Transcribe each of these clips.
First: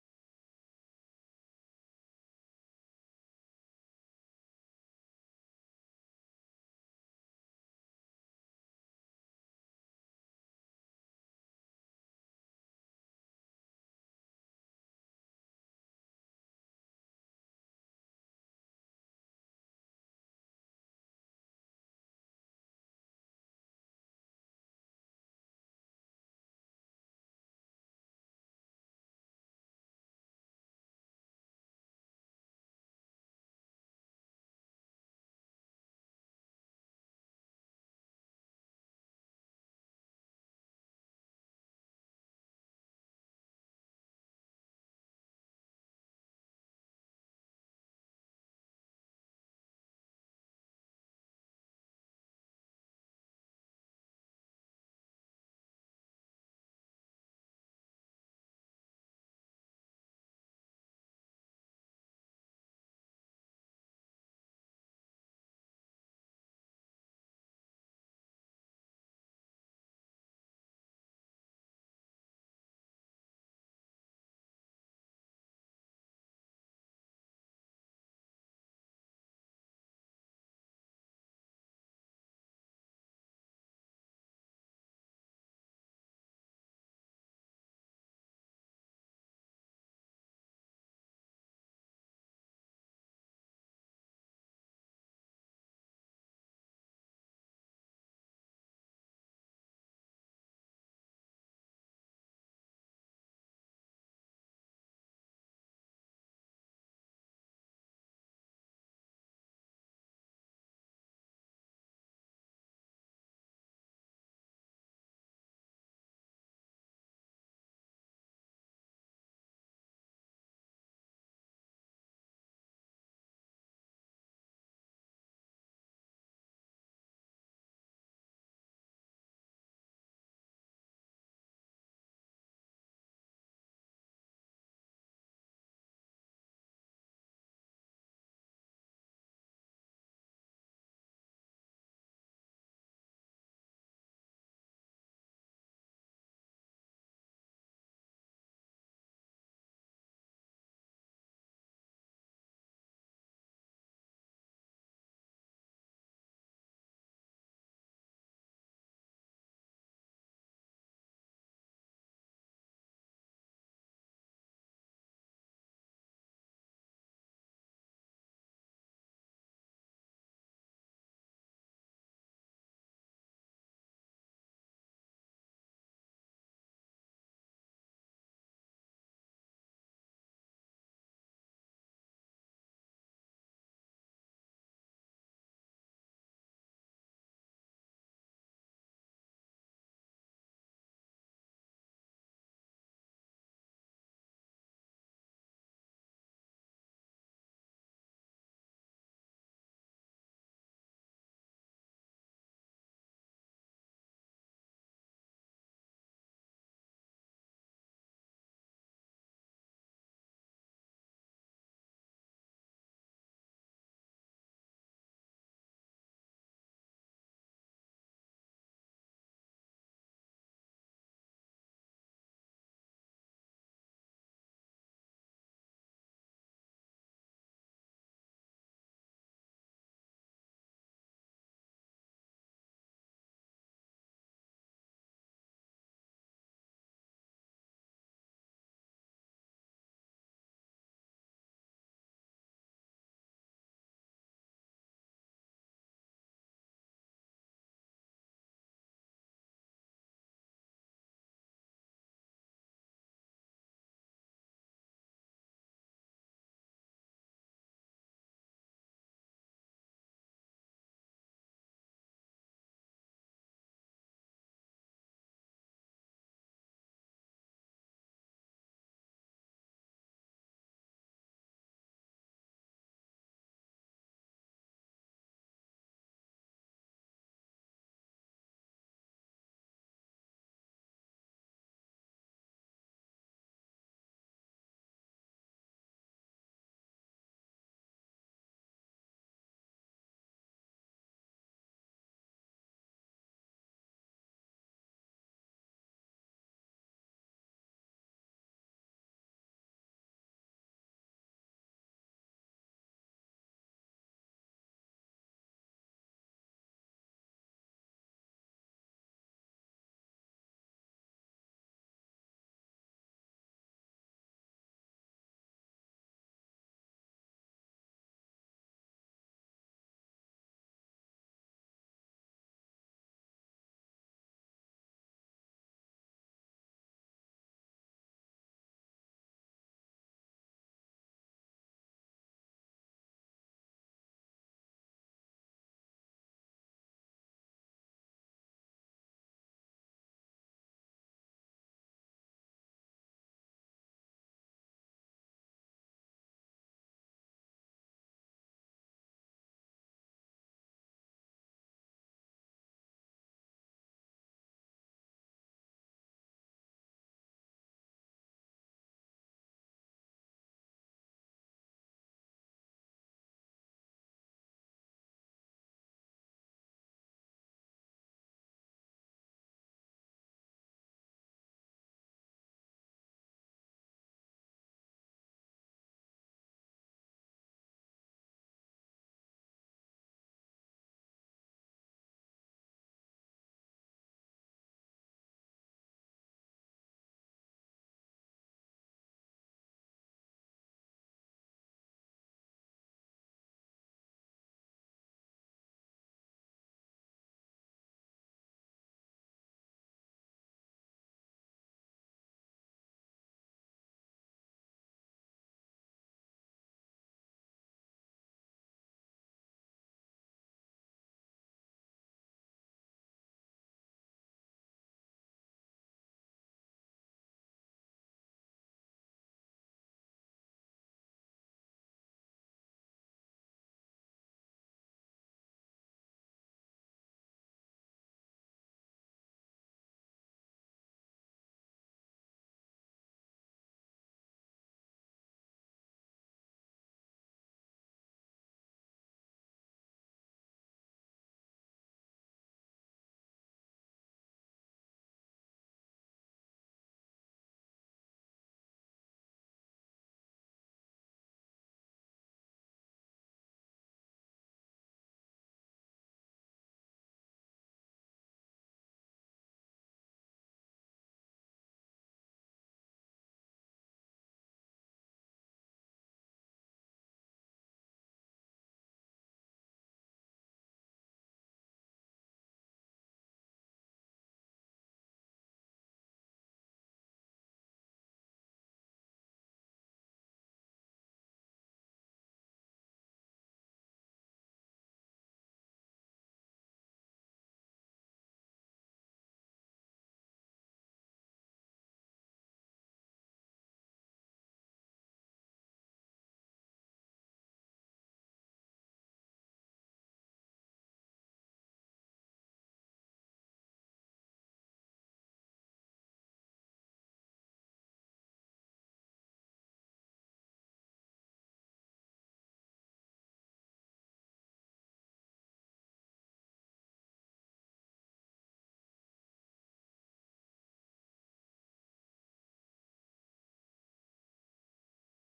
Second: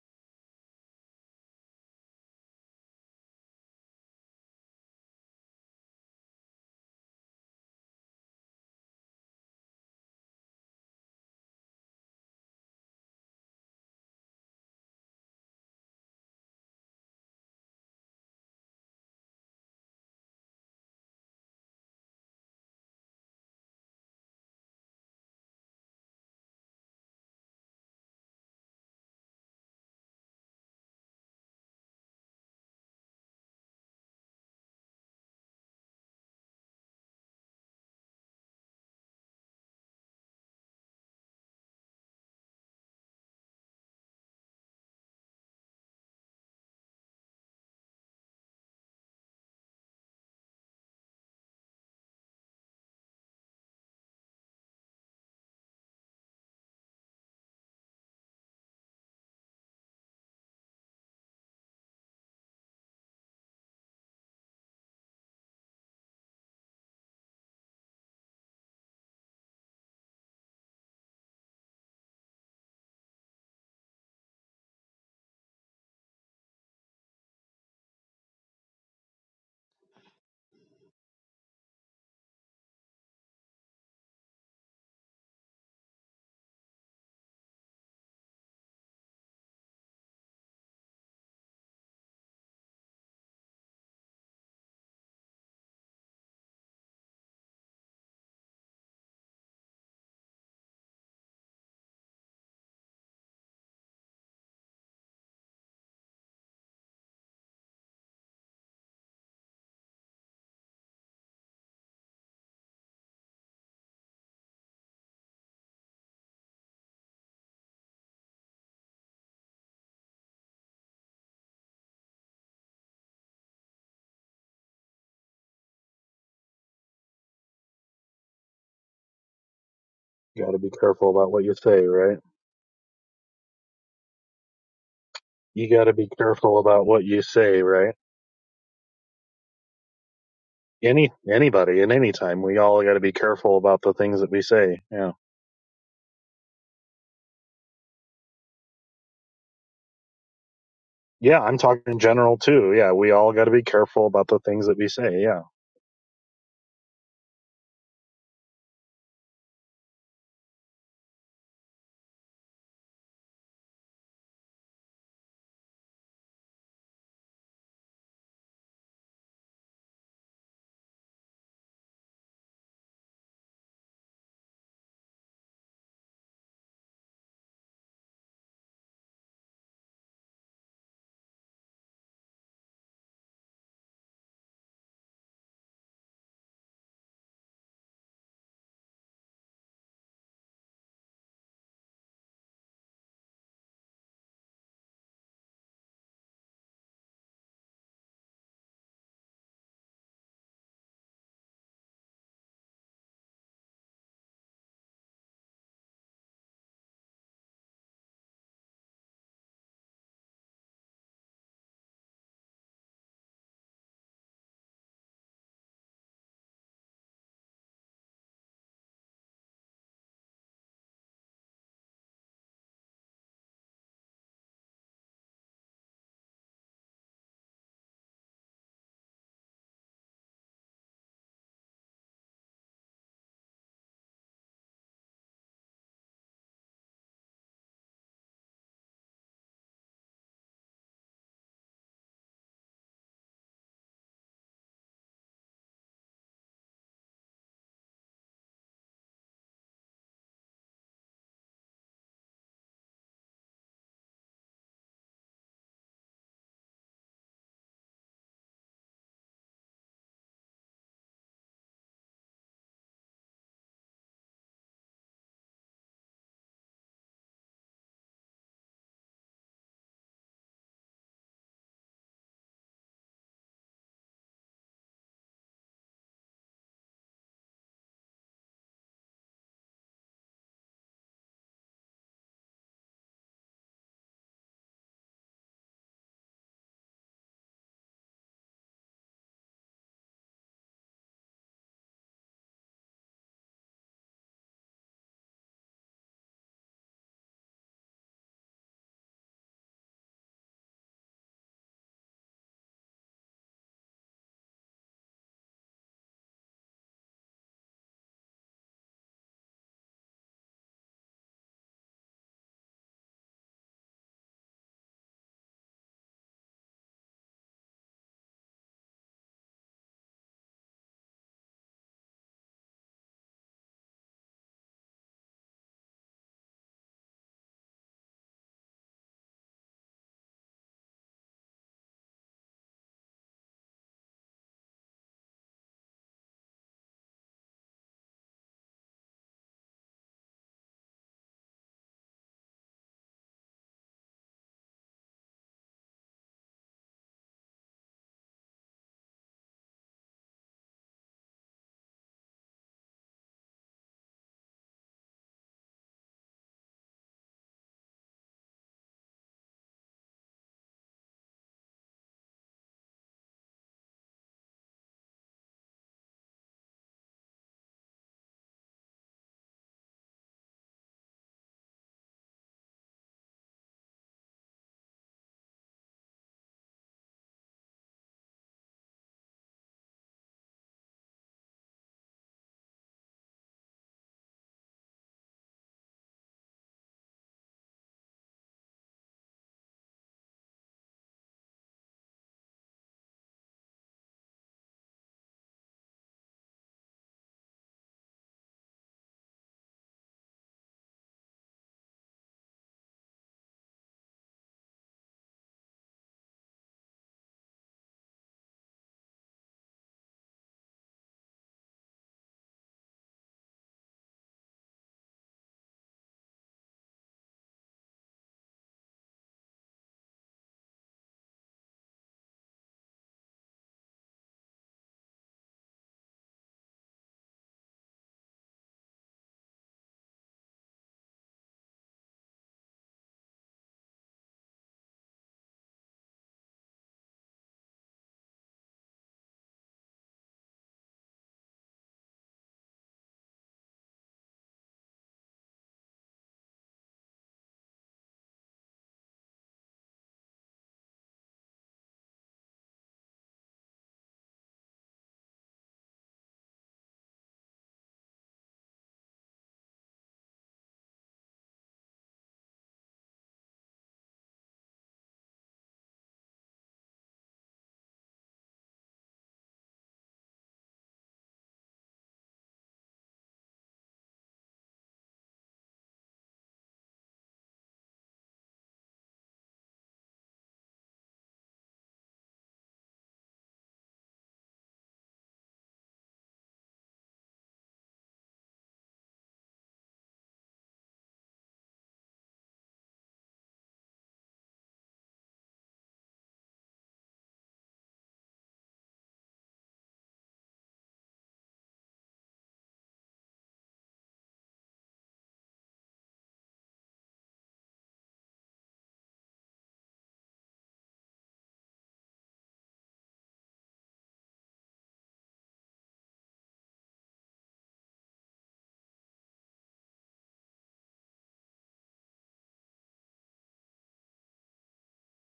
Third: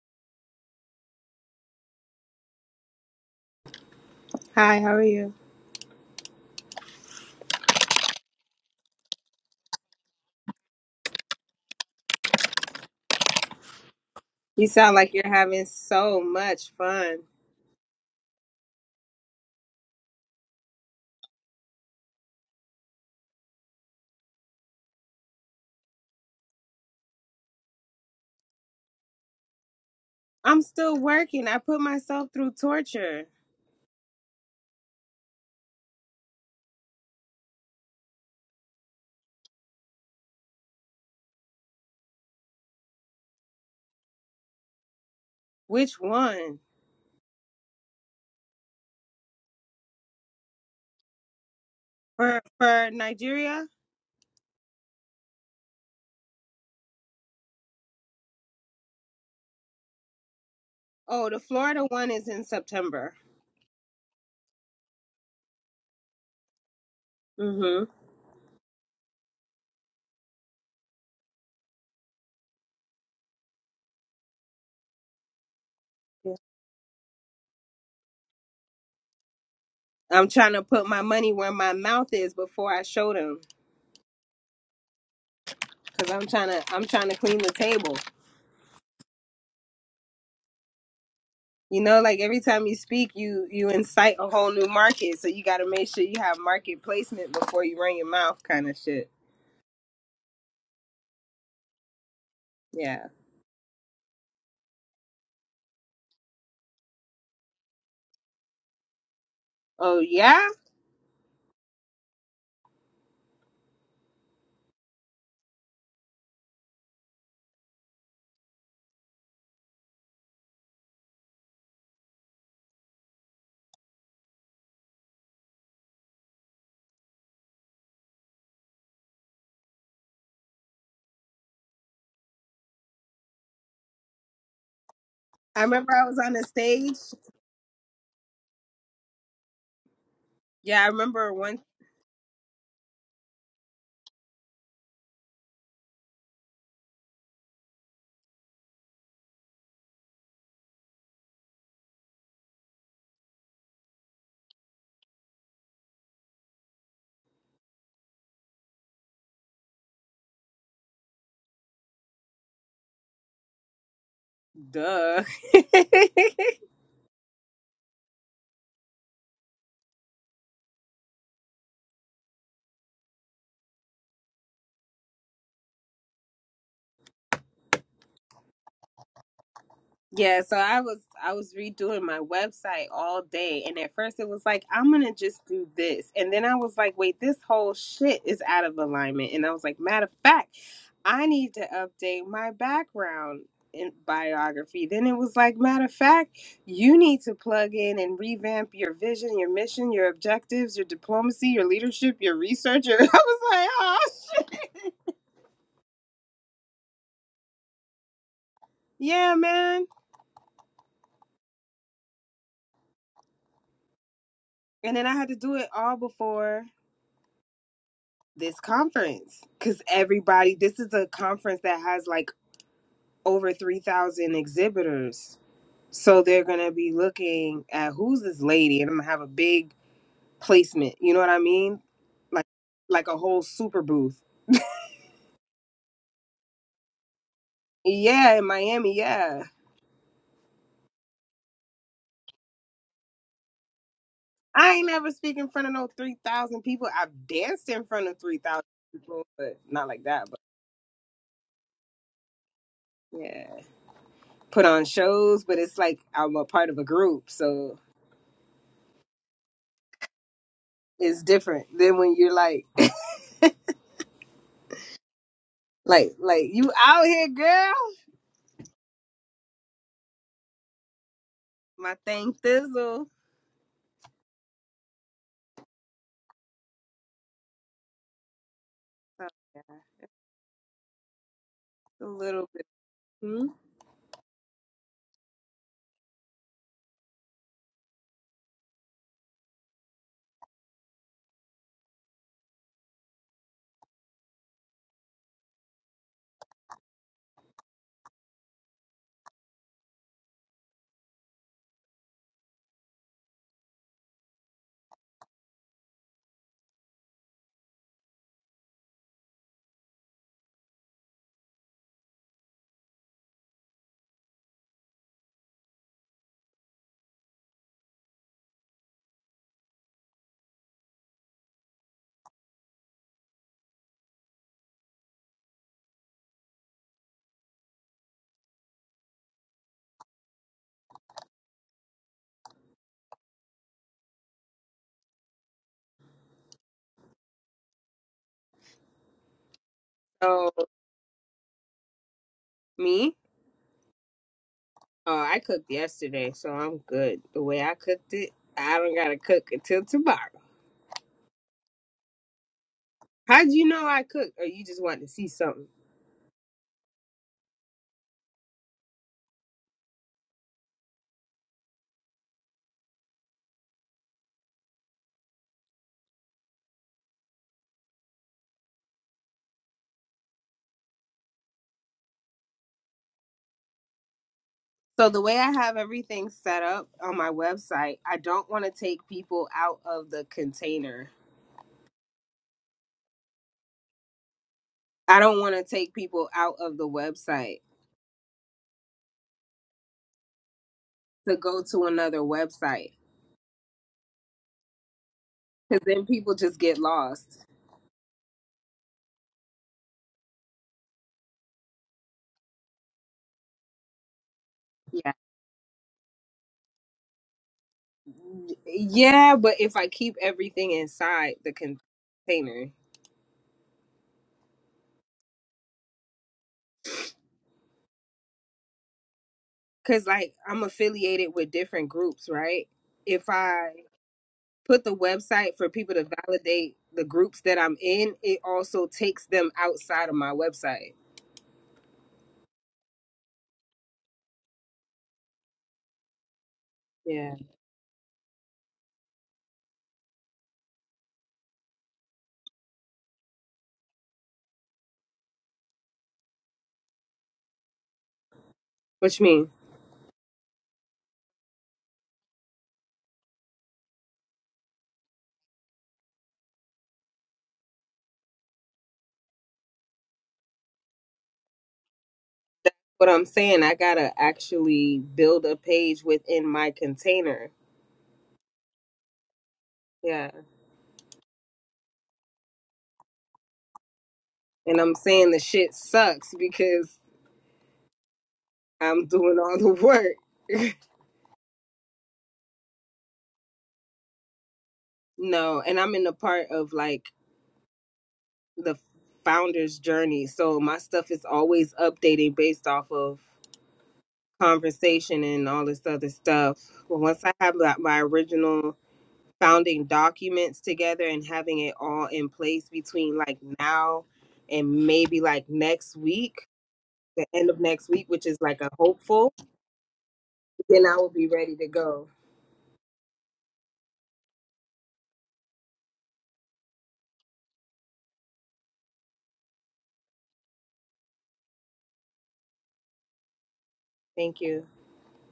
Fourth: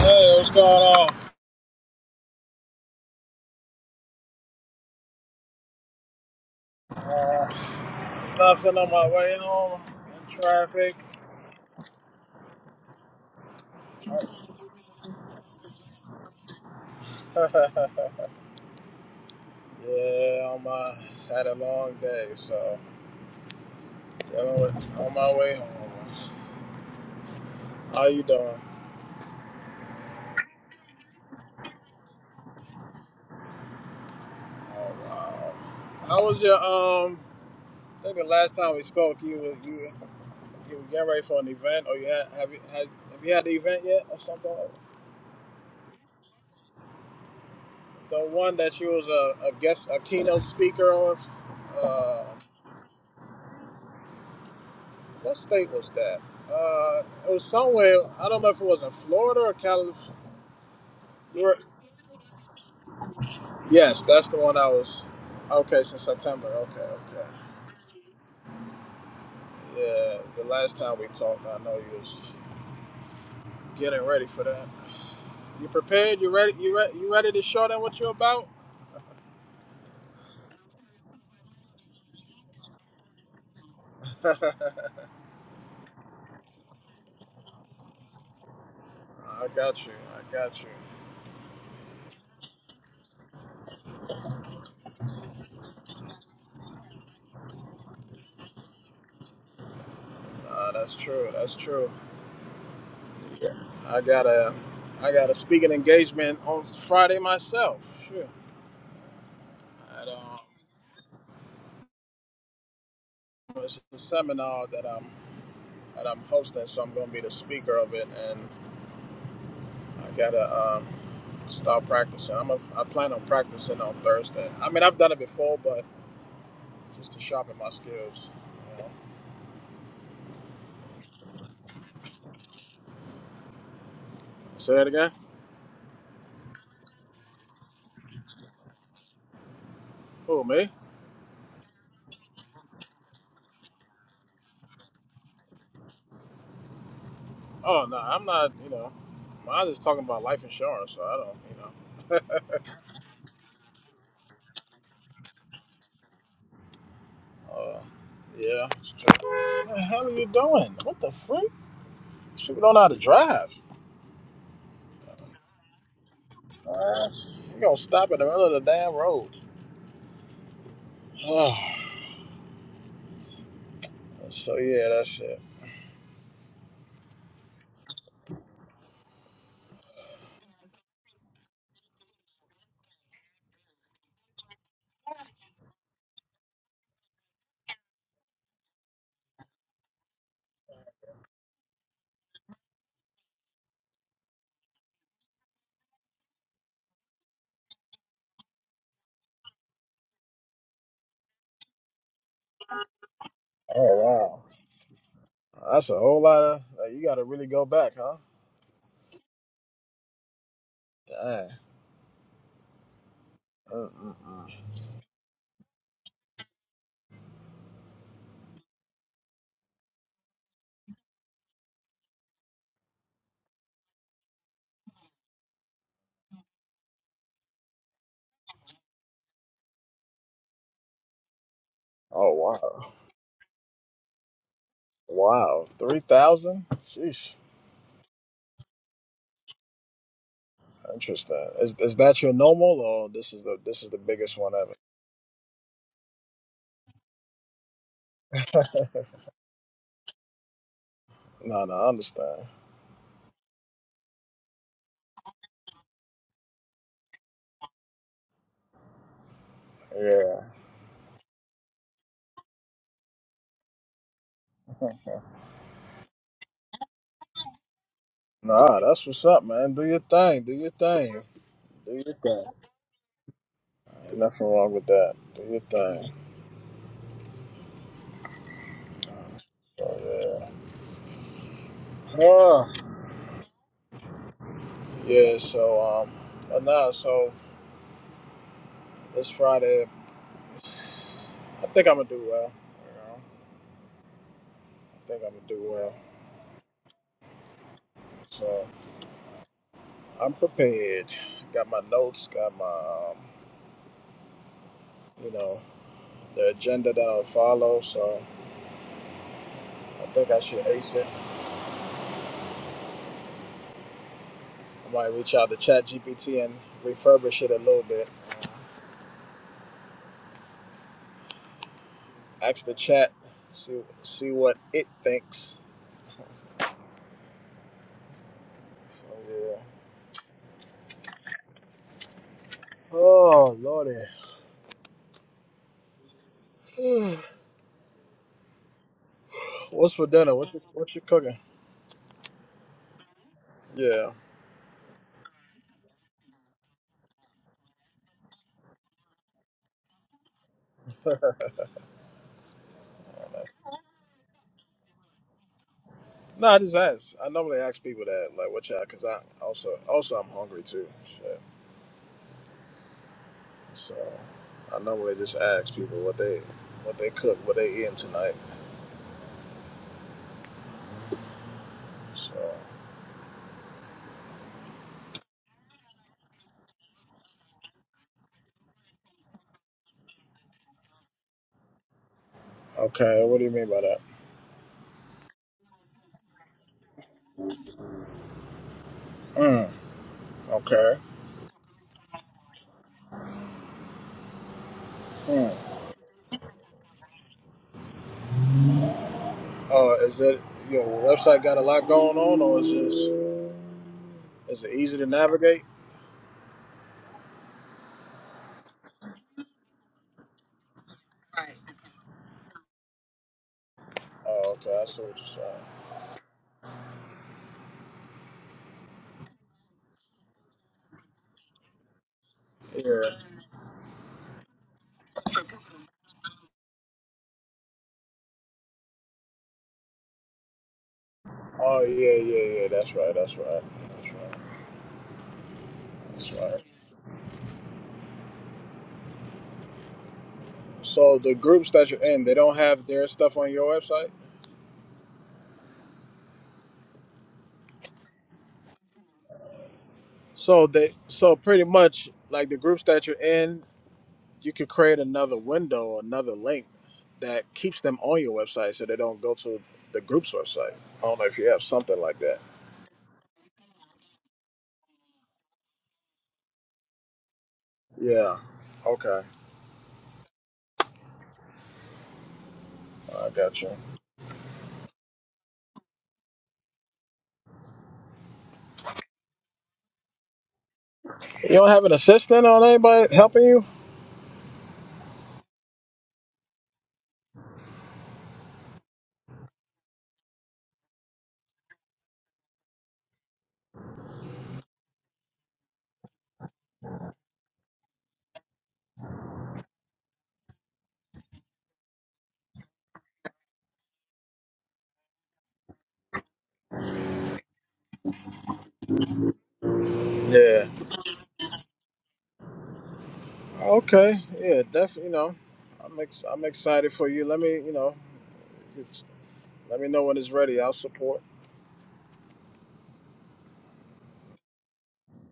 Hey, what's going on? Hi, how are you? Nothing on my way home in traffic. You sound like you're having so much fun. yeah, on my had a long day, so dealing with on my way home. How you doing? I'm still working. I put myself through torture. Oh wow. How was your um? I think the last time we spoke, you was you you were getting ready for an event, or you had have you had have you had the event yet, or something? Which one? The one that you was a, a guest, a keynote speaker of. Uh, For for Nigeria? What state was that? Uh, it was somewhere. I don't know if it was in Florida or California. Oh, the Florida one is in September. Yes, that's the one I was. Okay, since September. Okay, okay. Mhm. Yeah, the last time we talked, I know you was getting ready for that. You prepared? You ready? You ready? You ready to show them what you're about? I'm trying to put my money where my mouth is before I show them I cuz I'm trying to I'm trying to clean the table. got you. I got you. You know, like every time you speak, you you incite a whole new market. So you got to make sure you have market placement before you run your mouth kind of shit. Nah, that's true. That's true. Yeah. Yeah. I got a, I got a speaking engagement on Friday myself. Sure. Oh At um, yeah? it's a seminar that I'm and I'm hosting, so I'm going to be the speaker of it, and I gotta um, start practicing. I'm a, I plan on practicing on Thursday. I mean, I've done it before, but just to sharpen my skills. You know. You got to be careful about what you say, right? Say that again. I You got to remember I be was on the careful about stage. what you say, right? Who me? Yeah, I Any remember one. anybody at any time, we all got to be careful about the things that we say. Yeah. Oh no, I'm not. You know, mine is talking about life insurance, so I don't. Yeah, I'm You talking know. in general too. Yeah, we all got to be careful about the things that we say. Yeah. Uh, yeah. What the hell are you doing? What the freak? These people don't know how to drive. Duh. Uh, you gonna stop in the middle of the damn road? so yeah, that's it. yeah, so I was I was redoing my website all day, and at first it was like I'm gonna just do this, and then I was like, wait, this whole shit is out of alignment, and I was like, matter of fact, I need to update my background in biography. Then it was like, matter of fact, you need to plug in and revamp your vision, your mission, your objectives, your diplomacy, your leadership, your research. Your I was like, Oh oh wow. That's a whole lot of. Like, you got to really go back, huh? Yeah, man. Dang. Mm-mm-mm. And then I had to do it all before this conference because everybody, this is a conference that has like over 3,000 exhibitors. So they're going to be looking at who's this lady and I'm going to have a big placement. You know what I mean? Oh Like, wow, like a whole super booth. wow, three thousand. Sheesh. Yeah, in Miami. Yeah. Interesting. Is is that your normal, or this is the this is the biggest one I ever? ain't never speak in front of no 3,000 people. I've danced in front of 3,000 people, but not like that. But No, no, I understand. yeah. put on shows, but it's like I'm a part of a group, so Yeah. it's different than when you're like, like, like you out here, girl. Nah, that's what's up, man. Do your thing. Do your thing. Do My your thing thing. thizzle Ain't nothing wrong with that. Do your thing. That's So, a yeah. little bit. Ah. Hmm? Yeah. So um, but nah. So this Friday, I think I'm gonna do well. I think I'm gonna do well. So I'm prepared. Got my notes. Got my, um, you know, the agenda that I'll follow. So I think I should ace it. I might reach out to Chat GPT and refurbish it a little bit. Ask the chat, see see what it thinks. So yeah. Oh lordy. What's for dinner? So What you, what you cooking? me, Yeah. oh, I cooked yesterday, so I'm good. The way I cooked it, I don't gotta cook until tomorrow. How'd you know I cooked, or you just wanted to see something? No, I just ask. I normally ask people that, like, what y'all, because I also also I'm hungry too. Shit. So I normally just ask people what they what they cook, what they eating tonight. So So the way I have everything set up on my website, I don't want to take people out of the container. okay, what do you mean by that? I don't want to take people out of the website Mm, okay. to go to another website Mm. because then people just get lost. Uh, is that your website got a lot going on, or is just is it easy to Yeah, navigate? yeah, but if I keep everything inside the container, Oh, okay, I see what you're because like I'm affiliated with different groups, right? saying. If Yeah. I put the website for people to validate the groups that I'm in, it also takes them outside of my website. Oh yeah, yeah, yeah. That's right. That's right. That's right. That's right. Yeah, So the groups that you're in, they don't have their stuff on your website. which means So they, so pretty much like the groups that you're in. you could create another window or another link that keeps them on your website so they don't go to the group's website. I don't know if you have something like that. what I'm saying, I gotta actually build a page within my container. Yeah. Okay. Yeah. I got you. And I'm saying the shit sucks because I'm doing all the work. You don't have an assistant or anybody helping you? No, and I'm in the part of like the founder's journey. So my stuff is always updating based off of conversation and all this other stuff. But once I have like, my original founding documents together and having it all in place between like now and maybe like next week, the end of next week, which is like a hopeful, Yeah. then I will be ready to go. Okay. Yeah, definitely. You know, I'm ex- I'm excited for you. Let me, you know, it's, let me know when it's ready. I'll support. Thank you.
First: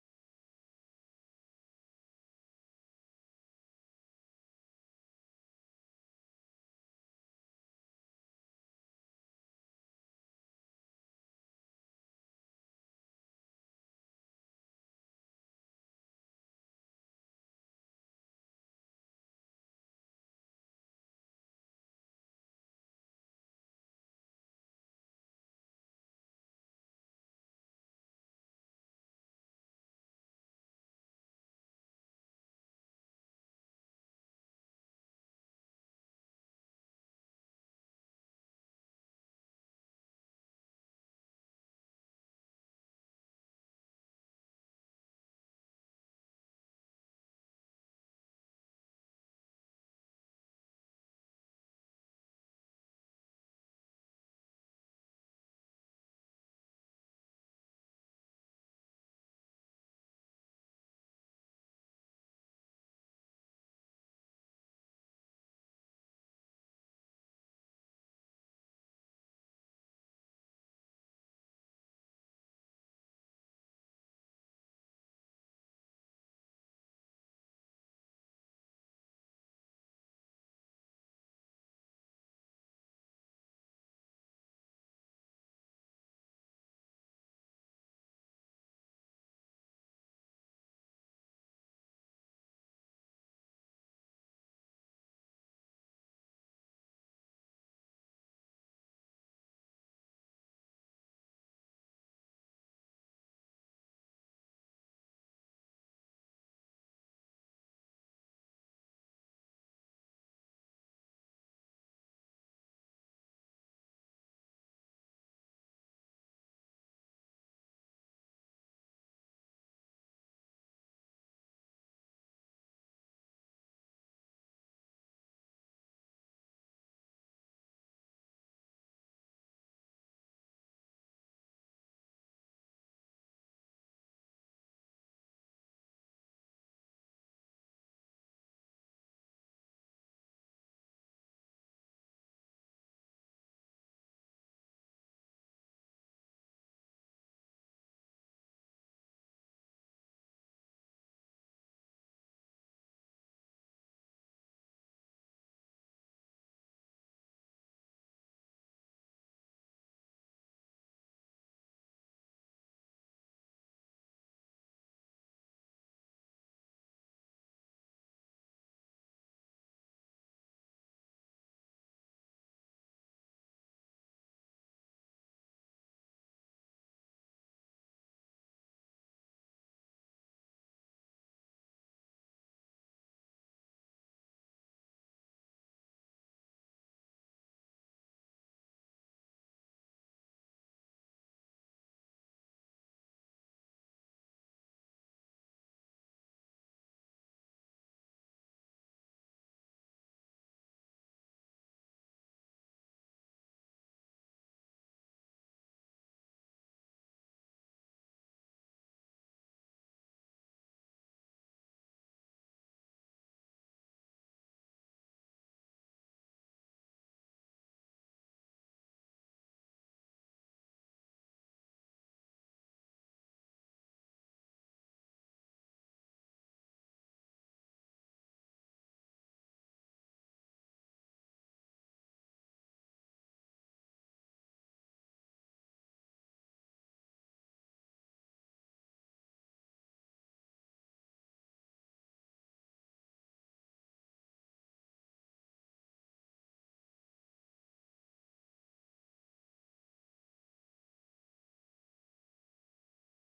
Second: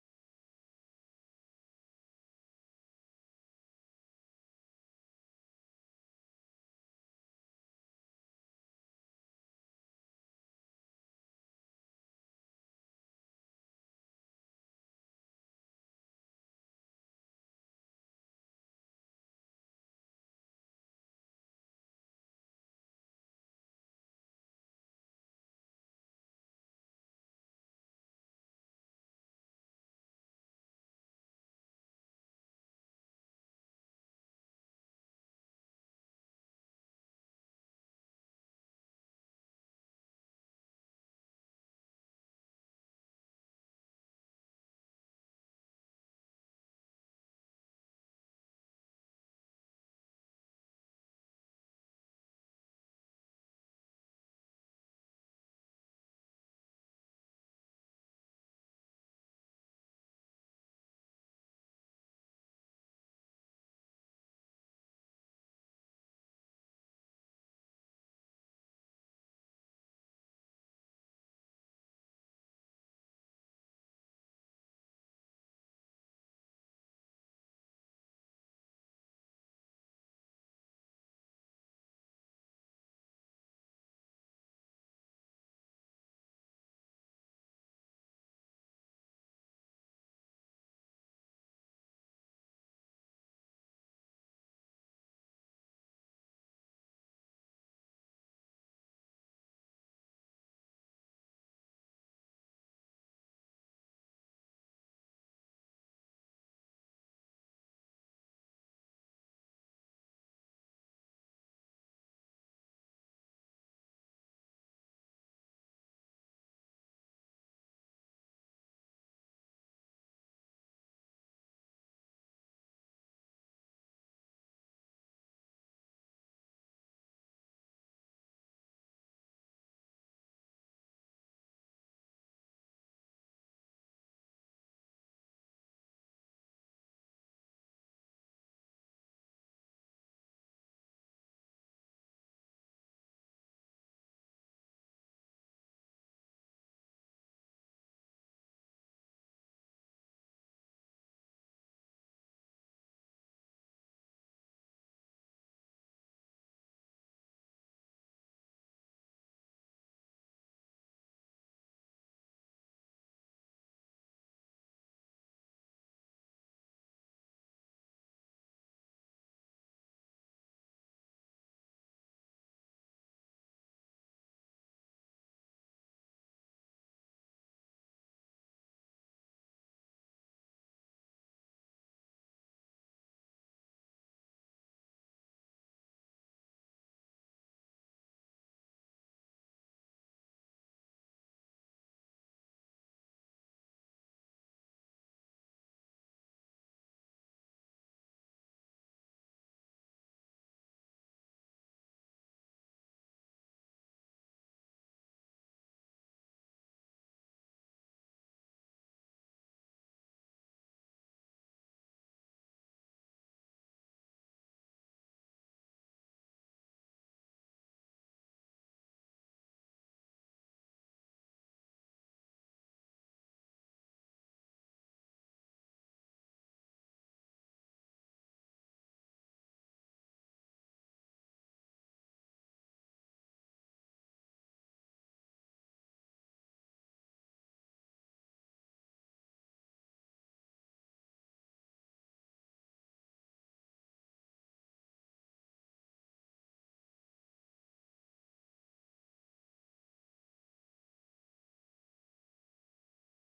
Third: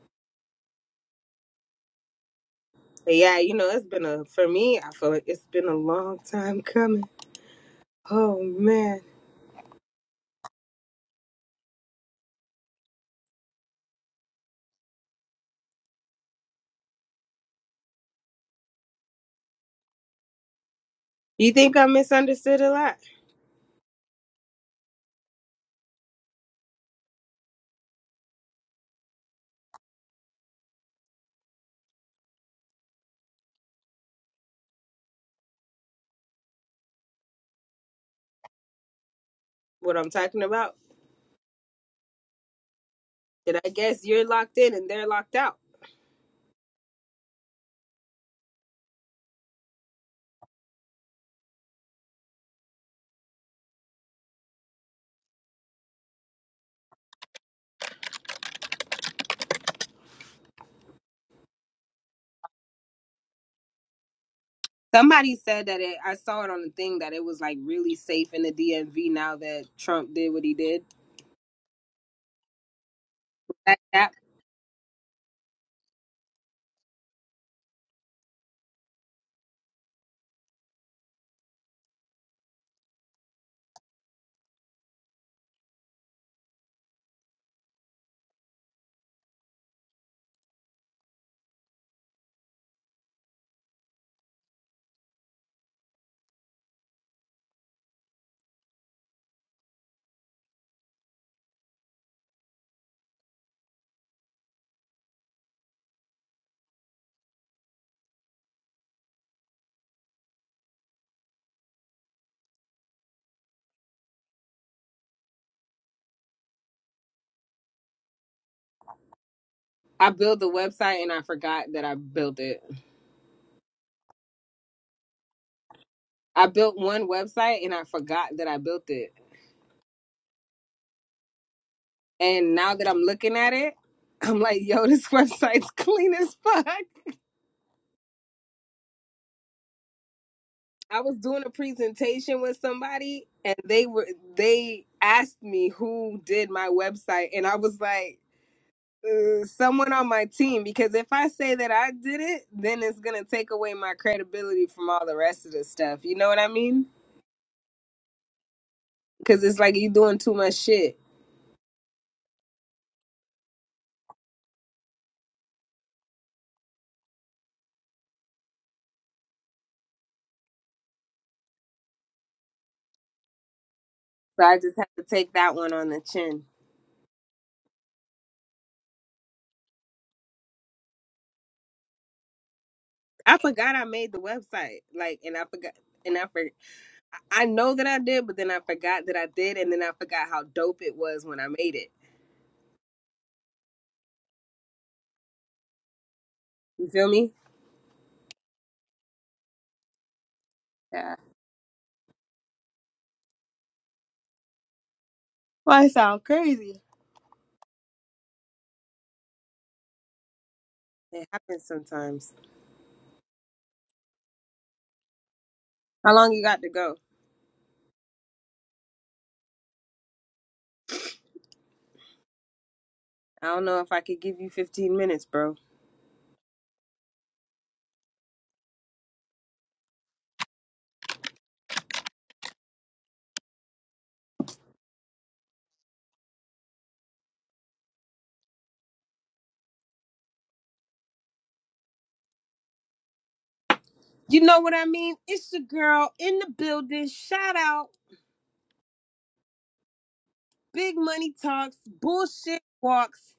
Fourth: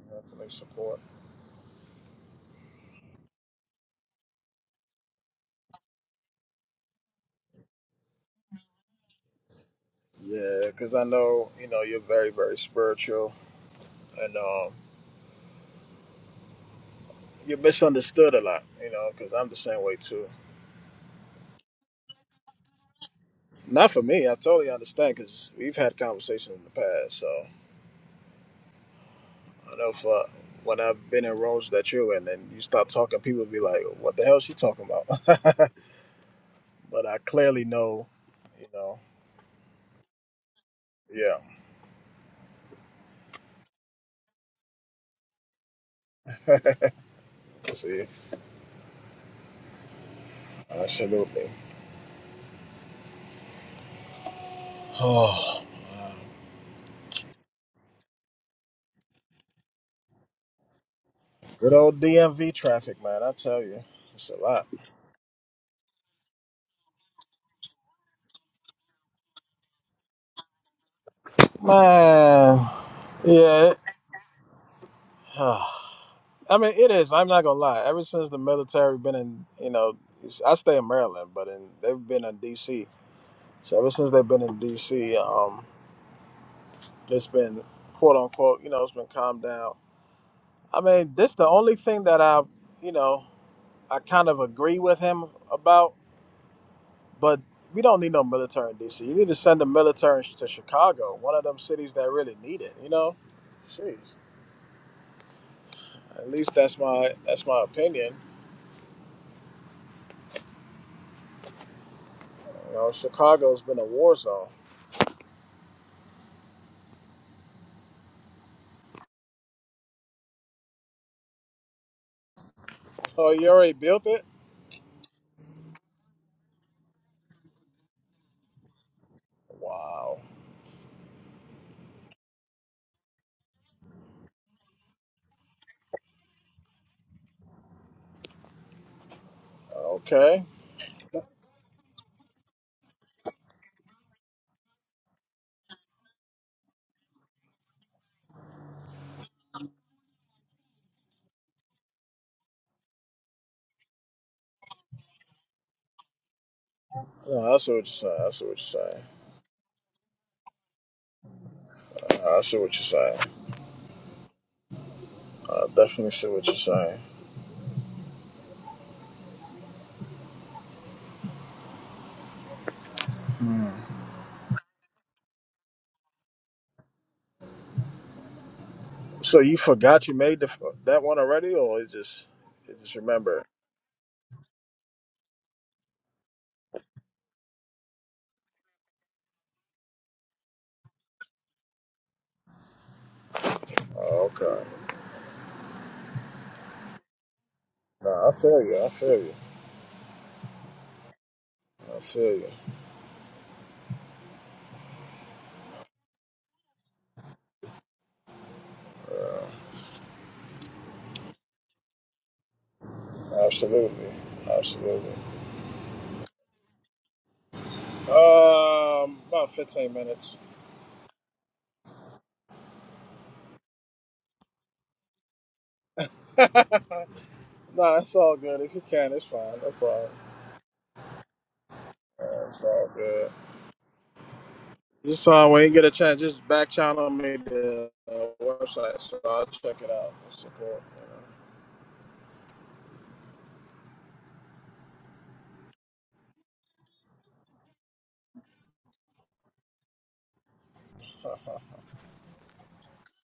Definitely support. But yeah, you know, it's been a, for me, I feel like it's been a long time coming. Oh man. Yeah, because I know you know you're very very spiritual and um, you're misunderstood a lot. You know, because I'm the same way too. You think I misunderstood a lot? Not for me. I totally understand because we've had conversations in the past. So I know for when I've been in rooms that you're in, and you start talking, people be like, "What the hell is she talking about?" but I clearly know, you know. What I'm talking about? Yeah. Did I guess you're locked in and they're locked out? See, absolutely. Oh, man. good old DMV traffic, man. I tell you, it's a lot, Somebody said that it, I saw it on the thing that it was like really safe in the DMV now that Trump did what he did. man. Yeah. it- That app, I mean, it is. I'm not gonna lie. Ever since the military been in, you know, I stay in Maryland, but in, they've been in DC So ever since they've been in DC, um, it's been quote unquote, you know, it's been calmed down. I mean, this the only thing that I, you know, I kind of agree with him about, but we don't need no military in DC. You need to send the military to Chicago, one of them cities that really need it. You know, jeez. At least that's my that's my opinion. You know, Chicago's been a war zone. I built the website and I forgot that I built it. Oh, you already built it? I built one website and I forgot that I built it. Wow. And now that I'm looking at it, I'm like, yo, this website's clean as fuck. Okay. I was doing a presentation with somebody and they were they asked me who did my website and I was like uh, someone on my team because if I say that I did it then it's going to take away my credibility from all the rest of the stuff. You know what I mean? No, I see what you're saying. I see what you're saying. Cuz it's like you doing too much shit. No, I see what you're saying. I definitely see what you're saying. So I just had to take that one on the chin. So you forgot you made the, that one already, or it just you just I remember? it? forgot I made the website like and I forgot and I forgot. I know that I did, but then I forgot that I did, and then I forgot how dope it was when I made it. Oh, okay. You feel me? Nah, I feel you. I feel you. Yeah, I feel you. Why it sound crazy? it happens sometimes. Absolutely. Absolutely. How long you got to go? Um, about 15 minutes. I don't know if I could give you 15 minutes, bro. nah, it's all good. If you can, it's fine. No problem. Uh, it's all good. Just fine. When you get a chance, just back channel me the uh, website so I'll check it out. and Support. You know what I mean? It's your girl in the building. Shout out, Big Money Talks, Bullshit Walks,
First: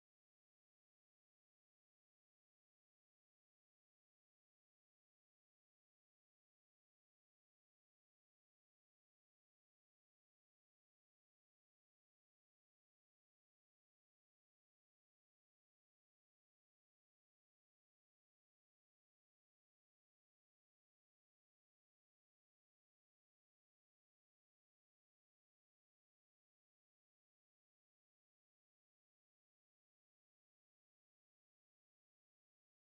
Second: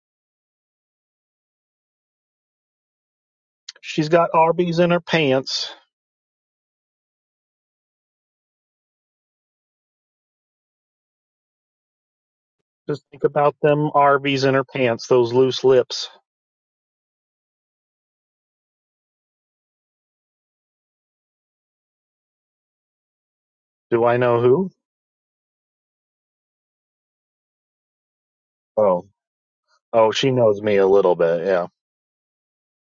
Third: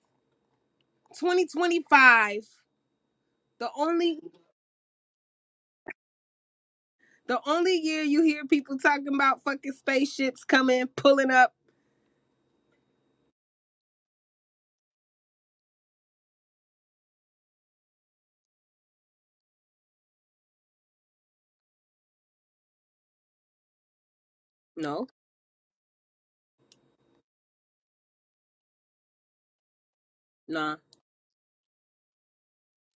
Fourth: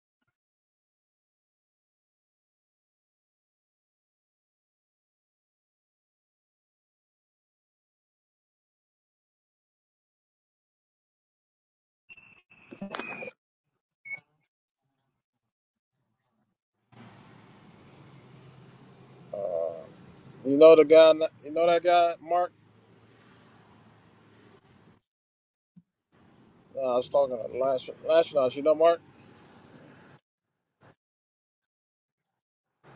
2025. The She's only, got Arby's in her pants. the only year you hear people talking about fucking spaceships coming, pulling up. Just think about them Arby's in her pants, those loose lips. You know, you know the guy. You know that guy, Mark. Do I know who? No, Uh, I was talking to last last night. You know, Mark. Oh. Oh, she knows me nah, a little bit. Yeah.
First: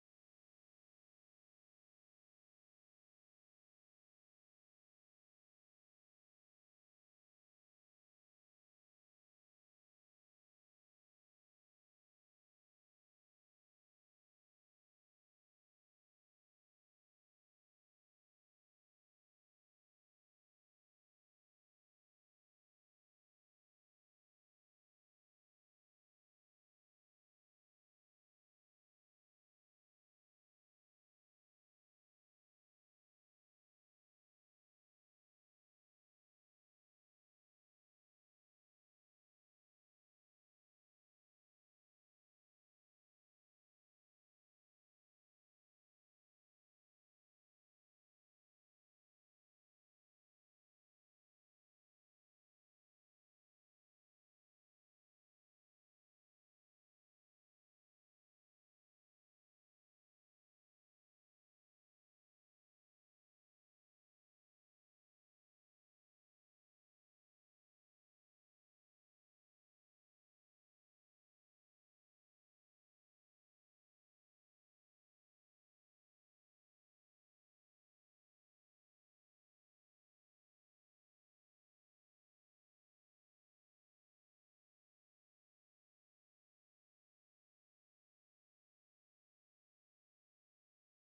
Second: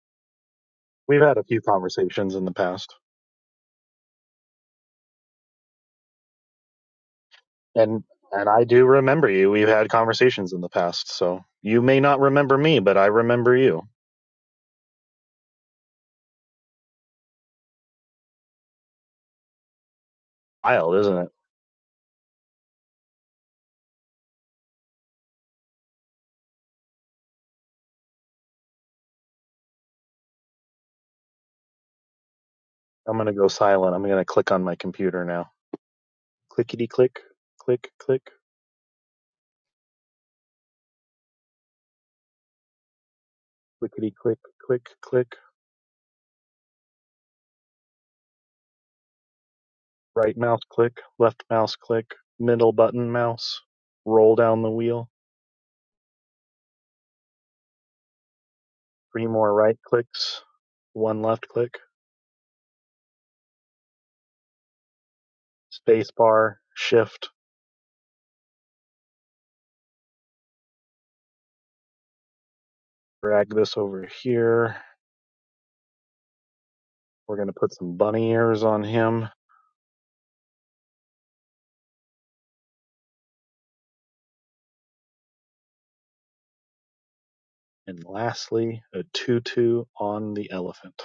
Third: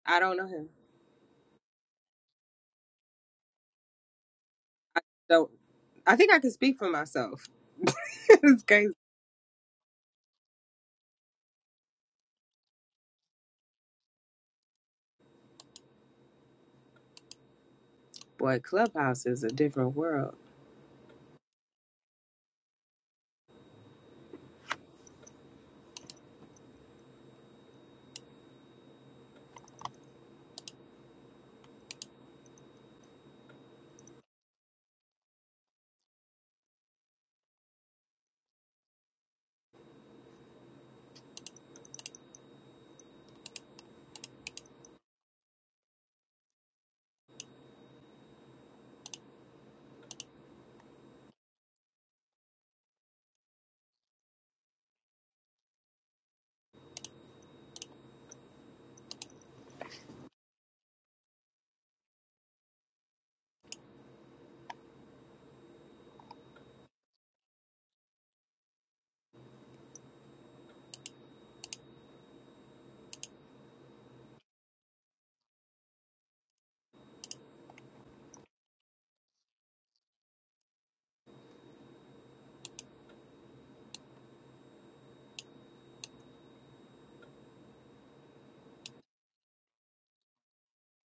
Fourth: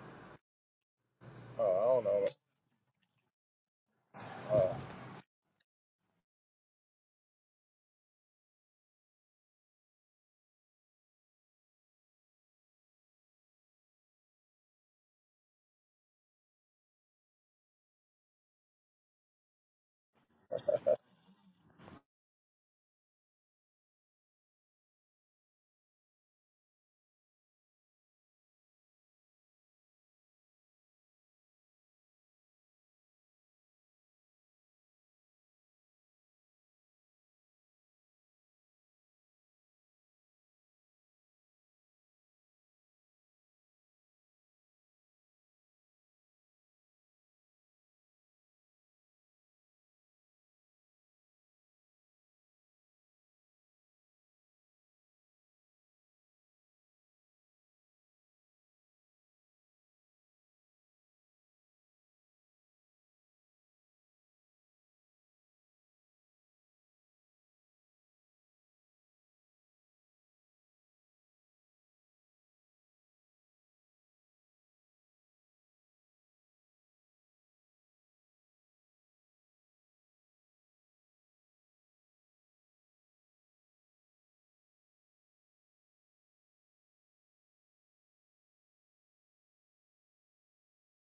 I don't know him. We've had a few Uh, I don't know. conversations in the past. So I think I can speak for myself. And and it's I do crazy. remember you. We've had conversations in the past, so you may not remember me, but I remember you. Boy, Clubhouse is a different world. Wild, isn't it? I'm gonna go silent. I'm gonna click on my computer now. Clickety click, click click, clickety click, click click. Right mouse click, left mouse click, middle button mouse. Roll down the wheel. Three more right clicks, one left click, space bar, shift. Drag this over here. We're gonna put some bunny ears on him And lastly, a tutu on the elephant.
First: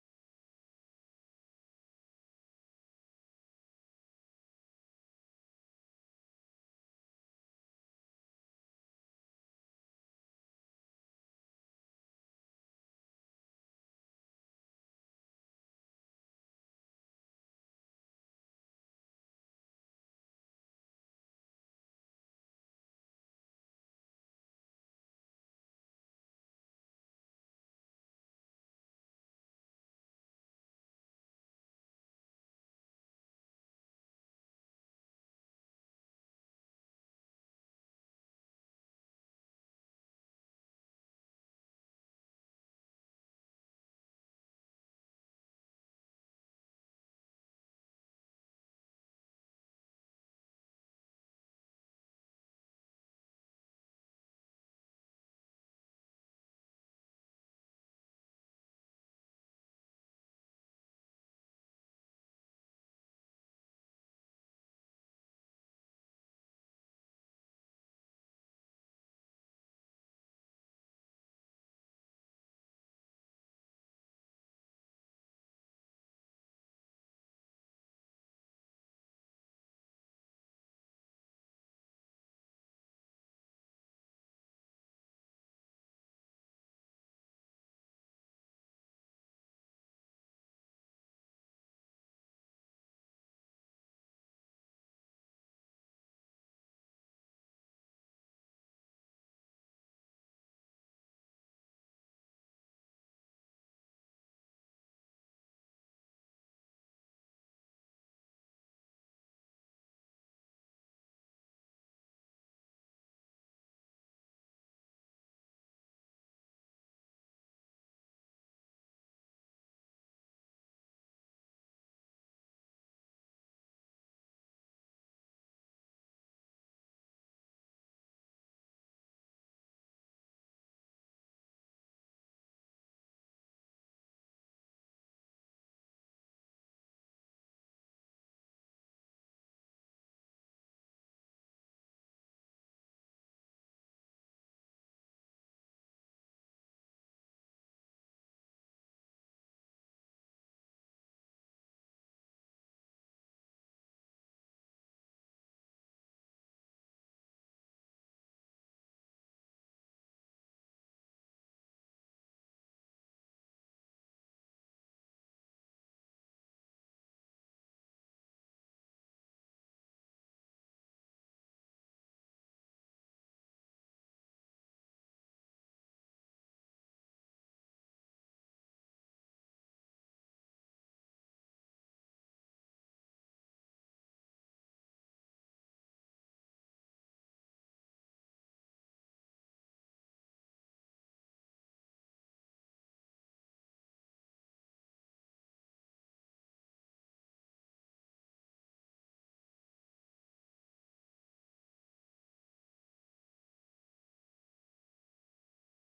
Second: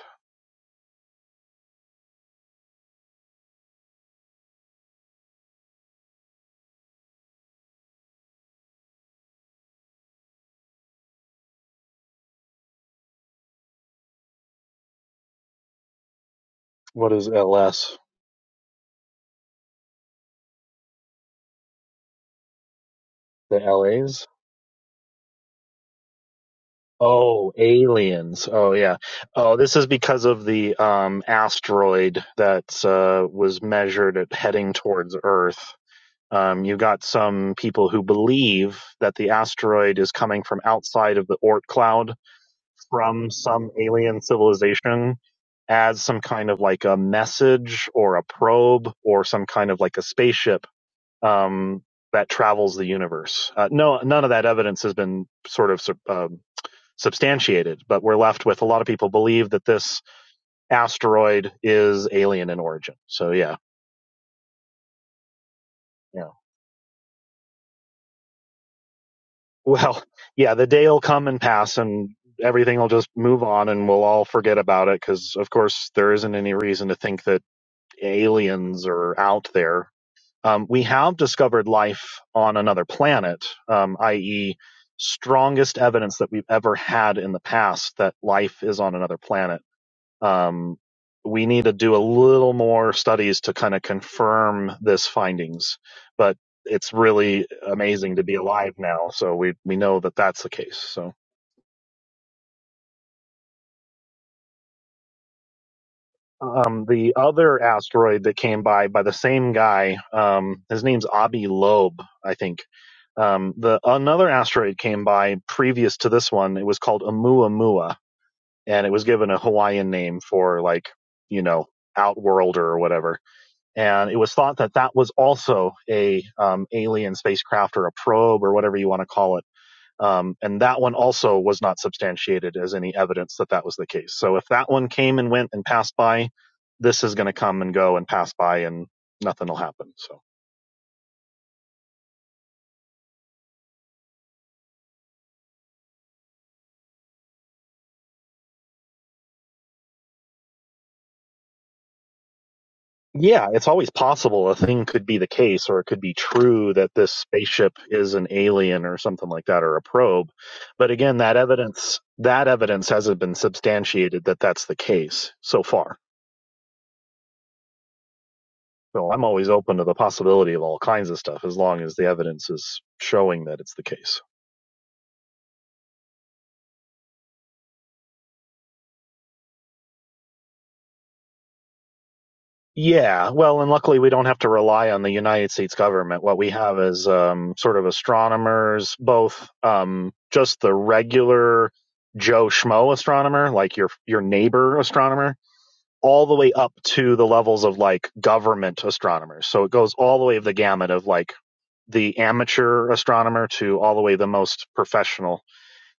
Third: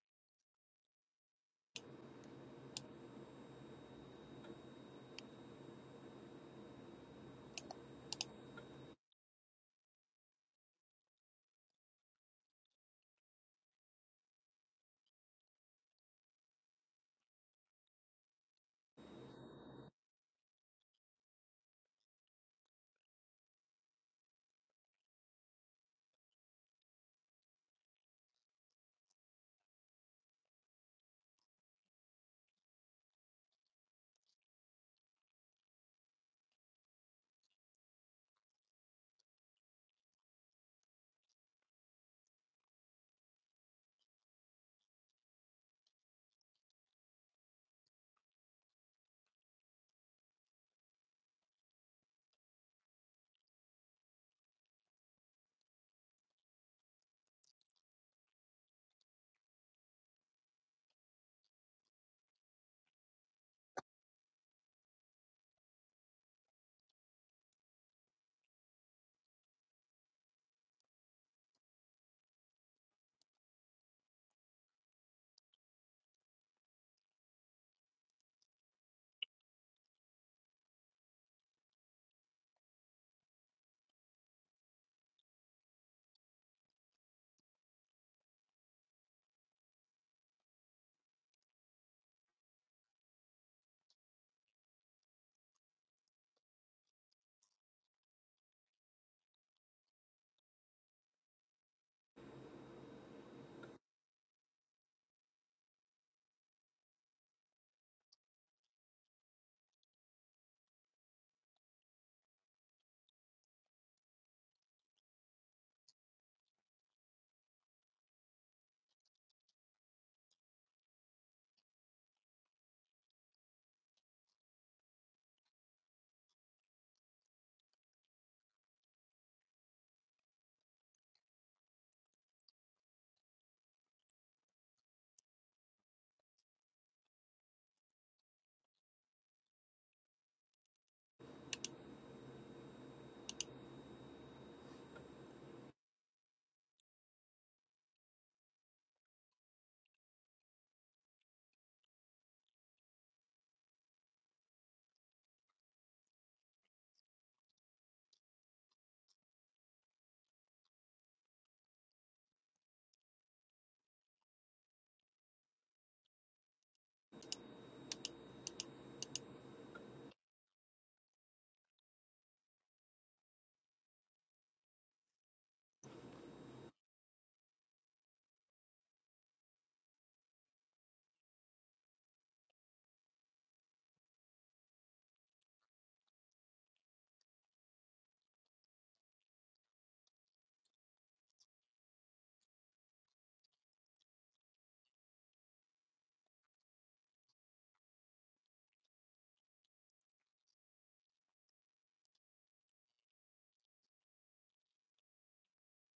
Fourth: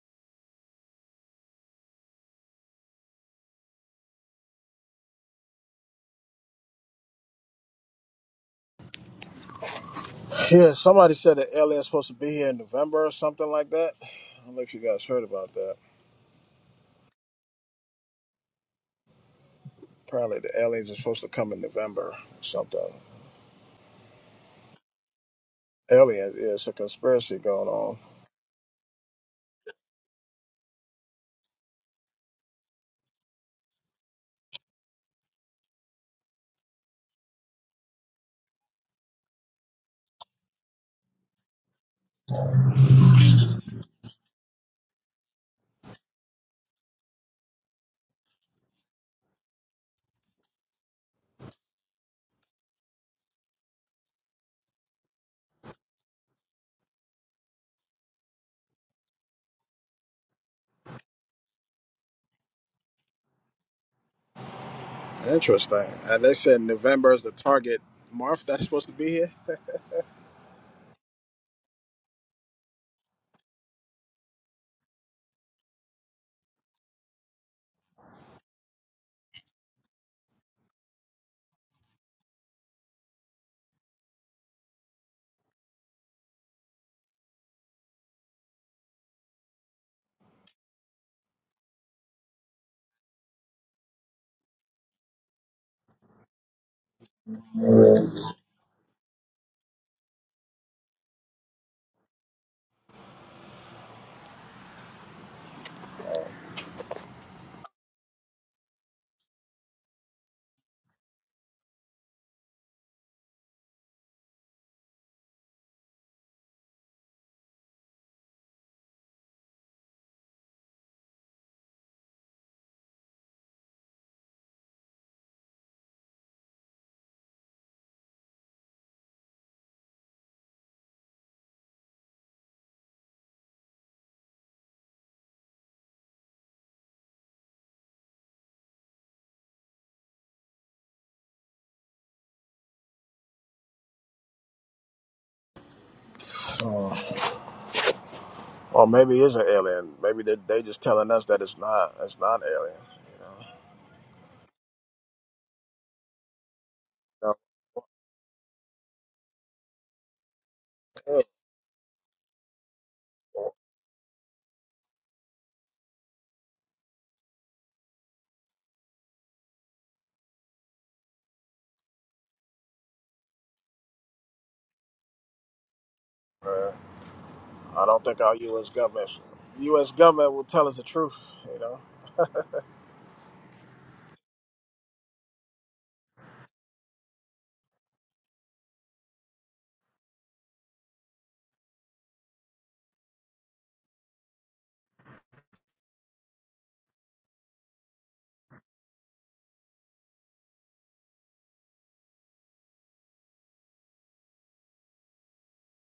Yeah, somebody said that alien's supposed to be here in November or something like that. I don't know if you guys heard about that. What is LS? Apparently, the aliens are supposed to come in November or something. The LAs? Aliens, yeah, it's a conspiracy Oh, going on. aliens. Oh yeah. Oh, this is because of the um asteroid that uh was measured at heading towards Earth. Um, you got some people who believe that the asteroid is coming from outside of the Oort cloud from some alien civilization as some kind of like a message or a probe or some kind of like a spaceship um, that travels the universe. Uh, no, none of that evidence has been sort of sub- um, substantiated, but we're left with a lot of people believe that this asteroid is alien in origin. So yeah, Interesting. And yeah. they said November is the target month that's supposed to be here. Well, yeah, the day will come and pass, and everything will just move on, and we'll all forget about it because, of course, there isn't any reason to think that aliens are out there Um, we have discovered life on another planet, um, i.e., strongest evidence that we've ever had in the past that life is on another planet. Um, we need to do a little more studies to kind of confirm this findings, but it's really amazing to be alive now. So we we know that that's the case. So. um, the other asteroid that came by by the same guy. Um, his name's Abi Loeb, I think. Um, the another asteroid came by previous to this one. It was called Oumuamua, and it was given a Hawaiian name for like you know outworlder or whatever. And it was thought that that was also a um, alien spacecraft or a probe or whatever you want to call it um, and that one also was not substantiated as any evidence that that was the case. So if that one came and went and passed by, this is going to come and go and pass by and nothing will happen. So Oh. Or maybe it's an alien. Maybe they they just telling us that it's not. It's not an alien. yeah, it's always possible a thing could be the case or it could be true that this You spaceship is an alien or something like that or a probe. But again, know. that evidence, that evidence hasn't been substantiated that that's the case so far. So I'm always open to the possibility of all kinds of stuff as long as the evidence is showing that it's the case. No. I don't think our U.S. government, U.S. government will tell us the truth. You know, Yeah, well, and luckily we don't have to rely on the United States government. What we have is um, sort of astronomers, both um, just the regular Joe Schmo astronomer, like your your neighbor astronomer, all the way up to the levels of like government astronomers. So it goes all the way of the gamut of like the amateur astronomer to all the way the most professional.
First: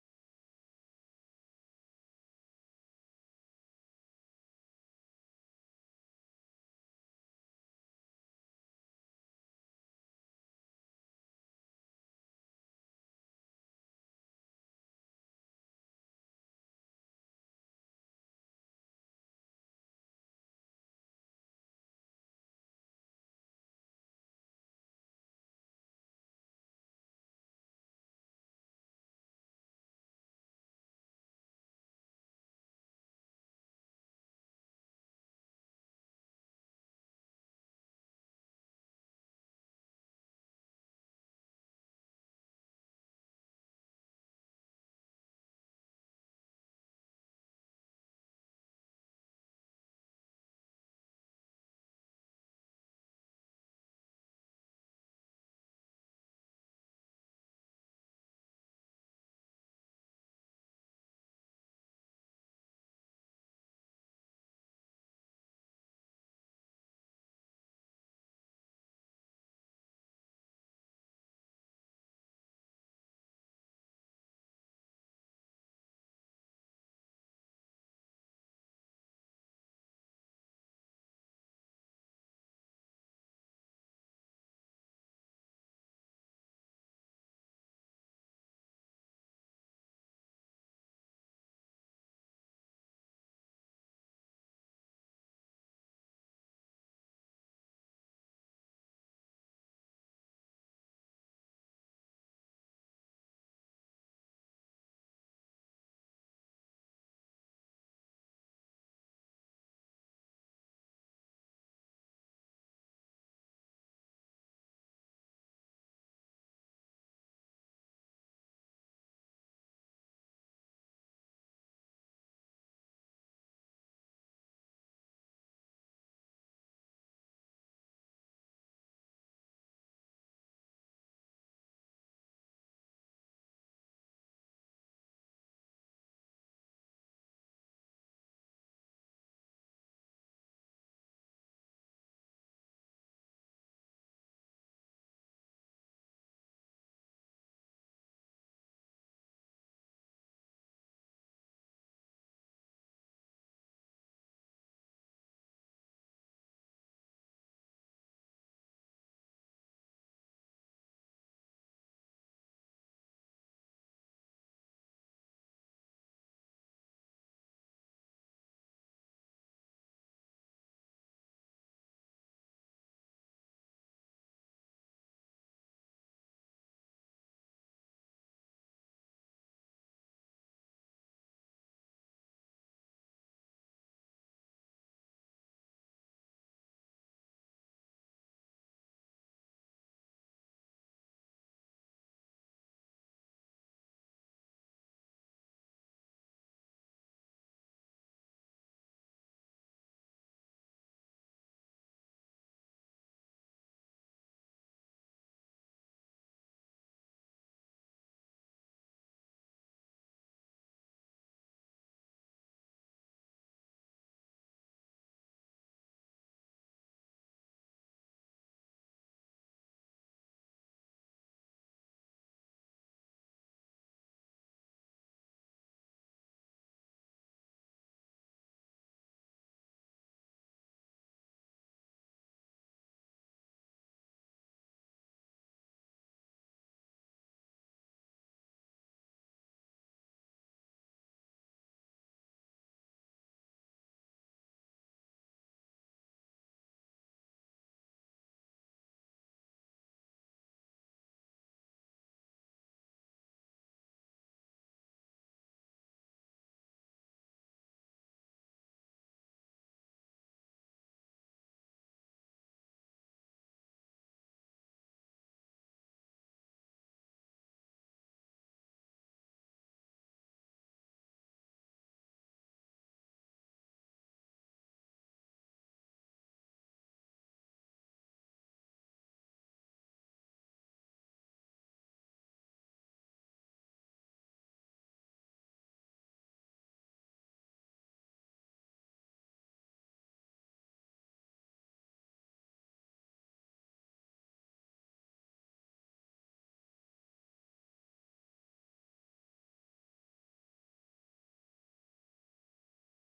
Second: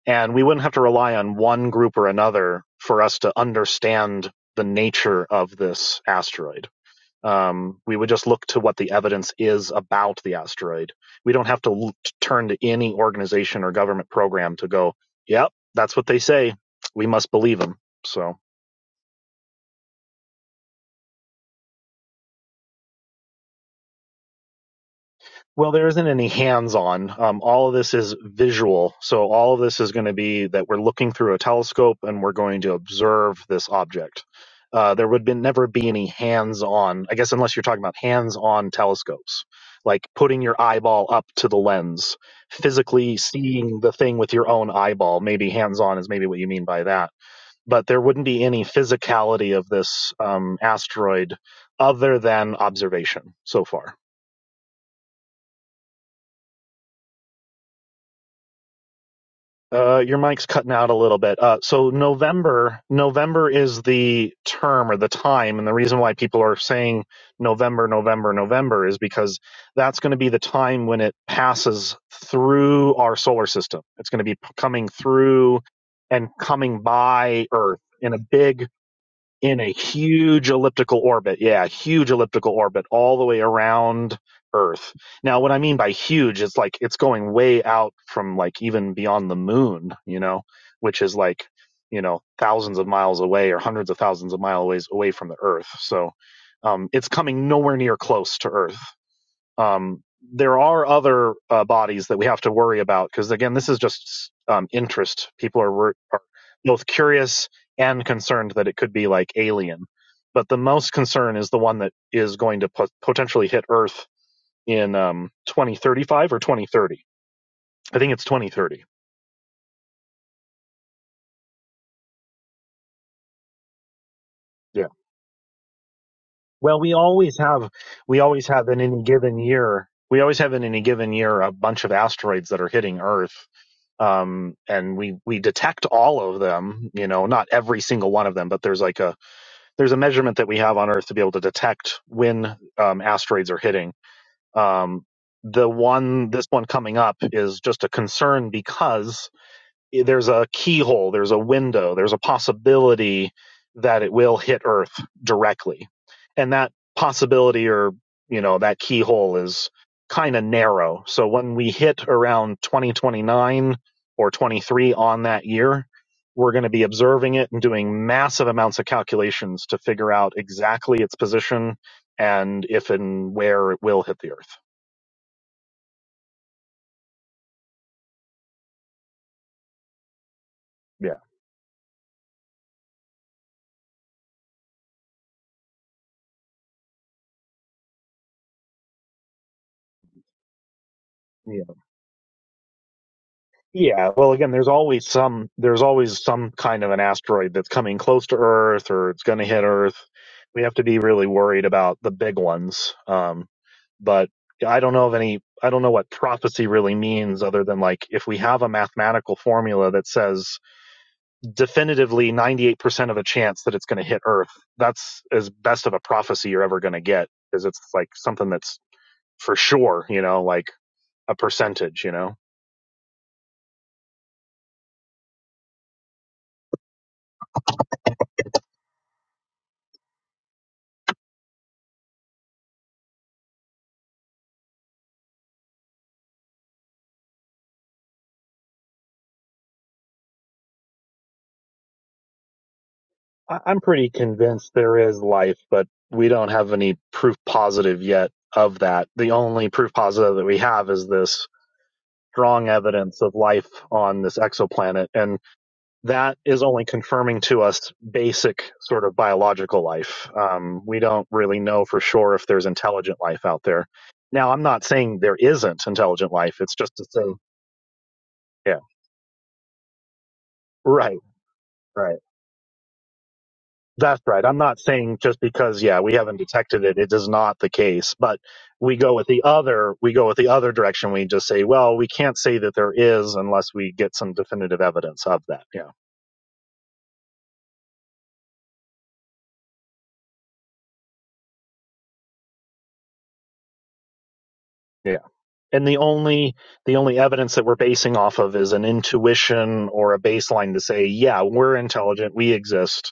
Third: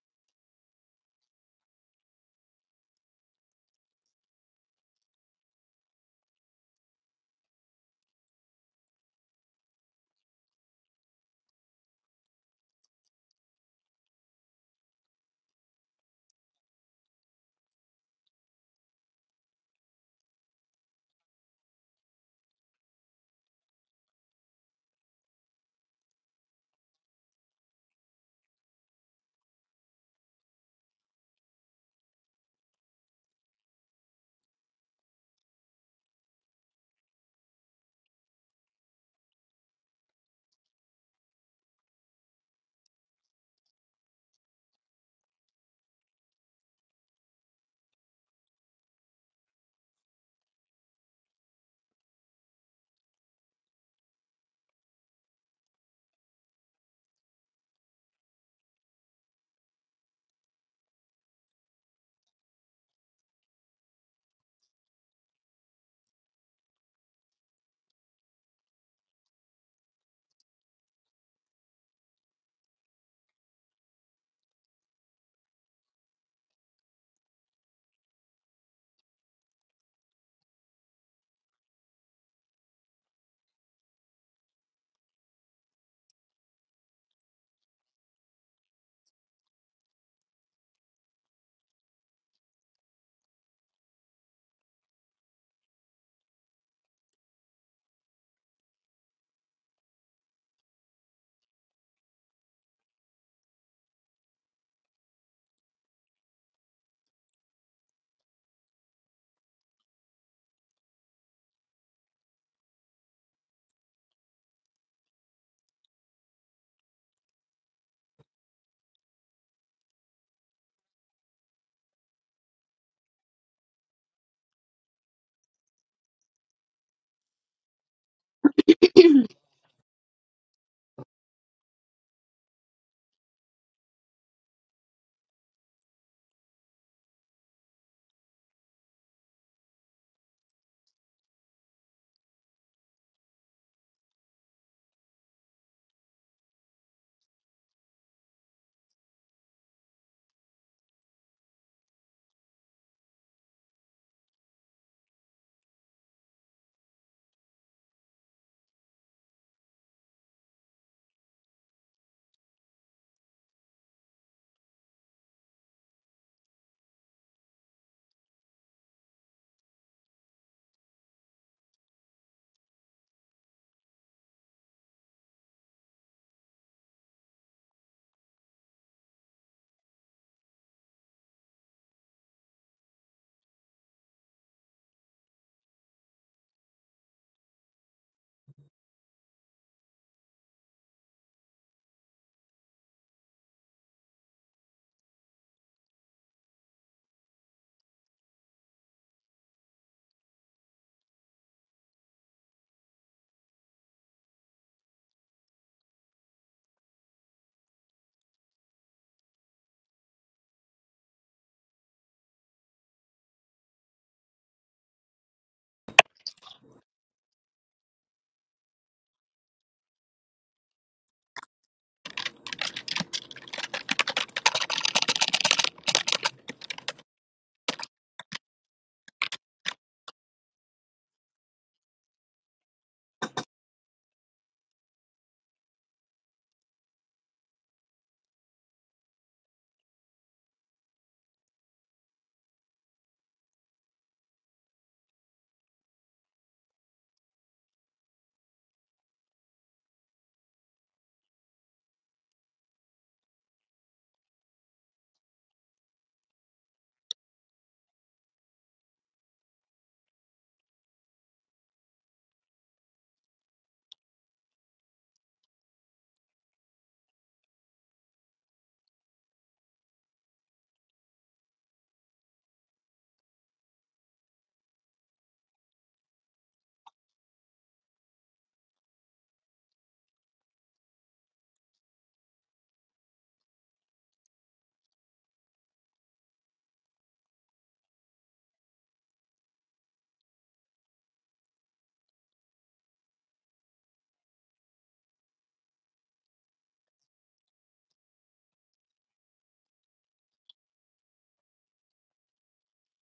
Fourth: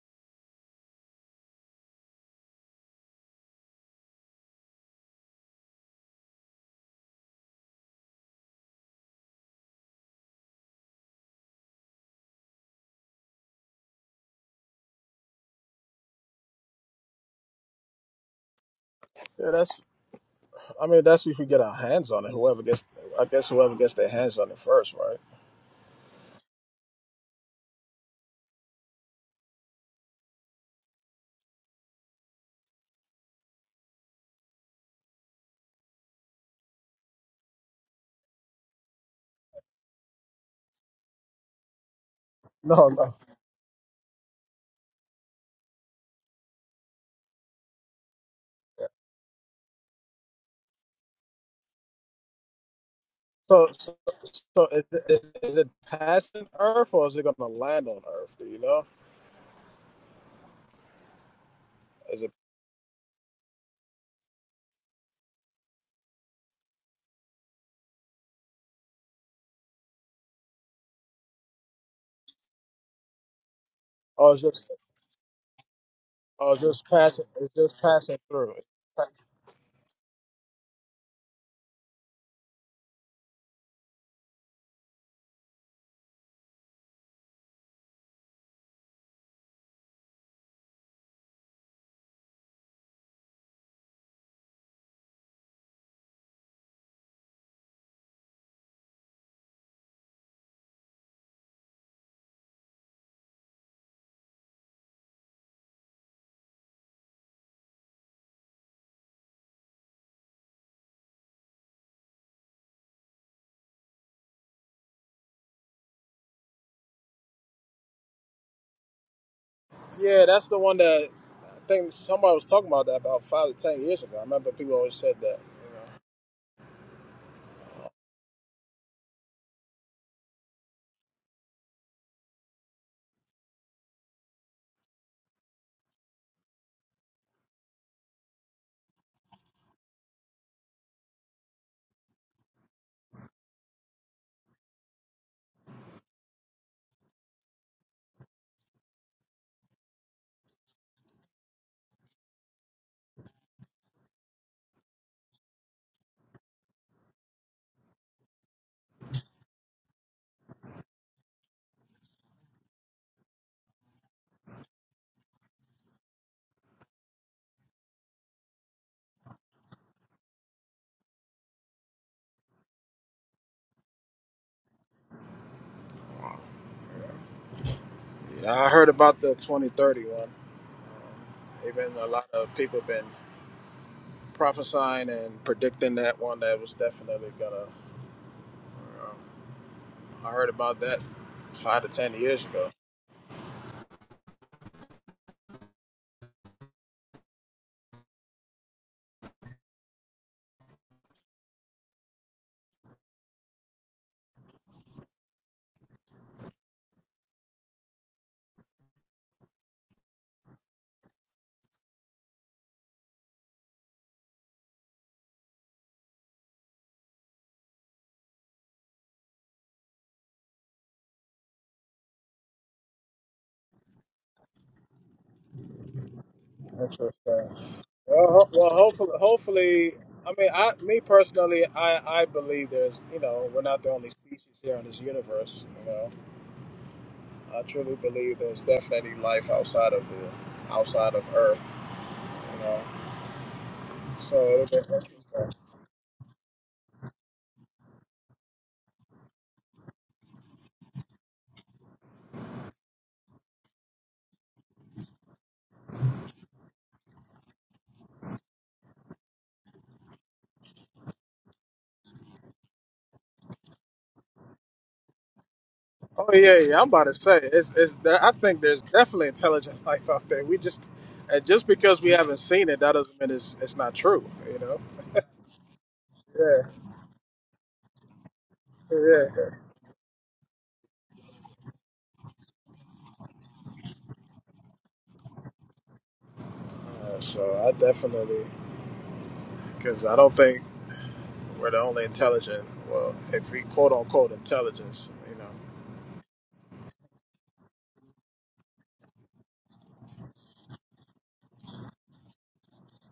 And we wouldn't have to rely on one group or another for us to understand the nature of this asteroid um, we would just look to what the evidence is about the asteroid. We don't have to l- t- turn to any organization or government program to go, yep, that's what they say. We must believe them. So. yeah, that's. I mean, that's if we get our hands on it. Whoever gets, I guess, whoever gets their hands on it first, right? Well, there isn't any hands-on. Um, all of this is visual. So all of this is going to be that we're looking through a telescope and we're going to observe this object. Uh, there would be, never be any hands-on, I guess, unless you're talking about hands-on telescopes, like putting your eyeball up to the lens, No, no. physically seeing the thing with your own eyeball. Maybe hands-on is maybe what you mean by that. But there wouldn't be any physicality of this um, asteroid other than observation so So, far. so, so is, is, is it passing Earth or is it gonna land on Earth? Do you know? Uh, your mic's cutting out a little bit. Uh, so Is it? November, November is the term or the time, and the reason why people are saying November, November, November is because that's going to be the time when it passes through our solar system. It's going to Or be it's p- just, coming through and or it's coming just passing? by It's Earth just in passing a through. big in a huge elliptical orbit. Yeah, huge elliptical orbit all the way around Earth. Now, what I mean by huge is like it's going way out from like even beyond the moon, you know, which is like, you know, thousands of miles away or hundreds of thousands of miles away from the Earth. So um, it's coming nowhere near close to Earth. Um, there are other uh, bodies that we have to worry about because again, this is just um, interest. People are, are both curious and concerned that it could be like alien, but the most concern is the one that is going to po- potentially hit Earth in um, 2035 or 2030. I think it's 2030. Yeah, that's the one that I think somebody was talking about that about five to ten years ago. I remember people Yeah. always said that. You Well, we always have we always have in any given year we always have in any given year a bunch of asteroids that are hitting Earth um and we we detect all of them you know not every single one of them but there's like a there's a measurement that we have on earth to be able to detect when um asteroids are hitting um the one this one coming up is just a concern because there's a keyhole, there's a window, there's a possibility that it will hit Earth directly. And that possibility or, you know, that keyhole is kind of narrow. So when we hit around 2029 or 23 on that year, we're going to be observing it and doing massive amounts of calculations to figure out exactly its position and if and where it will hit the Earth. know? Yeah, I heard about the 2031. Yeah. Even a lot of people have been prophesying and predicting that one that was definitely gonna. Um, I heard about that Yeah. five to ten years ago. Yeah, well, again, there's always some there's always some kind of an asteroid that's coming close to Earth or it's going to hit Earth. We have to be really worried about the big ones. Um, but I don't know of any. I don't know what prophecy really means, other than like if we have a mathematical formula that says definitively 98% of a chance that it's going to hit Earth. That's as best of a prophecy you're ever going to get, because it's like something that's for sure. You know, like a percentage. You know. Interesting. Well, ho- well, hopefully, hopefully, I mean, I, me personally, I, I believe there's, you know, we're not the only species here in this universe. You know, I truly believe there's definitely life outside of the, outside of Earth. You know, I- I'm pretty so it'll convinced be there is interesting. life, but we don't have any proof positive yet of that. The only proof positive that we have is this strong evidence of life on this exoplanet. And that is only confirming to us basic sort of biological life. Um, we don't really know for sure if there's intelligent life out there. Now, I'm not saying there isn't Oh intelligent life. yeah, It's yeah. I'm just to about to say, say it's, it's there, I think yeah, there's definitely intelligent life out there. We just right, and just because we right. haven't seen it, that doesn't mean it's it's not That's true. right. I'm You not know? saying just because, yeah, we haven't Yeah, detected it, it is not the case. But we go with yeah. the other, we go with the other direction. We just say, well, we can't say that there is unless we get some definitive evidence of that. Yeah. Uh, so I definitely because I don't think we're the only intelligent. Well, if we quote unquote intelligence, Yeah. you know. And the only, the only evidence that we're basing off of is an intuition or a baseline to say, yeah, we're intelligent. We exist.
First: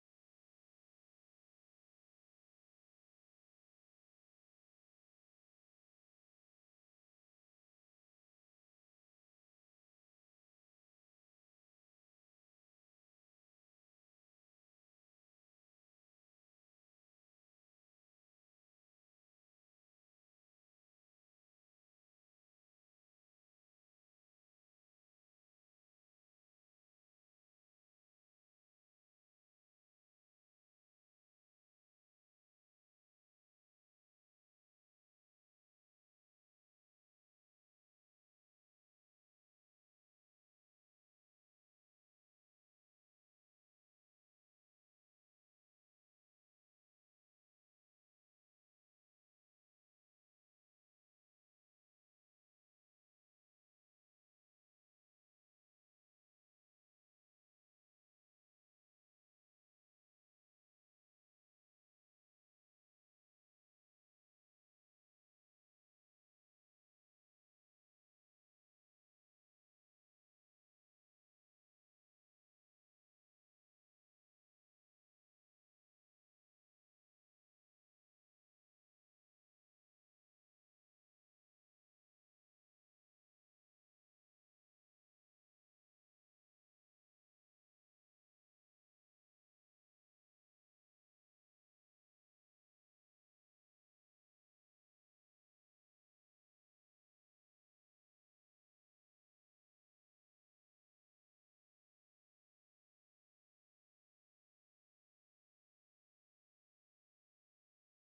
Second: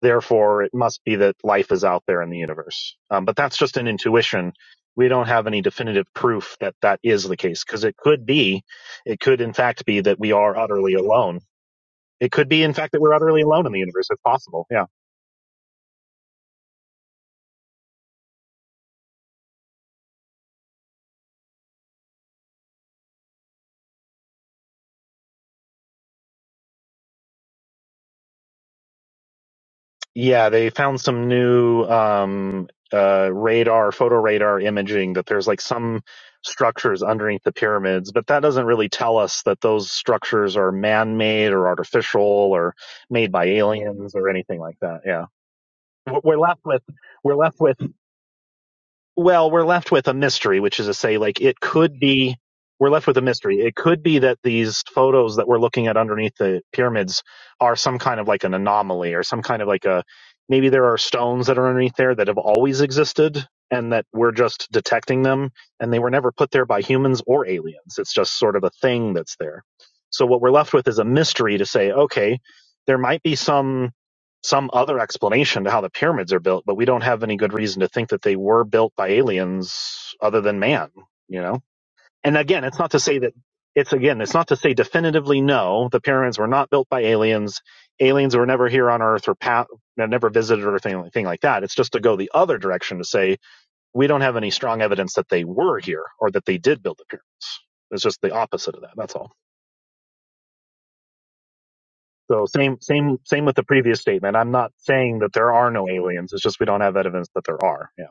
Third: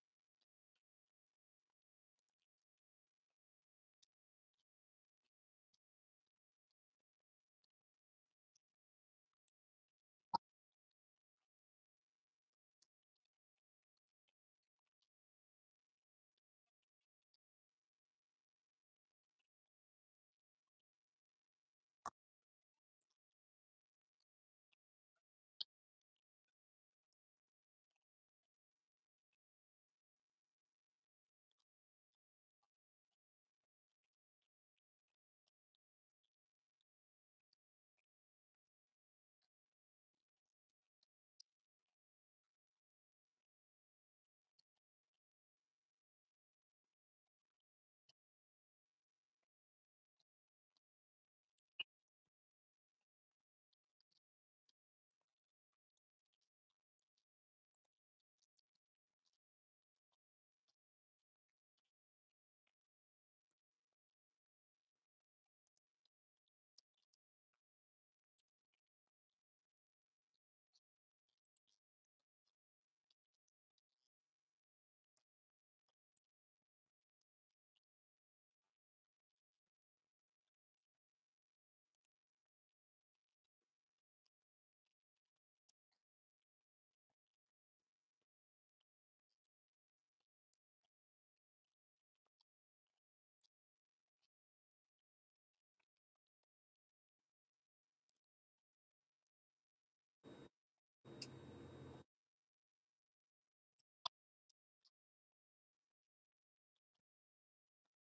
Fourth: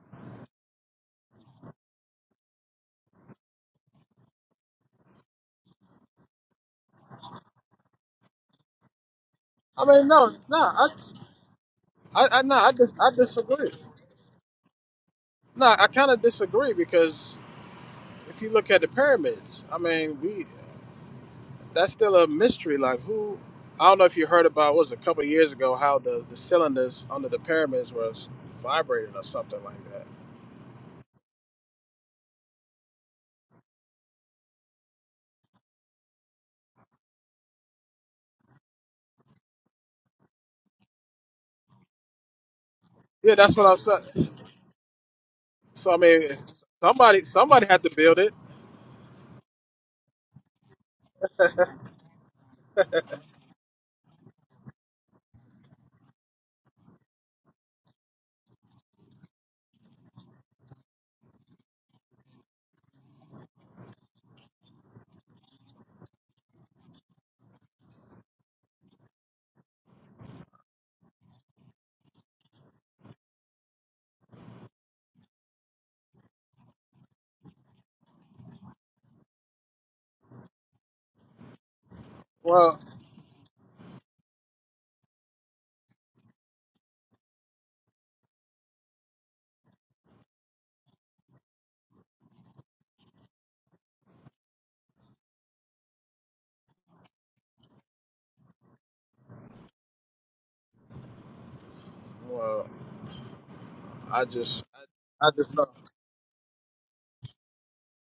Therefore, it must be that life is out there in the universe. Um, but that's just an intuition. We don't have any definitive proof that that is the case because it could be, it could in fact I be mean, that no, we are no, I, utterly alone. I, It I could no, be, I, in fact, dis- that we're I utterly alone in disagree. the universe. It's possible. Yeah. No, I kind of disagree because if you look at the pyramids, I mean, we that's still a mystery. Like who? I don't know if you heard about what was it, a couple of years ago how the, the cylinders under the pyramids was vibrating or something like that. Yeah. They found some new, um, uh, radar, photo radar imaging that there's like some structures underneath the pyramids, but that doesn't really tell us that those structures are man made or artificial or made Yeah, by that's what I'm aliens saying. or anything like that. Yeah. So I we're mean, left with somebody we're left somebody with had to build it. well we're left with a mystery which is to say like it could be we're left with a mystery it could be that these photos that we're looking at underneath the pyramids are some kind of like an anomaly or some kind of like a maybe there are stones that are underneath there that have always existed and that we're just detecting them and they were never put there by humans or aliens it's just sort of a thing that's there so what we're left with is a mystery to say okay there might be some some other explanation to how the pyramids are built, but we don't have any good reason to think that they were built by aliens other than man, you know? And again, it's Well, not to say that it's again, it's not to say definitively no, the pyramids were not built by aliens. Aliens were never here on Earth or pa- never visited or anything, anything like that. It's just to go the other direction to say we don't have any strong evidence that they were here or that they did build the pyramids. It's just the opposite of that. That's all. So well, same same same with the previous I statement. I'm just not saying I that there just know. are no aliens. It's just we don't have evidence that there are. Yeah.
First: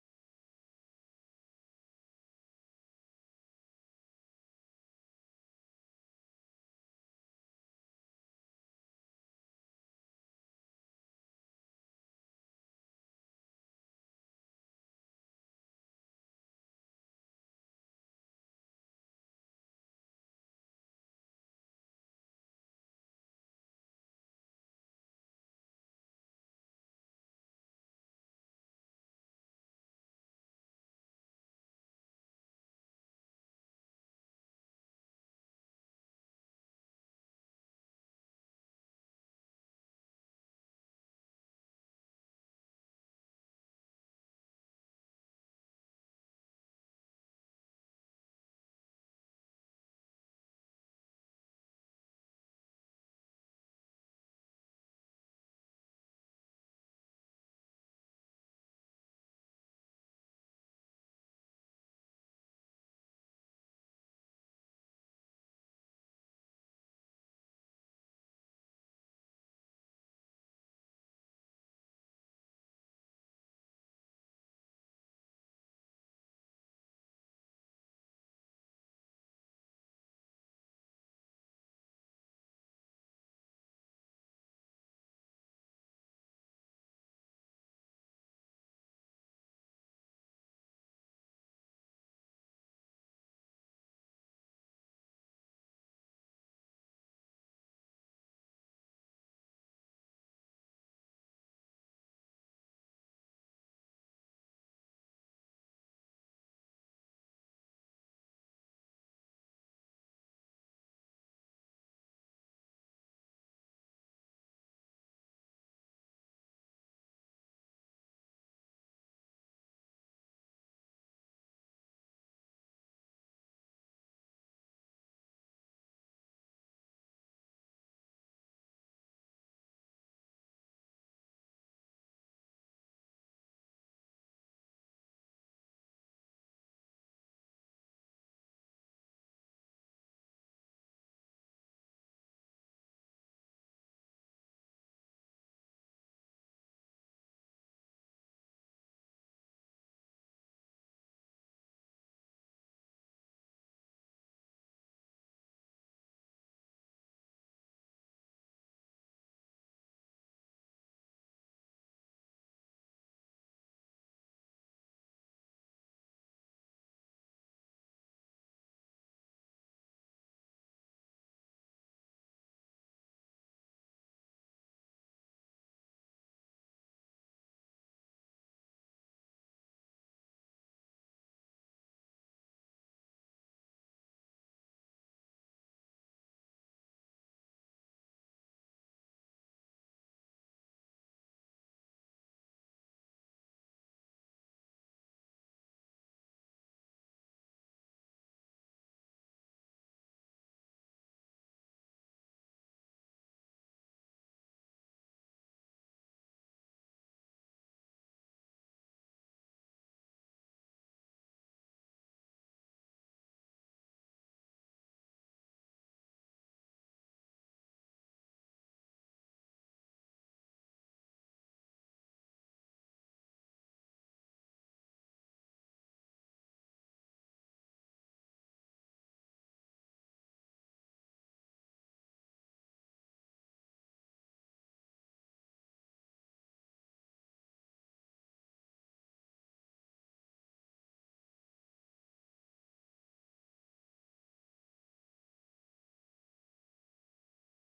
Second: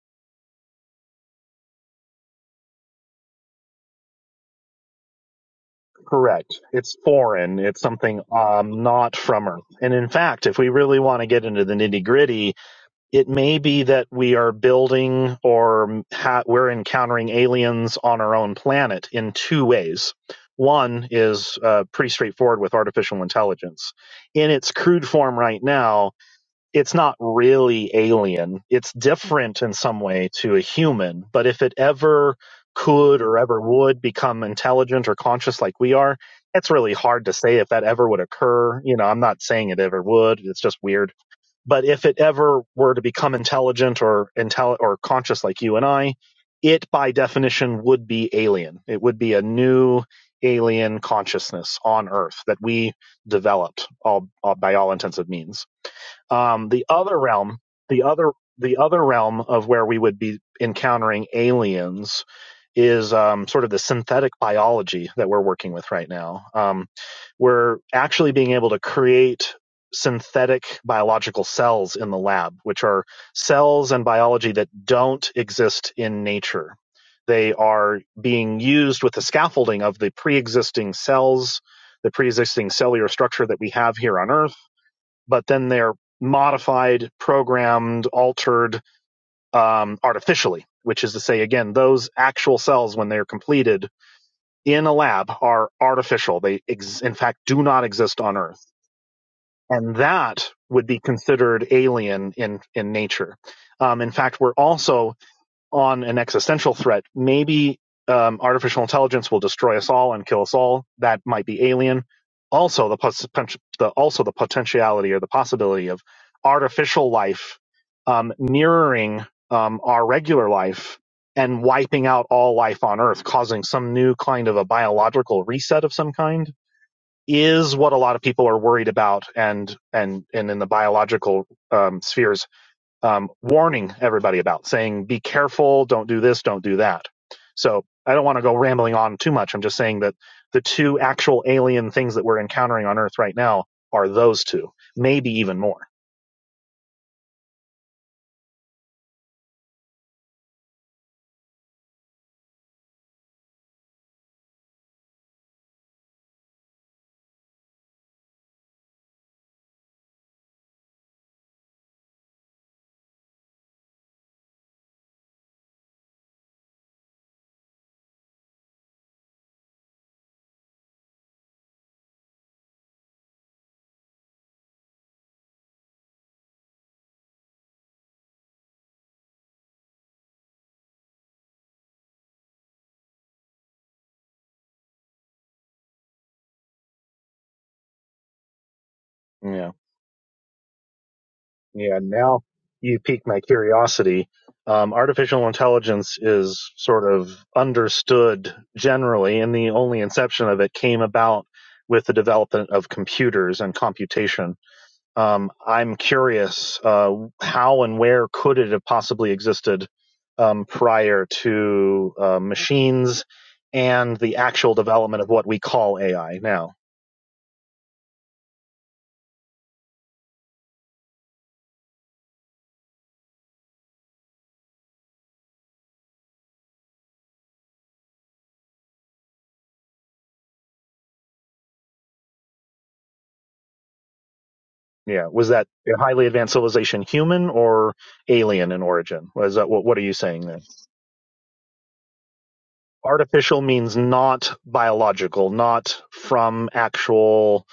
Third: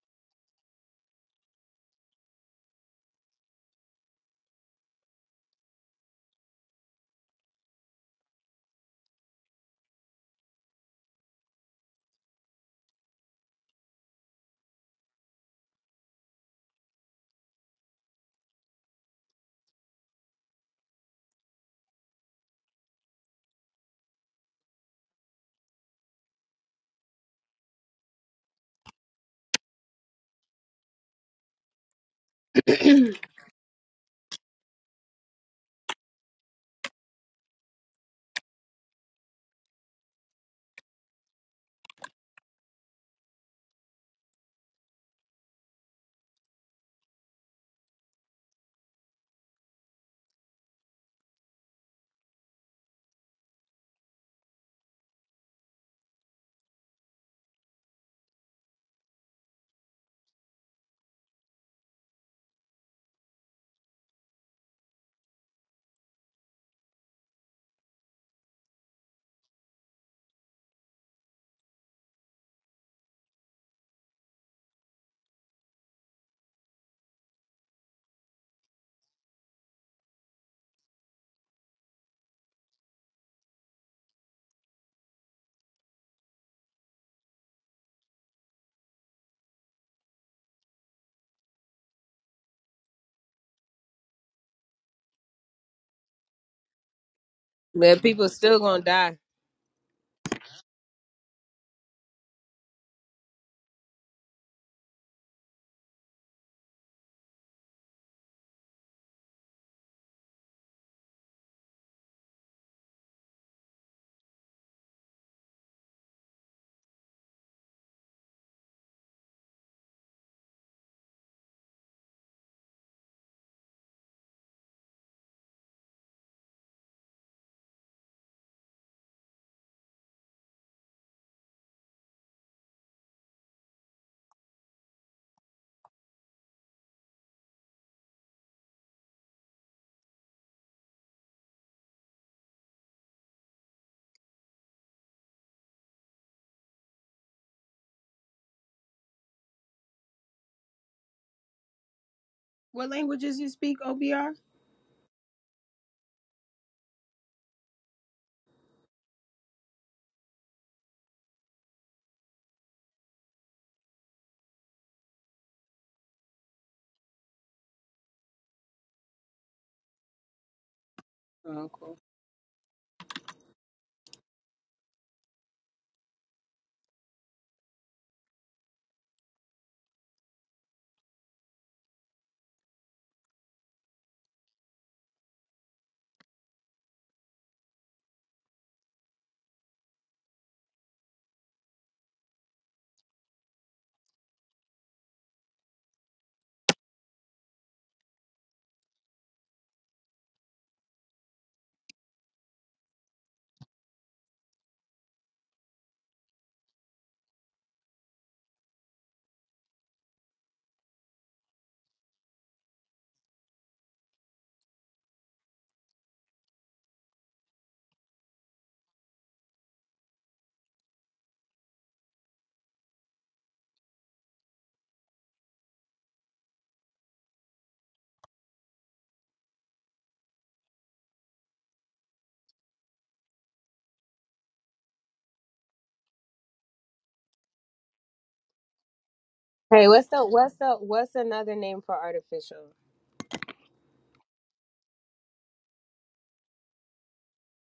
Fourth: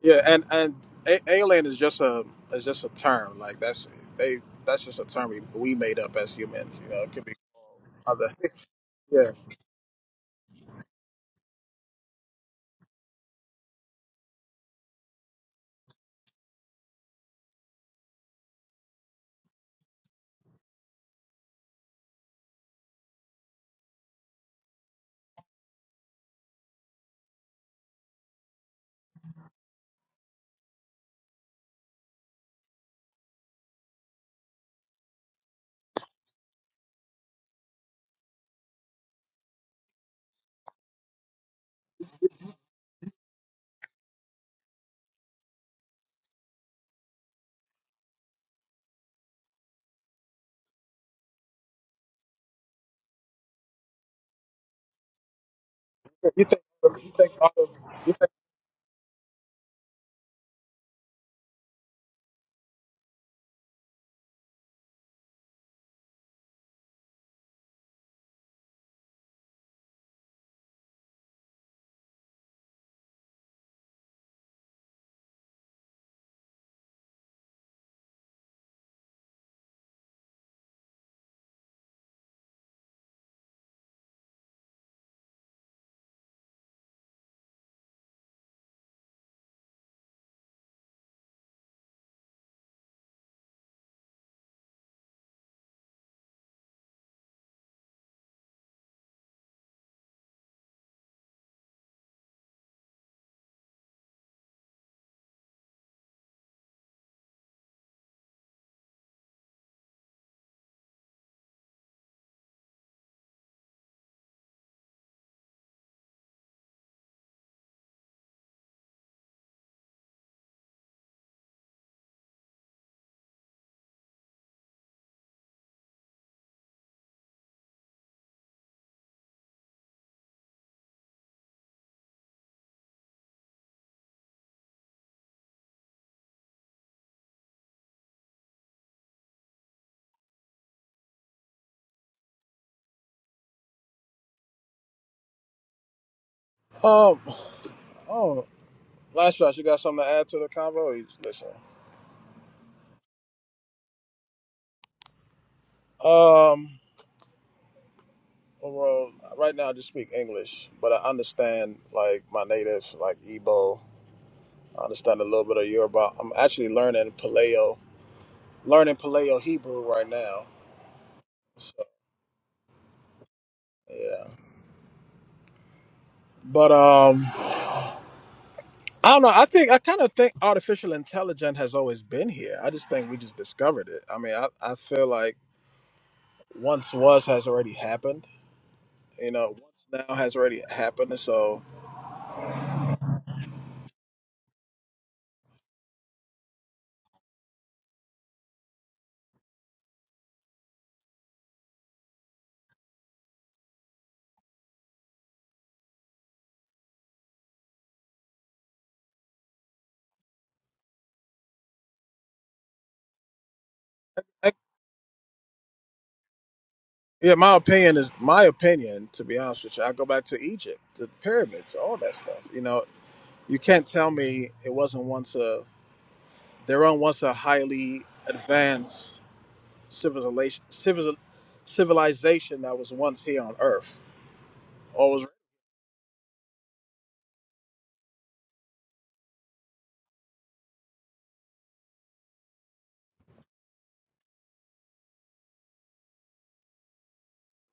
Yeah, and and a- alien is just a is just a term. Like that's they that's just a term we, we made up as Correct. humans. You It's know, it could be foreign. It's something other. um not Yeah, from Earth. And in fact, if we really want to get into the nitty gritty, it may be that we are building or ha- we're encountering aliens on our own planet in two ways. One is uh, pretty straightforward with artificial intelligence. In its crude form right now, it's not really alien. It's different in some way to a human, but if it ever could or ever would become intelligent or conscious like we are, it's really hard to say if that ever would occur. You know, I'm not saying it ever would. It's just weird. But if it ever were to become intelligent or intel or conscious like you and I, it by definition would be alien. It would be a new alien consciousness on Earth that we developed all, all by all intents and means. you think Um, the you other think realm, other. the You other the other realm of where we would be encountering aliens is um, sort of the synthetic biology that we're working with right now. Um, we're actually being able to create synthetic biological cells in the lab, which are cells and biology that don't exist in nature. They are being used with the scaffolding of the pre existing cells, the pre existing cellular structure that we have here on Earth but then they're modified, programmed, altered um, artificially, which is to say, again, those actual cells, when they're completed in a lab, are artificial. They, ex- in fact, do not Man, exist people on still Earth. gonna die. And that would be considered alien in, in nature. Um, in fact, we're also on an existential threat. Maybe um, artificial intelligence will destroy us all and kill us all. That might be alien. Also, the, pos- the also the potentiality or the possibility of artificial life um, mirroring um, our regular life and wiping out all life on Earth, causing some new kind of a biological reset of some kind, is what a lot of people are worried about. And and and in the biological um, spheres, um, warning everybody about, saying, be careful, don't do this, don't do that. So I don't want to go rambling on too much. I'm just saying that the two actual alien things that we're encountering on Earth right now are those two, maybe even more. think, um. oh, Last shot, you got something to add to the convo? Or you just listen. What languages you speak, OBR? Um, well, right now I just speak English, but I understand like my native, like Igbo. I understand a little bit of Yoruba. I'm actually learning Paleo, learning Paleo Hebrew right now. Oh, So cool. yeah, but um, I don't know. I think I kind of think artificial intelligence has always been here. I just think we just discovered it. I mean, I I feel like once was has already happened. You know, Yeah. once now has already happened, so. Yeah. Now you piqued my curiosity. Um, artificial intelligence is sort of understood generally, and the only inception of it came about with the development of computers and computation Um, I'm curious uh, how and where could it have possibly existed um, prior to uh, machines and the actual development of what we call AI now? Yeah, my opinion is my opinion. To be honest with you, I go back to Egypt, to the pyramids, all that stuff. You know, you can't tell me it wasn't once a there are on once a highly advanced civilization, civil, civilization that was once here on Earth, or was Yeah, was that a highly advanced civilization human or alien in origin? Was that what? Hey, What are what's you the saying what's there? the what's another name for artificial? Artificial means not biological, not from actual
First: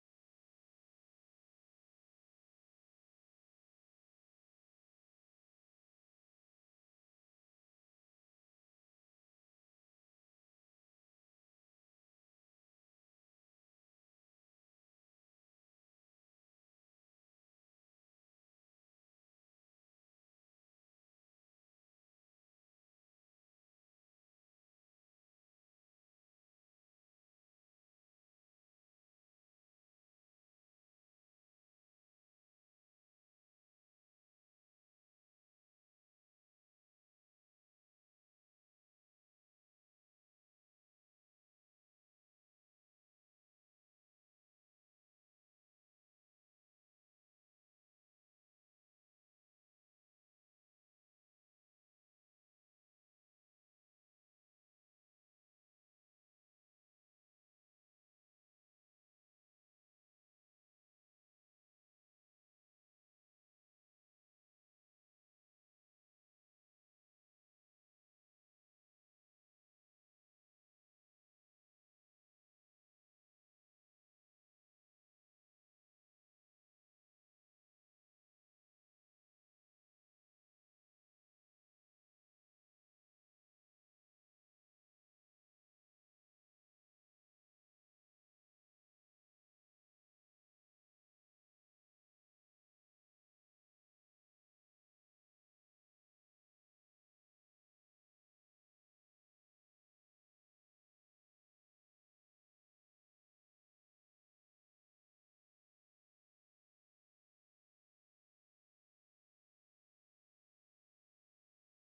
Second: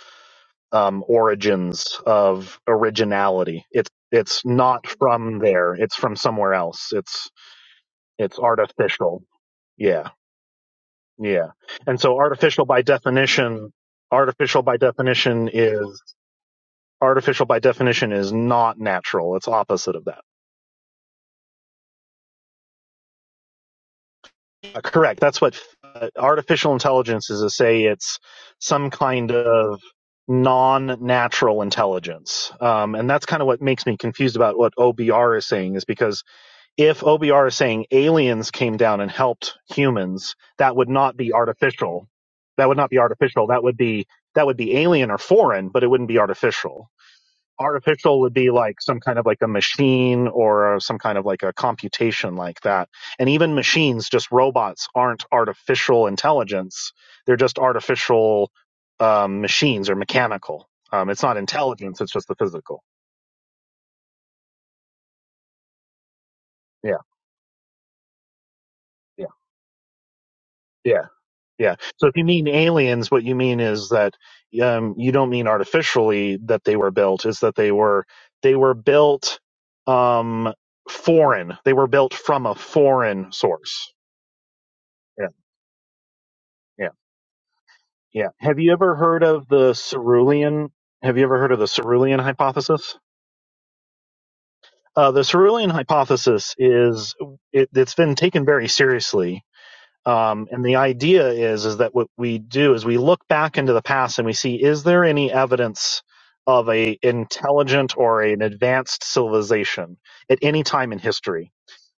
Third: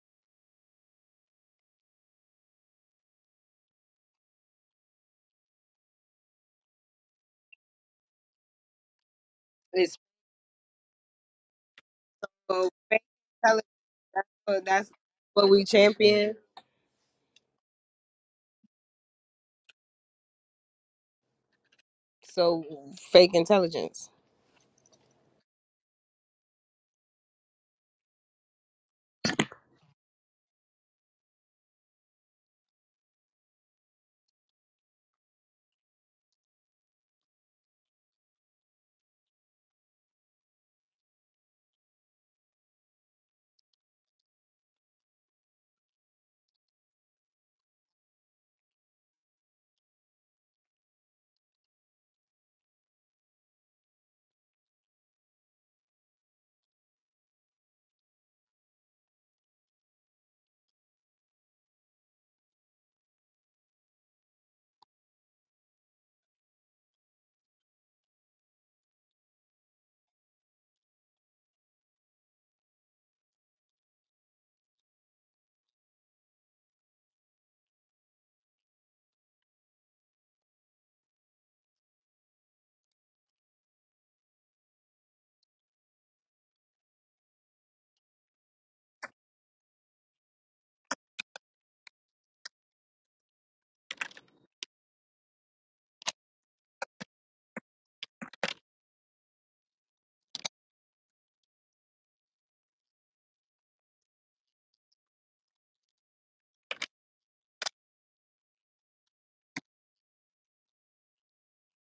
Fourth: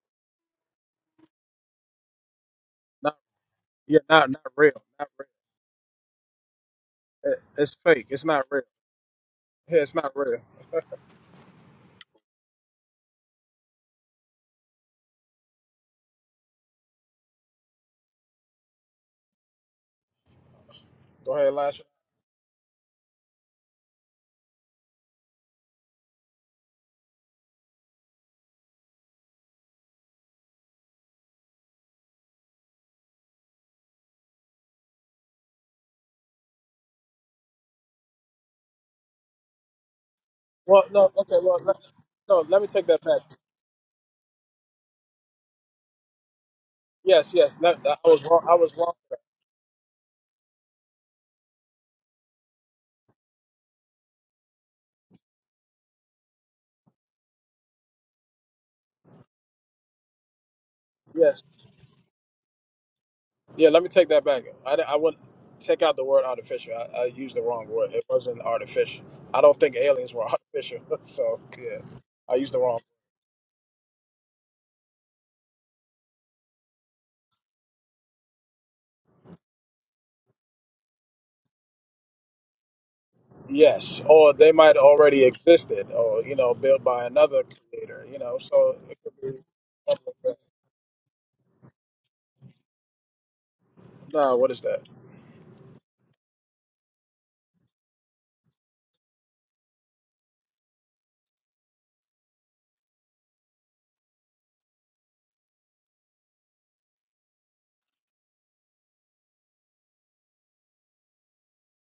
um, origins of not. originality. It's Yeah, not not it's real. not Not from there. It's from somewhere else. It's real. It, it's fake. It's It's not real. artificial. Yeah, it's It's Yeah. not real. Yeah. And so artificial well, by fake intelligence. definition, artificial by That's definition what we is champion. artificial by definition is not natural. It's opposite of that. Go ahead, Lasha. So fake intelligence. Uh, correct. That's what uh, artificial intelligence is to say it's some kind of non-natural intelligence. Um, and that's kind of what makes me confused about what OBR is saying is because if OBR is saying aliens came down and helped humans, that Well, would no, not be okay, well, let, artificial. no. Let me That would take not be that back. artificial. That would be that would be alien or foreign, but it wouldn't be artificial. Yes, yes. Let, I Artificial was would wrong. be I was like some wrong. kind of like a machine or some kind of like a computation like that. And even machines, just robots, aren't artificial intelligence. They're just artificial um, machines or mechanical. Um, it's not intelligence. It's just the physical. Yeah, let me take that back. I, I would take out the word artificial. Yeah, I, I used the wrong word. It wasn't artificial. yeah, I don't think aliens were artificial. yeah. So Yeah. yeah, So if you I mean used the wrong. aliens, what you mean is that um, you don't mean artificially that they were built. Is that they were they were built um, foreign. They were built from a foreign source. Yes, or they might already Yeah. existed, or you know, built Yeah. by another creator. You Yeah. know, Have you so ever it could heard of the be. cerulean? Have you ever heard of the cerulean hypothesis? No, what is that? Uh, the cerulean hypothesis is it, it's been taken very seriously Um, and the idea is is that what we do is we look back into the past and we see is there any evidence of a intelligent or an advanced civilization at any time in history?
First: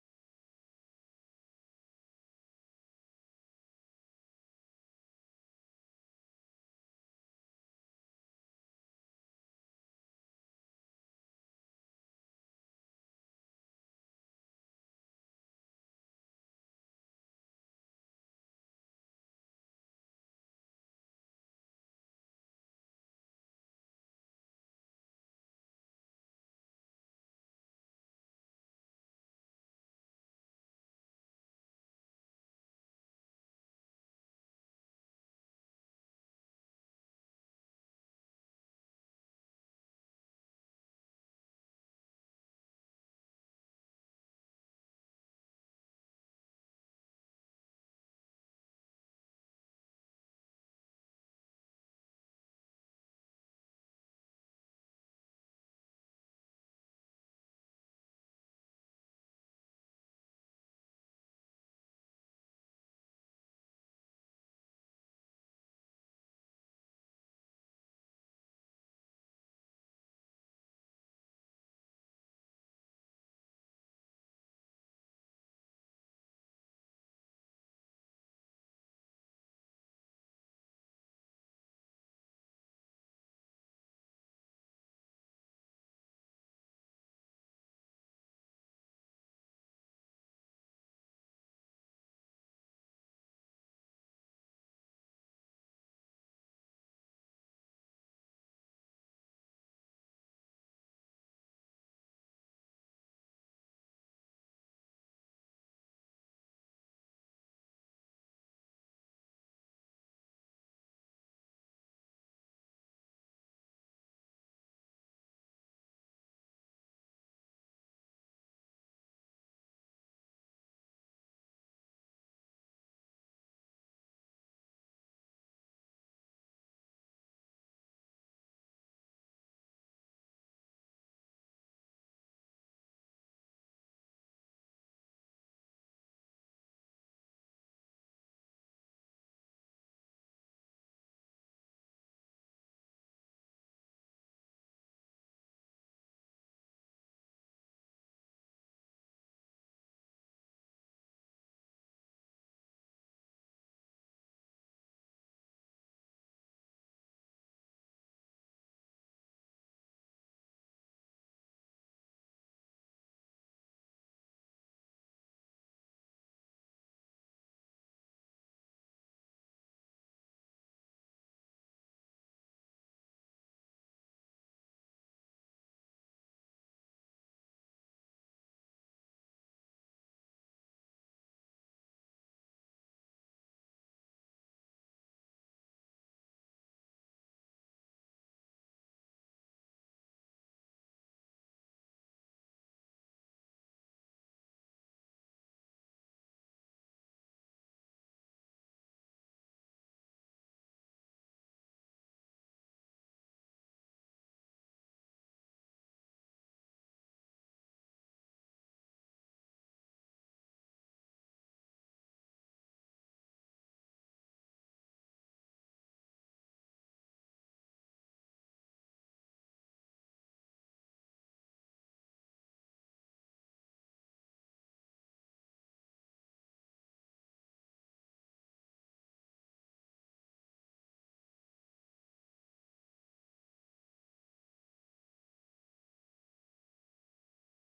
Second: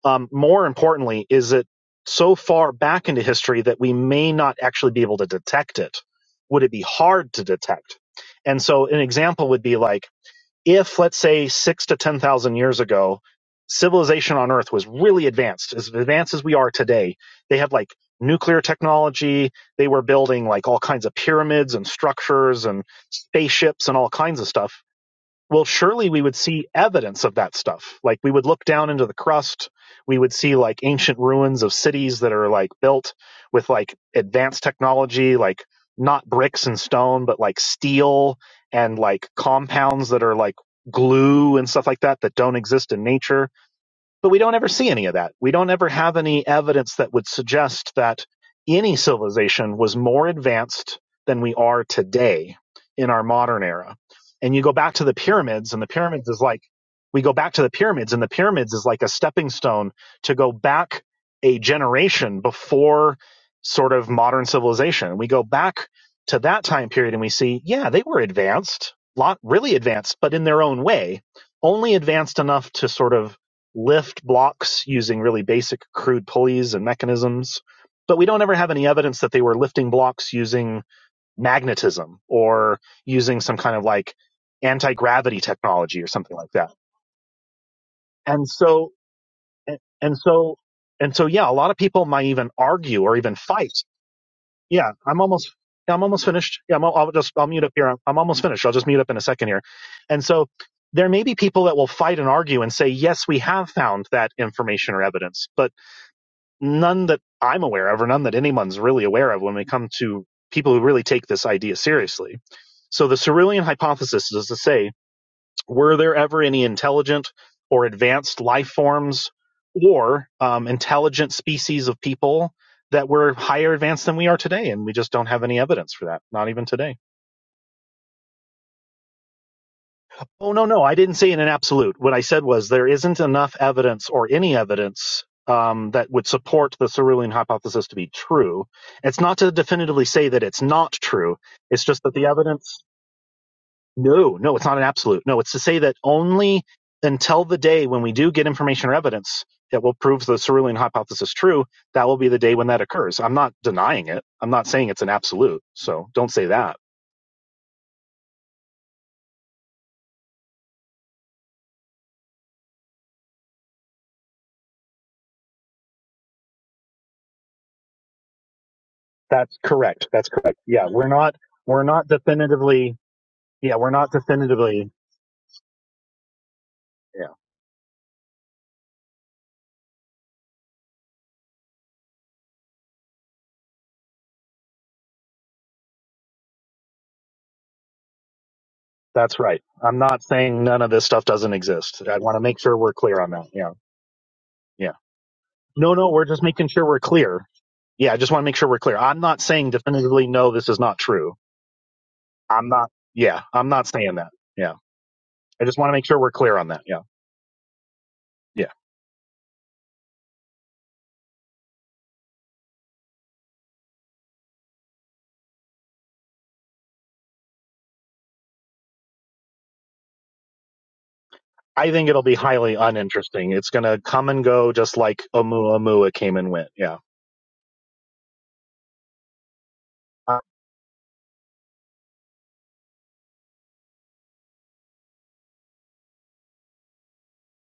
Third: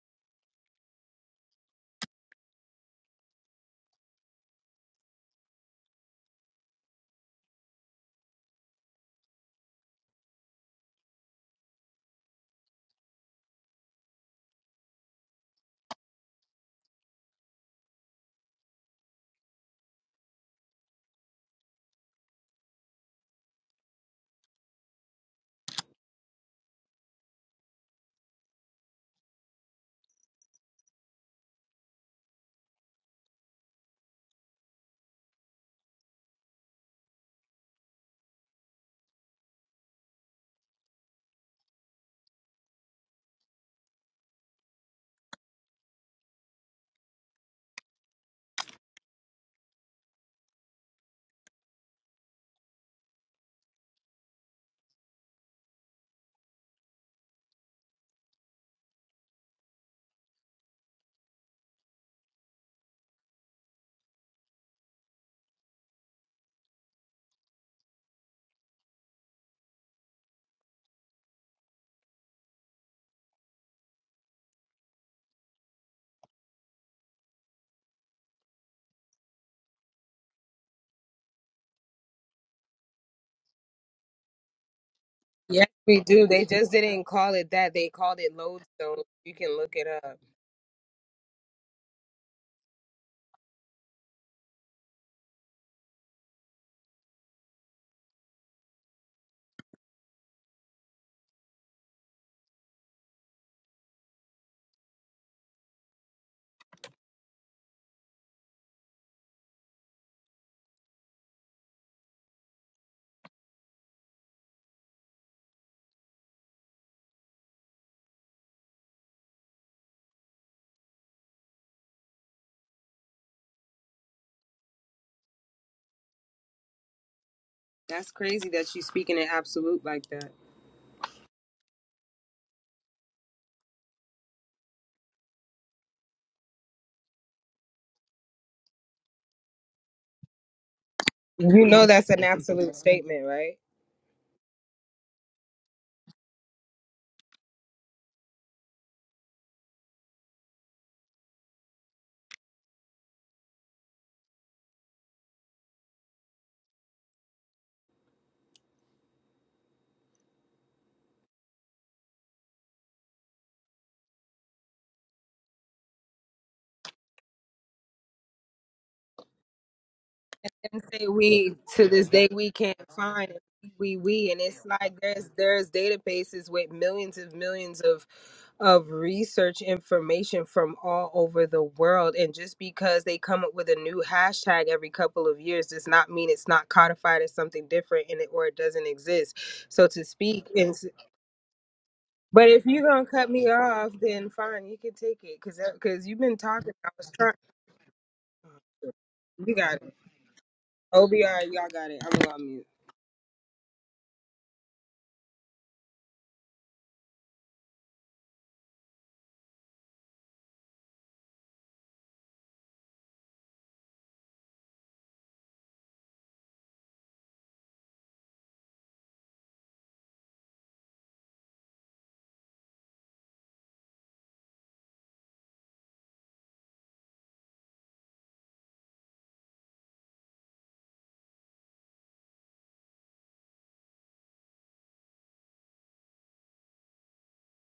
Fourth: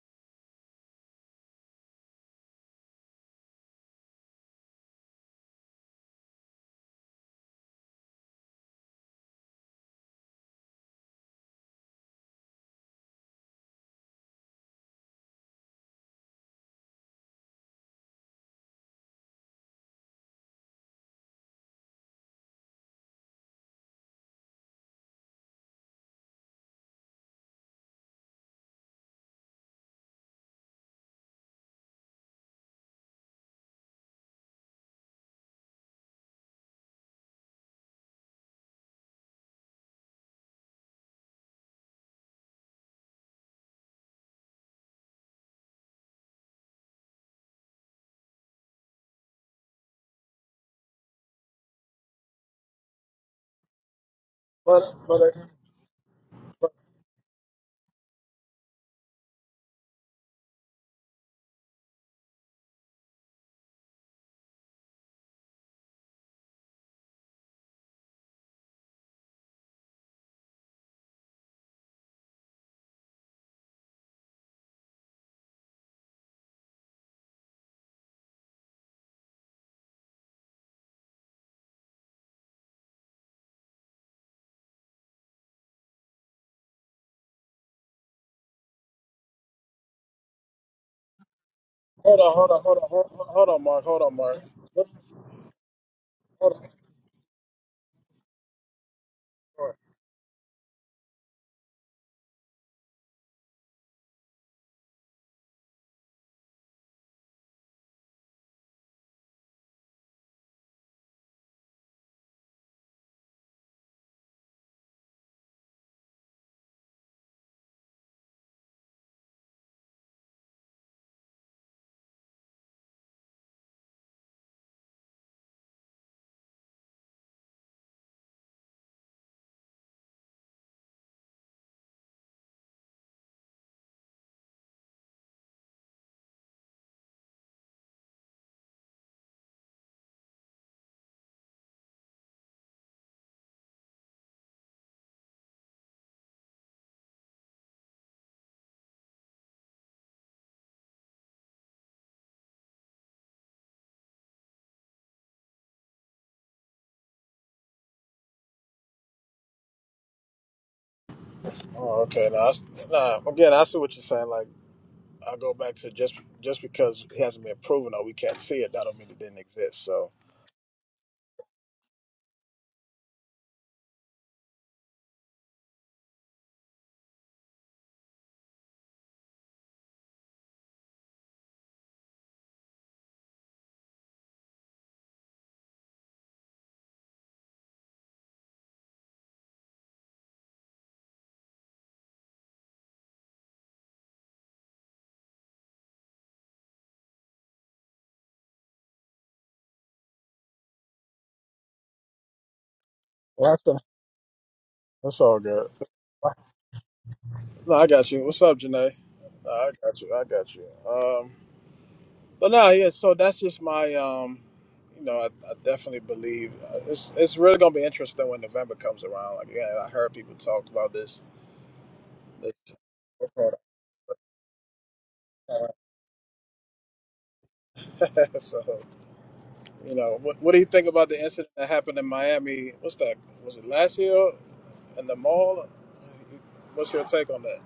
Um, more importantly, is it so far back into history that we may not actually be able to detect it? Would it be hard to detect? And so an example would be like if let's say six to 10,000 years ago, civilization on earth was really advanced, as advanced as we are today, they had like nuclear technology. They were building like all kinds of pyramids and structures and spaceships and all kinds of stuff well surely we would see evidence of that stuff like we would look down into the crust we would see like ancient ruins of cities that are like built with like advanced technology like not bricks and stone but like steel and like compounds that are like glue and stuff like that that don't exist in nature but we don't ever see any of that. We don't ever have any evidence that would suggest that any civilization was more advanced than we are today in our modern era. And you go back But to the but, uh, pyramids, and the pyramids is like, but we go back to the pyramids, and the pyramids is like a stepping stone to go back a generation before sort of modern civilization. We go back to that time period and we see, yeah, they were advanced, lot really advanced, but in their own way, only advanced enough to sort of lift blocks using really basic crude pulleys and mechanisms. But we don't ever have any evidence that they were lifting blocks using magnetism or using some kind of like anti gravity Yes, technology we or do. something They like that. just didn't call it that. They called it And so, lodestone. You can look and it up. so, and so, yeah, a lot of people hold might on, even hold on, hold on, argue hold or on, even hold on, fight. Mark, hold on, Mark. What- Yeah, I'm almost, yeah, I'm almost Hold finished. on, Yeah, I'm, I'll just, I'll mute up here. I'm almost finished. I'll just mute up in a second here. Mark. And so, there may be people that will fight and argue and say, yes, we have found that information or evidence, but none that I'm aware of, or none that anyone's really aware of when we come to people who really take this idea seriously. So the Cerulean hypothesis is to say, were there ever any intelligent or advanced life forms or um, intelligent species of people that were higher advanced than we are today? And we just don't have any evidence for that, not even today. That's crazy that she's speaking in absolute like that. Oh, no, no. I didn't say in an absolute. What I said was there isn't enough evidence or any evidence um, that would support the cerulean hypothesis to be true. It's not to definitively say that it's not true. You It's know just that's that an the absolute evidence. statement, right? No, no, it's not an absolute. No, it's to say that only until the day when we do get information or evidence that will prove the cerulean hypothesis true, that will be the day when that occurs. I'm not denying it. I'm not saying it's an absolute. So don't say that. Oh, okay. Now, I s- nah, again, I see what you're saying. Like. I'll go back to just just because it hasn't been proven or we can't see it, that don't mean it didn't That's exist. correct. So That's correct. and Yeah, we're say not. we We're to not this day we can't definitively find it. Yeah, we're we not we and it's definitively. like there's there's databases with millions Yeah, of millions of of research information from all over the world and just because they come up with a new hashtag every couple of years does not mean it's not codified as something different in it or it doesn't exist that's right. so I'm to not speak saying and none s- of this stuff doesn't exist. I want to but make if sure you're we're gonna clear cut on that. me Yeah, off then fine you yeah. can take it because No, because no, you've we're been just making talking sure i we're was trying clear. Yeah, I just want to make sure we're clear. I'm not you saying got it definitively no, this is not true. obr y'all got it i'm gonna mute I'm not. Yeah, well, that's, I'm all- not saying that. Yeah, that's all I good. just want to make sure we're clear on that. Yeah, No, I got you. What's up, yeah. Janae? No, I got you. I got you. Um, but no, yeah. So that's just my, um, you know, I, I definitely believe uh, it's it's really gonna be interesting when November comes around. Like, yeah, I heard people talk about this. I think it'll be this highly uninteresting. It's gonna come and go, just like Oumuamua came and went. Yeah. so You know, what, Uh, what do you think about the incident that happened in Miami? What's that? Was it last year in the mall? What's your take on that,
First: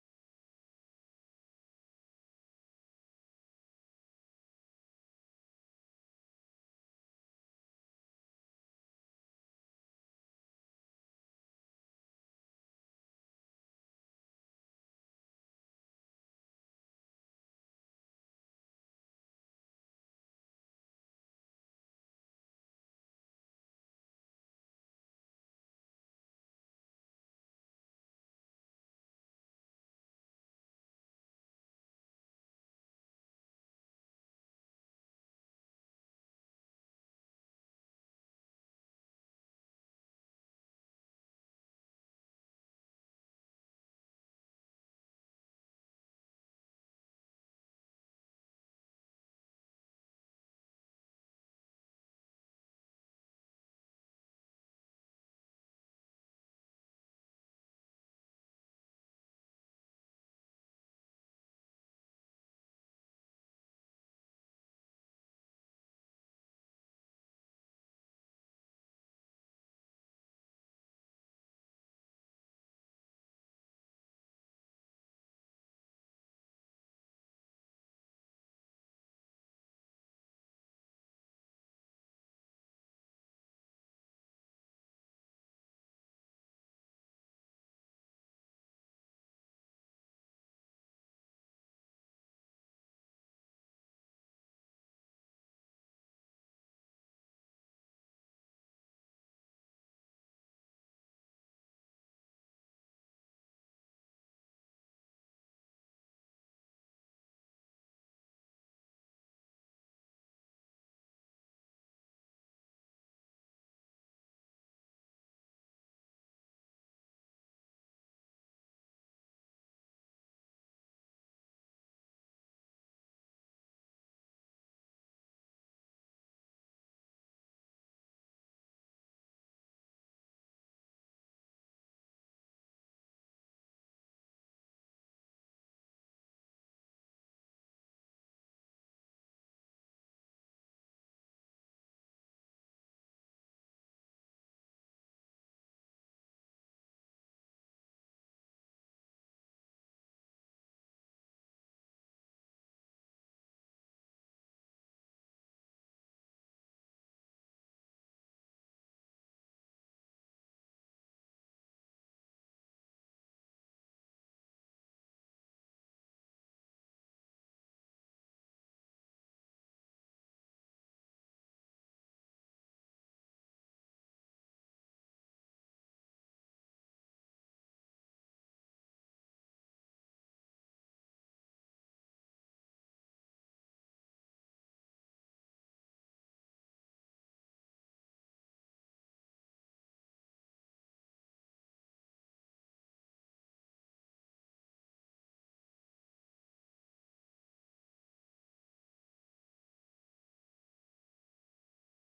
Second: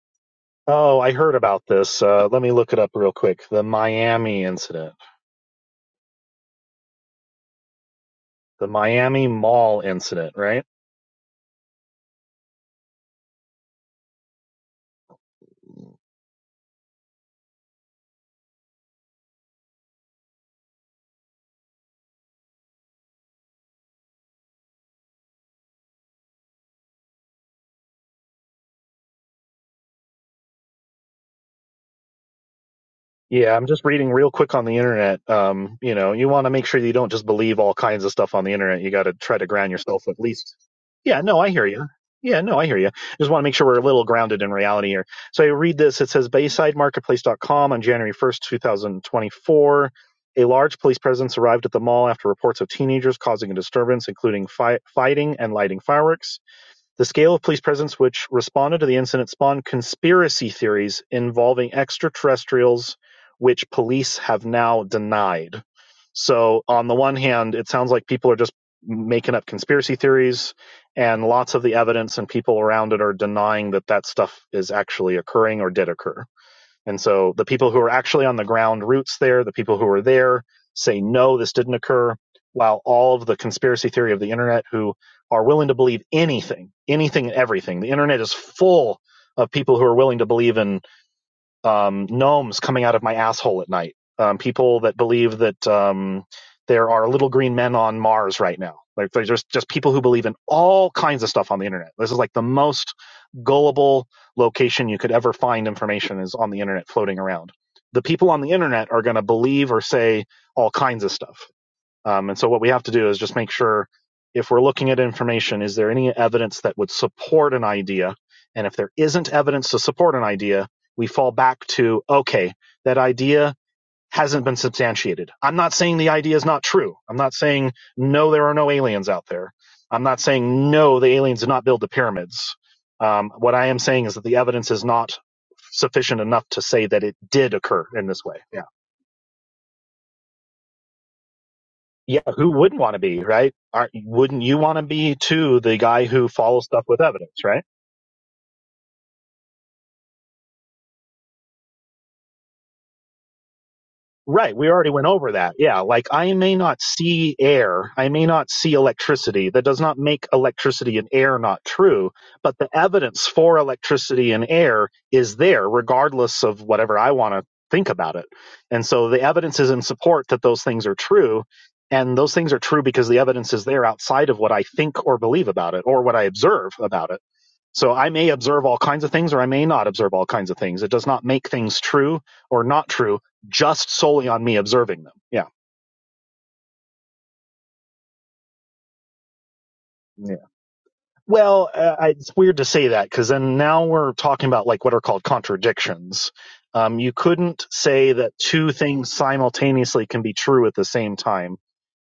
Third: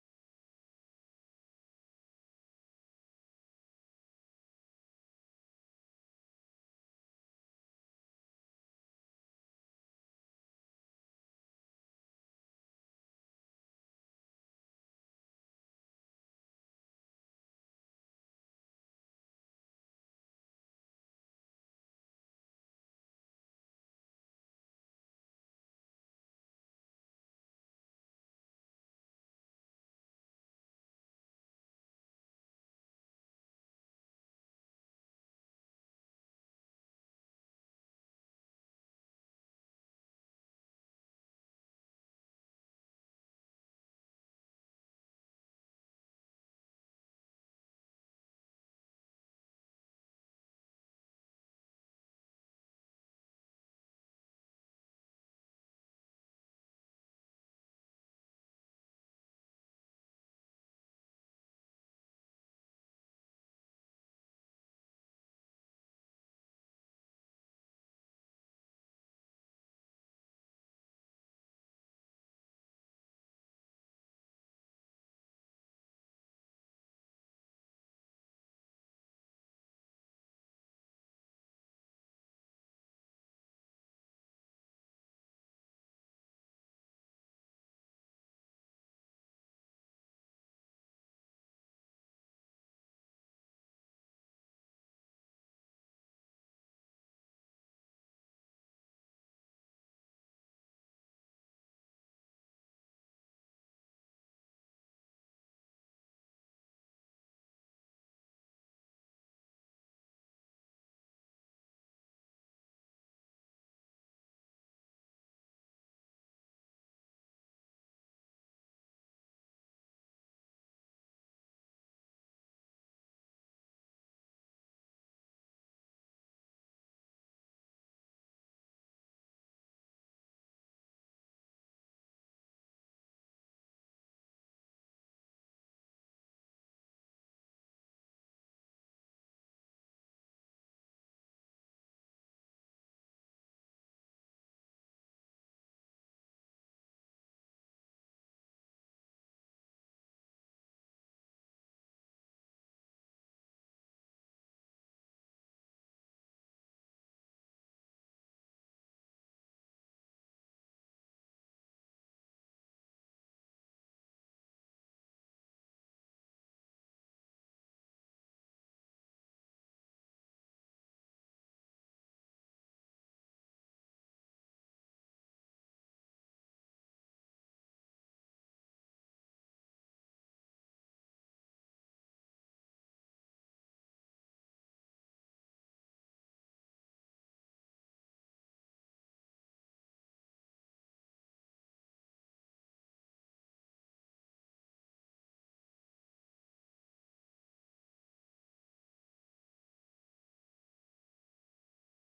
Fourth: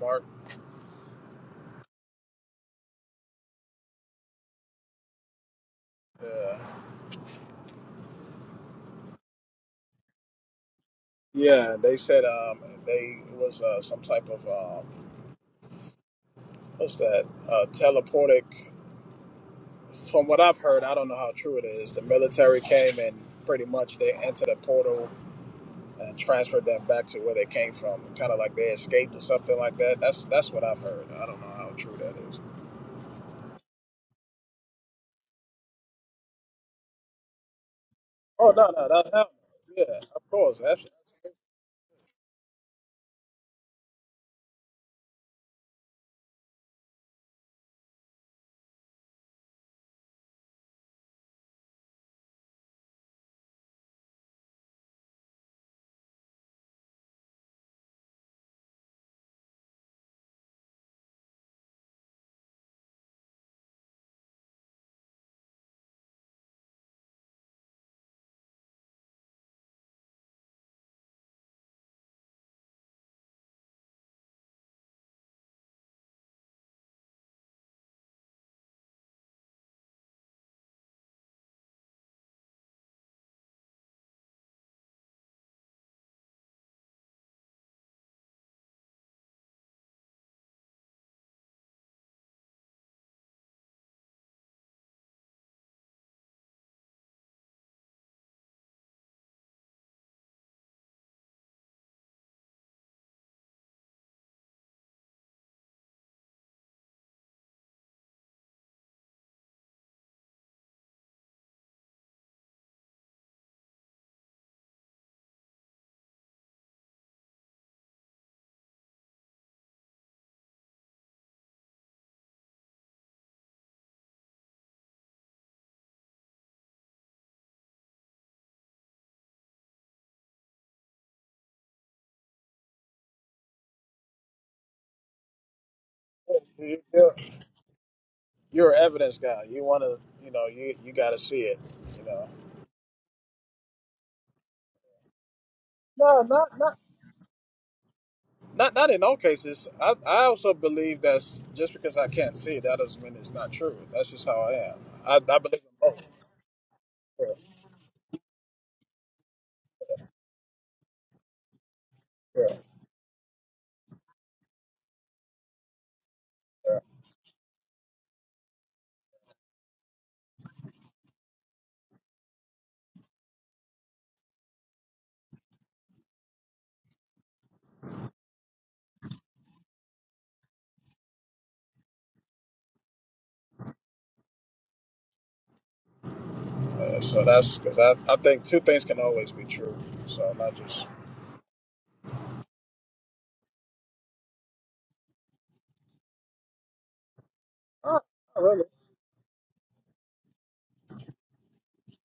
Mark? Oh, I heard about this. Uh, let me look it up real quick. The Miami incident, Yeah, the Miami Mall incident, right? yeah. They said um, they it was uh, some type of um, what's that? Uh, teleportic. From what I've heard, I don't know how true it is. The military came and pretty much they entered a portal and transferred them back to where they came from, kind of like they escaped or something like that. That's that's what I've heard. I don't know how true that is. Yeah, I'm just reading real quick on the internet. Um, you know, you want to make sure you don't just believe all kinds of stuff on Oh the no, internet. no, You no, got to no. try to ground Yeah, yourself at of least. course. Absolutely. Yeah, no, I hear you. Yeah, no, I hear you. Just want to make sure we're a little grounded in reality here. So I read this. It says BaysideMarketplace.com on January 1st, 2024. A large police presence arrived at the mall after reports of teenagers causing a disturbance, including fi- fighting and lighting fireworks. The scale of police presence which responded to the incident spawned conspiracy theories involving extraterrestrials, which police have now denied. So, on the one hand, it sounds like people are just making up conspiracy theories, and lots of the evidence and people around it are denying that that stuff is actually occurring or did occur. And so the people who are actually on the ground roots there, the people who are there say, no, this didn't occur. While all of the conspiracy theory of the internet who are willing to believe anything, anything and everything, the internet is full of people who are willing to believe in um, gnomes coming out of my asshole at night. Um, people that believe that um, there are little green men on Mars right now. Like there's just, just people who believe in all kinds of stuff on the internet. This is like the most gullible location you could ever find information is on the internet floating around. The people on the internet are going to believe or say all kinds of stuff um, and so what we have to do is just make sure if we're looking at information, is there any evidence that would support an idea? And if there isn't evidence to support an idea, we fall back to, okay, that idea hasn't been substantiated. I'm not saying the idea is not true. I'm not saying, no, there are no aliens out there. I'm not saying, no, the aliens did not build the pyramids. Um, what I am saying is that the evidence is not sufficient enough to You- say that You're, it did occur in this way. Yeah. you're an evidence guy. You want to, you know, you you got to see it. You Yeah, know. who wouldn't want to be, right? Aren't, wouldn't you want to be too the guy No, who not follows not stuff with evidence, right? not not in all cases. I I also believe that just because I can't see it, that doesn't mean it's not true. That's just how Right. We I am. already went I, I over believe that. in Yeah. Like both. I may not Yeah, see air. I may not see electricity. That does not make electricity and air not true, yeah. but the evidence for electricity and air is there regardless of whatever I want to think about it. And so the evidence is in support that those things are true. And those things are true because the evidence is there outside of what I think or believe about it or what I observe about it So I may observe all kinds of things or I may not observe all kinds of things. It does not make things true or not true just solely on me observing them. Yeah. Uh, so that's because I, I think two things can always be true. Yeah. So not just. Well, uh, it's weird to say that because then now we're talking about like what are called contradictions. Um, you couldn't Oh, say that not really? two things simultaneously can be true at the same time.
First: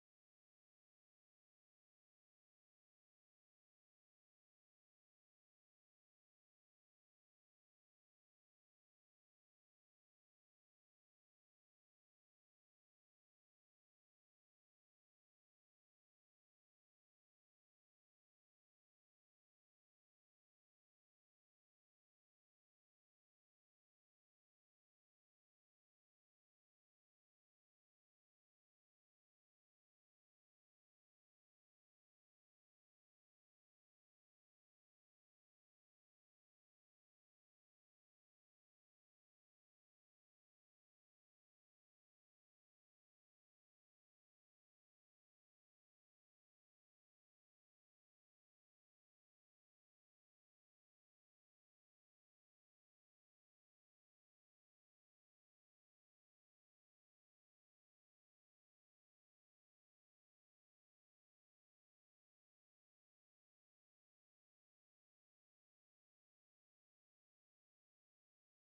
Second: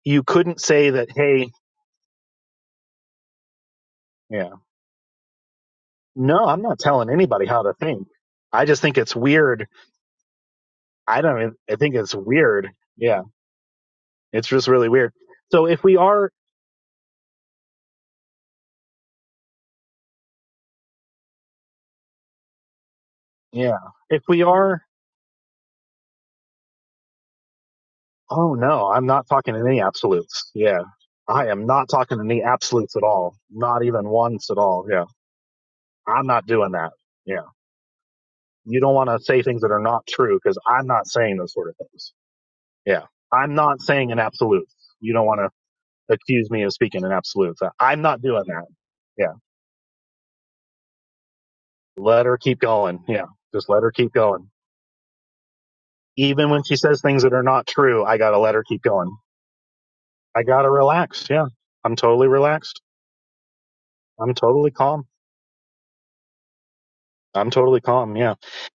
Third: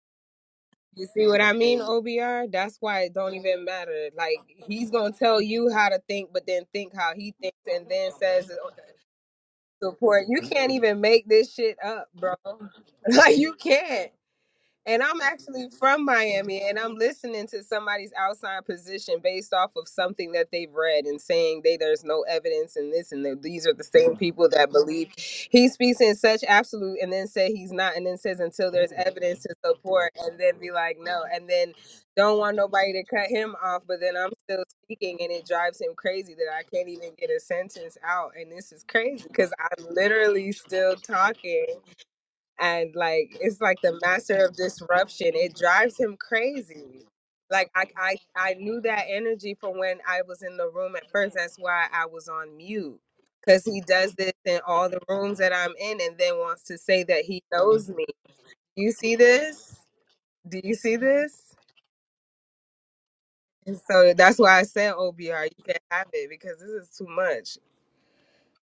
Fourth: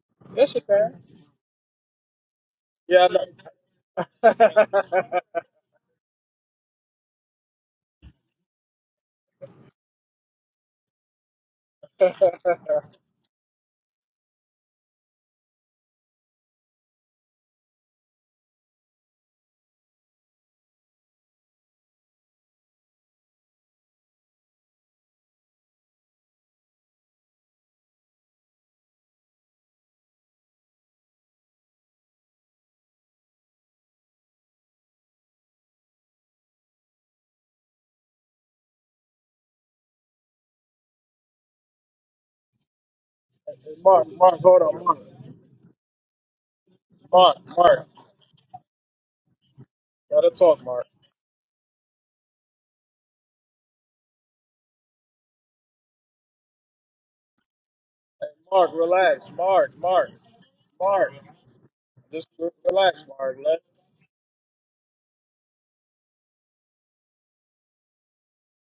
You Yes, couldn't it say can. You that, see what hey, I mean, OBR? That's why Yeah, I it don't even matter. know. Like yeah, he's gonna tell you how to think, no, but I'm then not think telling how he anybody thinks, how to and think. then says I just think it's weird. support. You can't even I make don't, this I shit think up, it's bro. weird. Yeah. Like you can't. It's just really And weird. I'm So actually if we from are Miami and I'm listening to somebody's outside position based off of something that they've read and saying they there's no evidence and this and that these are Yeah. the same If we people that are, believe he speaks in such absolute and then say he's not and then says oh until no, there's I'm not evidence talking to in any support and absolutes. then be Yeah. like no I and am then not talking in don't any want nobody absolutes at to cut all. him off Not but even then I'm once at still all. Yeah. speaking and it drives him I'm crazy not that I doing can't that. even get a Yeah. sentence out and this You is don't want to crazy say cuz things that are I'm not true literally because I'm still not saying those talking sort of things. and Yeah. like I'm it's like not the Mark, saying an Mark, master of hold absolute. on, Mark, You don't disruption want it to drives him accuse me of speaking crazy in Mark, absolutes. like I, Mark. I- I'm I not doing i that. knew that Yeah. energy from when i Gotta was in talk, the Mark. room at first that's why i Let was her on keep mute going. Yeah. because Just he let her keep does this going. in all the rooms that i'm in and then Even wants when she to says say things that that he are not knows true, me I got to let her Mark, keep you going. see relax. Mark, this Mark, I do got to you see Mark. relax. Yeah. this I'm totally Just relaxed. relax, Mark. Let, and so I'm that's why i totally said calm. obr you can not have it because this is too I'm much totally calm. Yeah.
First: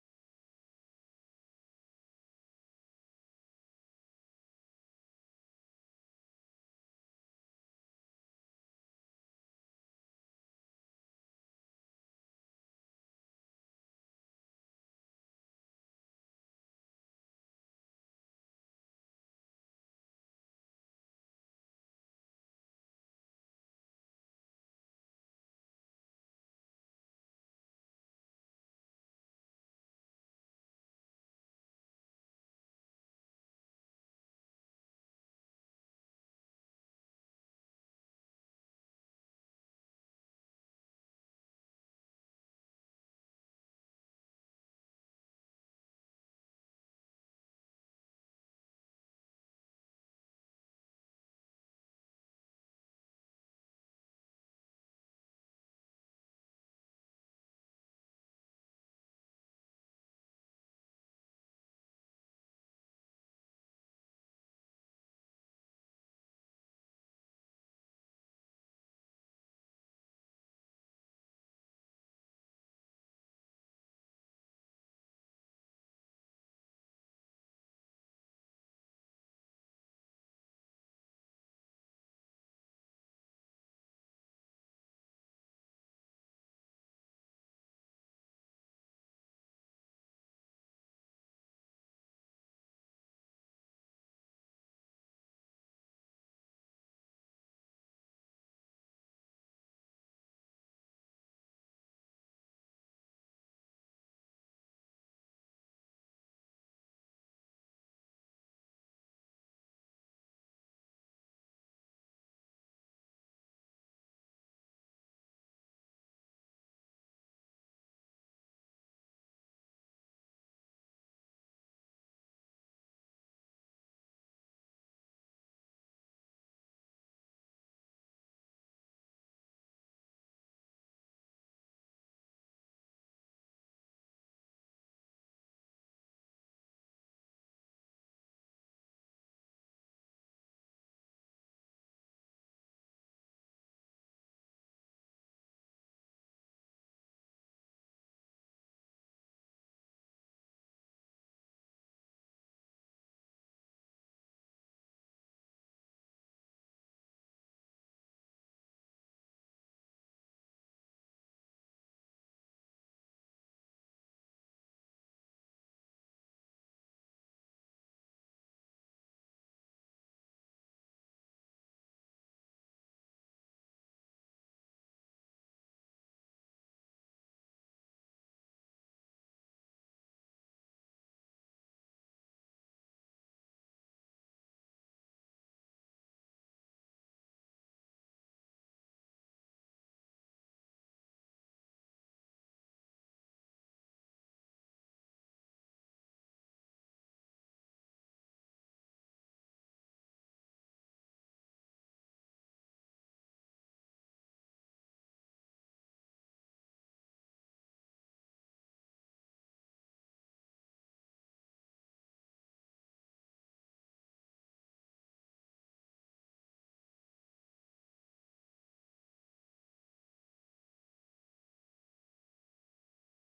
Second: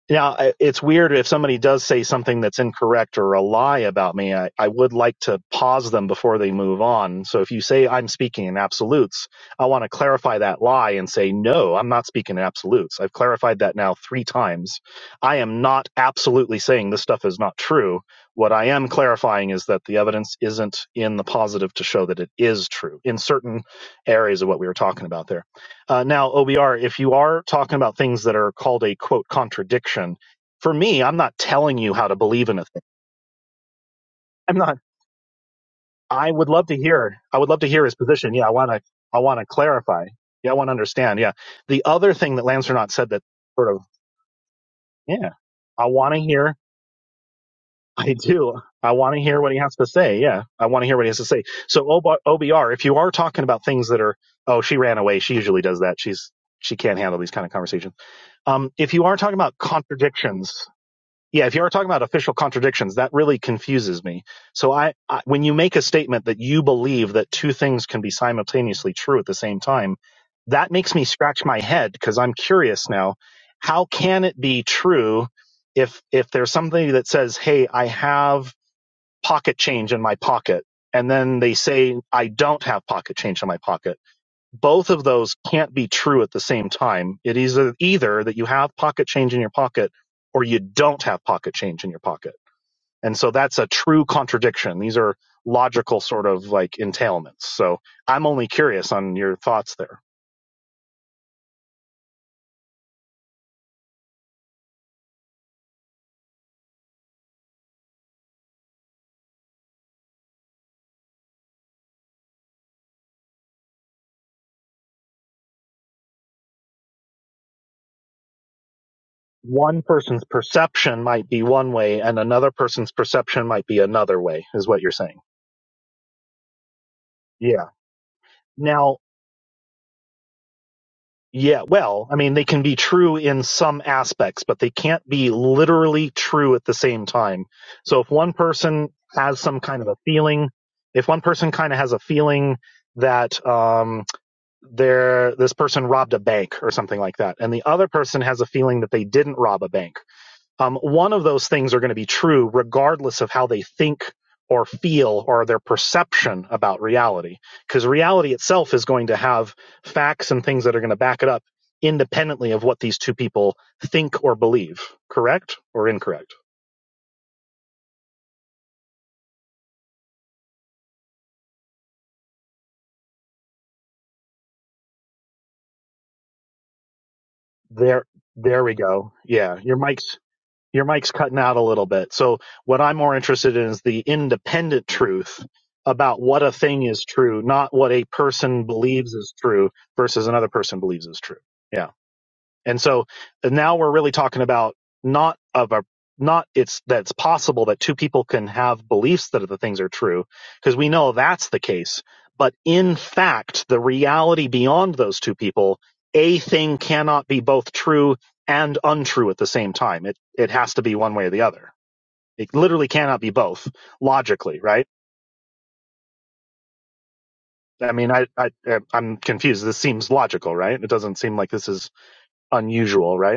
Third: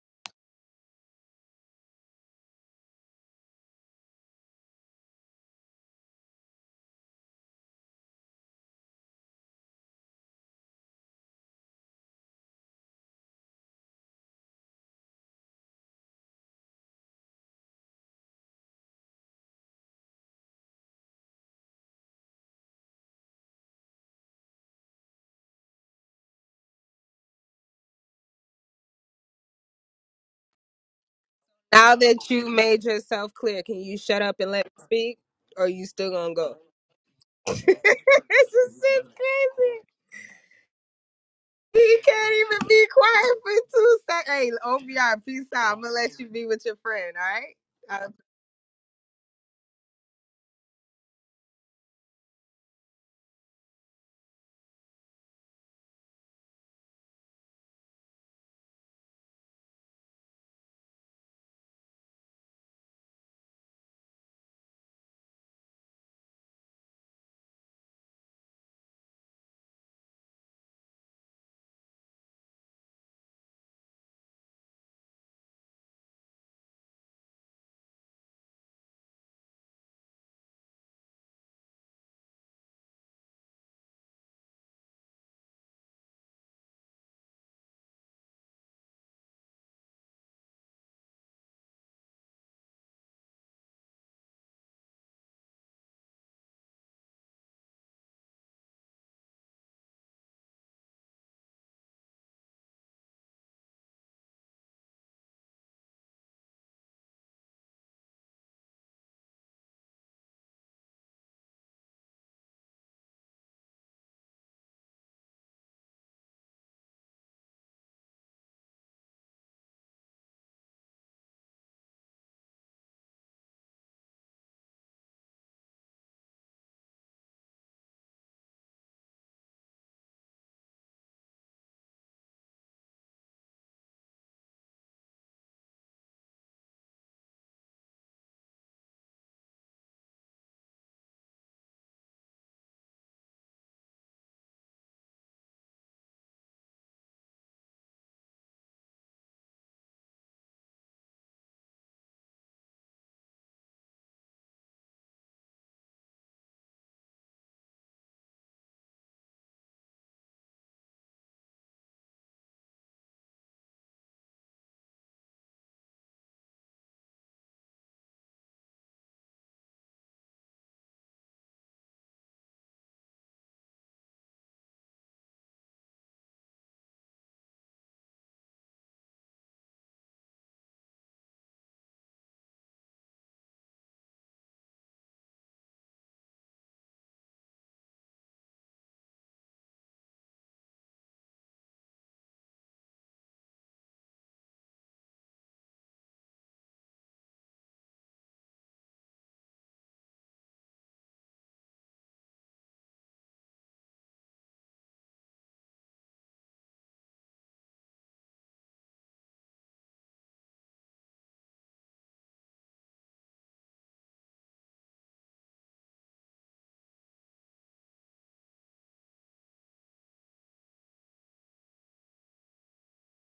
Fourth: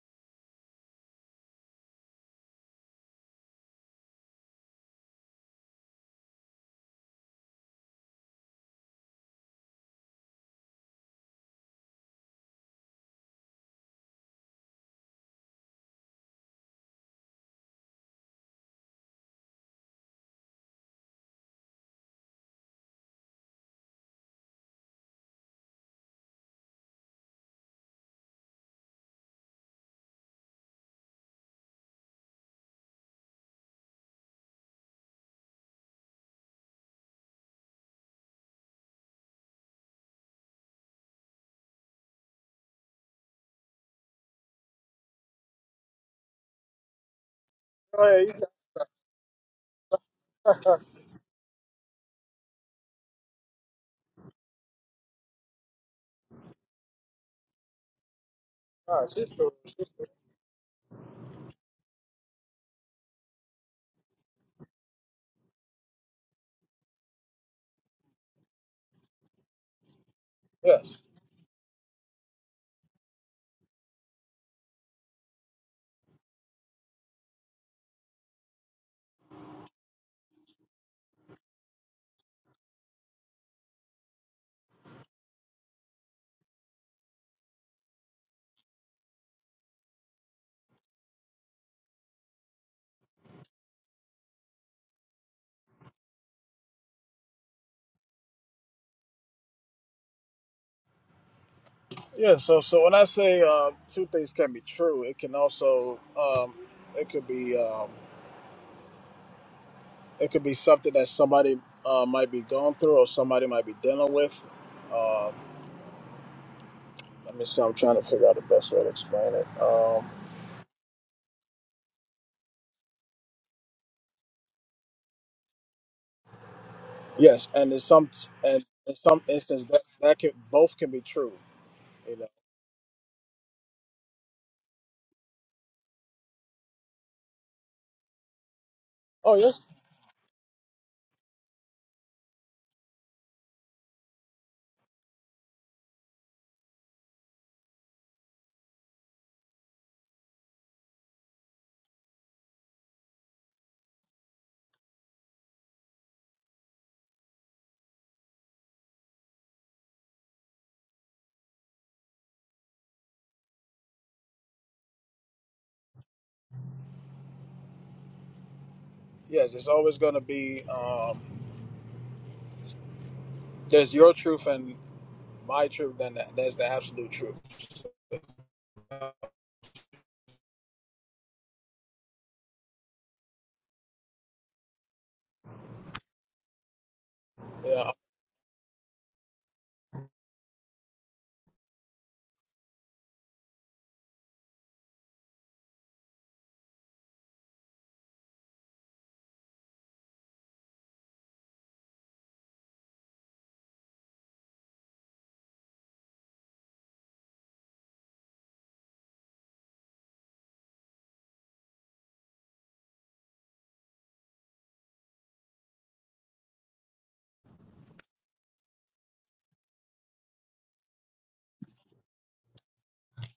Now I- it's weird if somebody does say something that's incorrect or a lie about me. I, I would like to pause them before they move on. So if you say I'm speaking in absolutes, I want to clarify that lie and say no, I'm not speaking in absolutes. I've clarified that now three times. I am not absolutely saying this stuff is not true. What I am clarifying is that the evidence isn't in the positive to show that it is true in certain areas of what we were talking about there. Uh, now, OBR, if you are talking about things that are called a quote contradiction, for me, I'm not telling you now how to that believe you in a thing. made yourself clear can you shut up and I'm let not. me speak or you still I gonna would go love to hear. I would love to this hear his position. Yeah, I want is to. shit I want to crazy. clarify. Yeah, I want to understand. Yeah. The He other can't thing that even be Lancernaut said that quiet sort for of two seconds. Hey, OBR, yeah, peace out. I'm I gonna want let to you be hear. with your friend, all go right? I ahead. You do. I want to hear what he has to say. Yeah, got, I want to hear what he has to say. So OBR, if you are talking about things that are oh, she ran away. She usually does that. She's she can't handle these kind of conversations. Um, if all you right, are she's- talking about contradictions, Yeah, if you are talking about official contradictions, that really confuses me. So I, I when you make a statement that you believe that two things can be simultaneously true at the same time, that makes yes. me scratch my head because I'm curious now, how can it be true if if there's something that says, "Hey, I have pocket change in my pocket." And then they say, "I don't have pocket change in my pocket." both of those can't be true at the same time. It is either that you have pocket change in your pocket or you don't have pocket change in your pocket. And so that's a true contradiction. These are logical sort of like entailments. So I'm only curious on your thoughts there. Yeah, so so when I say uh, two things can be true, it can also um, it could be um, it could be something that somebody uh, might be going through or somebody might be dealing with. Um, let me see. I'm trying to figure out the best way to explain it. One Um, person's perception might be one way and another person's perception might be another way is what you're saying. yes, Yeah. and in some and in Now, some instance that that can both can be true. Yeah, well, I You know. mean, they can be true in some aspects, but they can't be literally true at the same time. So if one person Oh has some yes. kind of a feeling, if one person kind of has a feeling that um, they're, this person robbed a bank or something like that, and the other person has a feeling that they didn't rob a bank, um, one of those things are going to be true regardless of how they think or feel or their perception about reality. Because reality itself is going to have facts and things that are going to back it up independently of what these two people think or believe. Correct or incorrect? Yes, it's always going to be. Um, there's your truth and my truth then that- there's the absolute truth There, there we go. Yeah, your mic's your mic's cutting out a little bit. So what I'm more interested in is the independent truth about what a thing is true, not yeah what a person believes is true versus another person believes is true. Yeah. And so uh, now we're really talking about not of a not it's that's possible that two people can have beliefs that the things are true because we know that's the case. But in fact, the reality beyond those two people, a thing cannot be both true and untrue at the same time. It it has to be one way or the other. It literally cannot be both logically, right? I mean, I, I I'm confused. This seems logical, right? It doesn't seem like this is unusual, right?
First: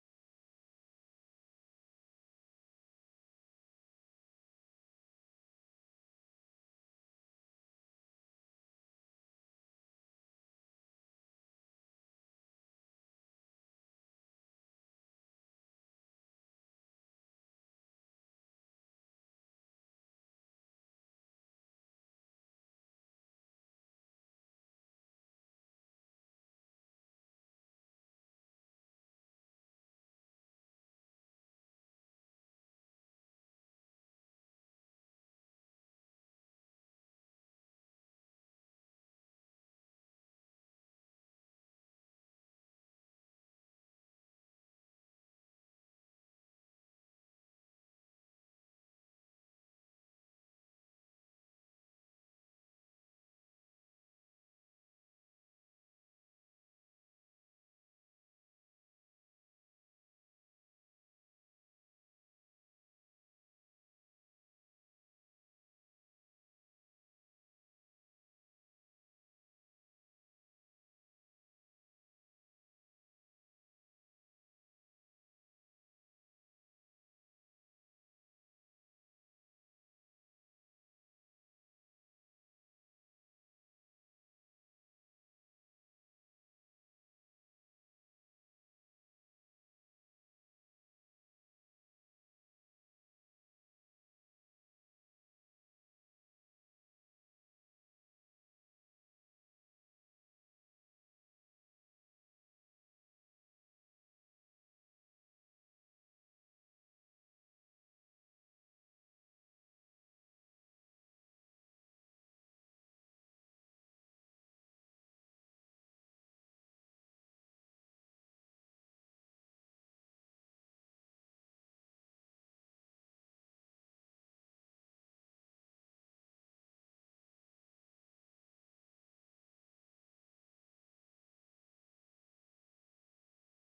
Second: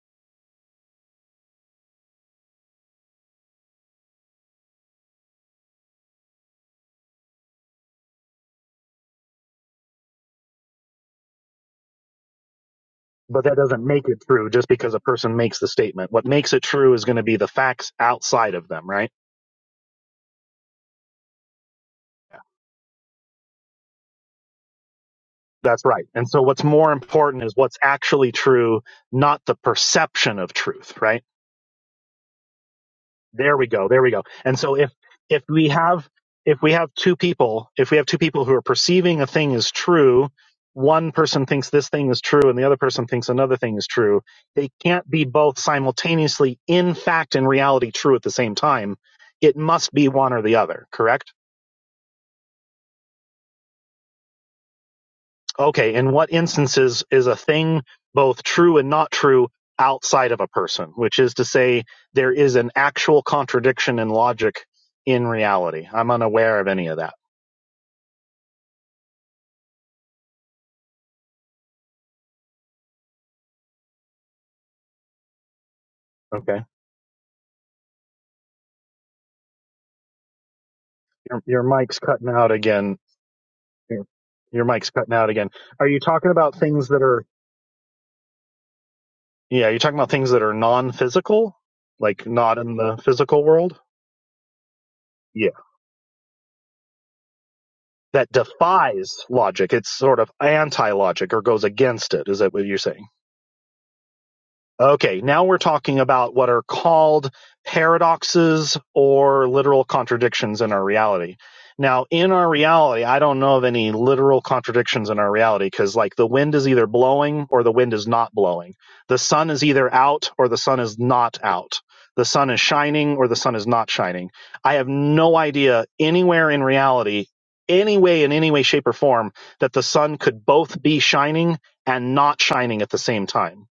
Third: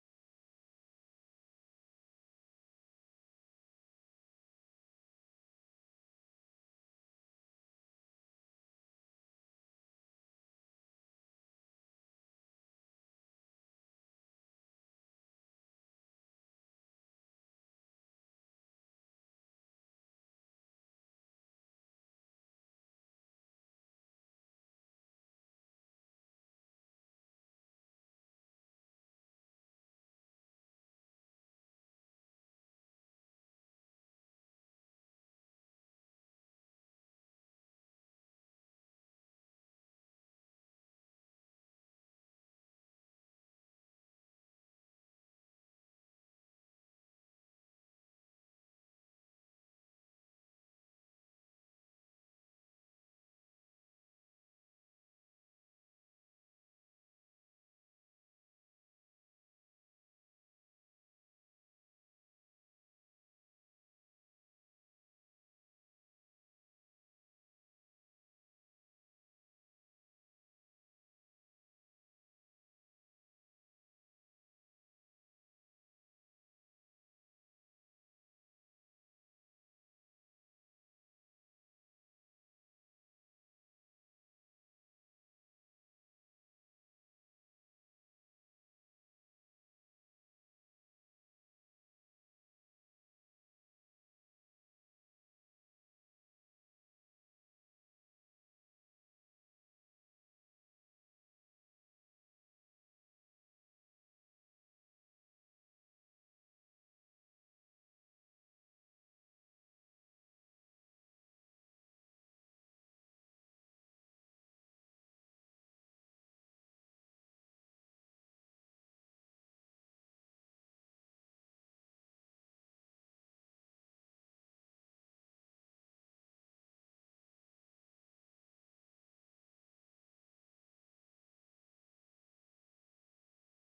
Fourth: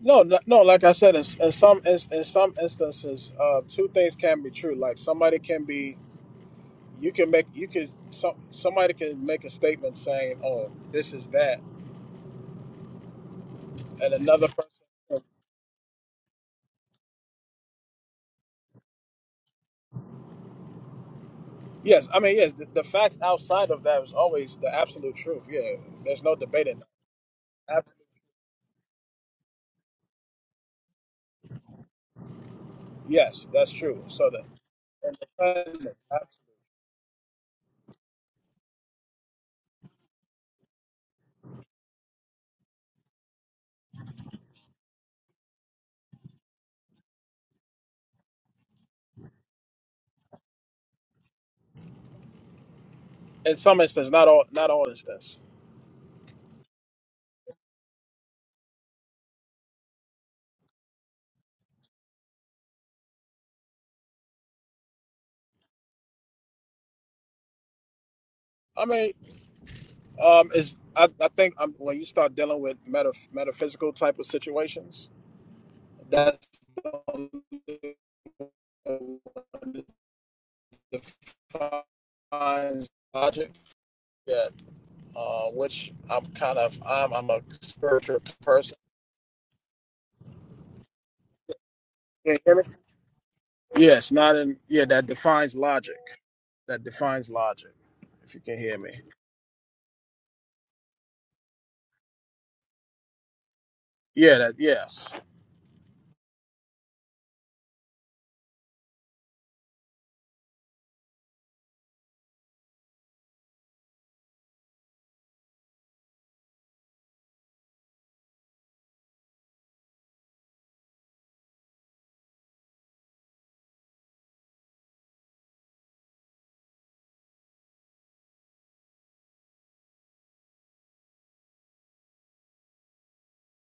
no no, no like i said in, in some in, in some instances uh two things can be true like somebody can be you can make you can some somebody can make a statement saying oh this is that but that doesn't make and it another true just because a person person makes the statement. What makes it true is going to be the facts outside of them, right? yes i mean yes the, the facts outside of that is always the absolute truth yeah That's right. there's And no so what's debating more important is what's that. Absolute- actually true, not the perception of truth, right? yes There we that's go. There true we go. so that And so if, if we have, if we have two people, if we have two people who are perceiving a thing as true, one person thinks this thing is true and the other person thinks another thing is true. They can't be both simultaneously in fact and reality true at the same time. It must be one or the other, correct? in some instance not all not all instance Okay, in what instances is a thing both true and not true outside of a person, which is to say there is an actual contradiction in logic in reality. I'm unaware of any of that. i mean Um, is I, I think um, when you start dealing with meta, metaphysical type of situations, that's Okay. um, Your your mic's cutting out defines again. logic. Your, Yeah, your mic's cutting out uh, again. Are which you I'm talking about kind of things that I'm are I'm a spiritual person. Yeah, you're talking about things that are non-physical, like Can you hear not me? in the physical world? Yes, not in yeah that Yeah. defines logic. That defines logic. That If you can hear me. defies logic. It's sort of anti-logic or goes against it. Is that what you're saying? Yeah, that yes. Okay, now we're talking about what are called paradoxes or literal contradictions in our reality. Now, in our reality, I don't know of any literal contradictions in our reality because, like, the wind is either blowing or the wind is not blowing. The sun is either out or the sun is not out. The sun is shining or the sun is not shining. I have no idea anywhere in reality, any way, in any way, shape, or form, that the sun could both be shining and not shining at the same time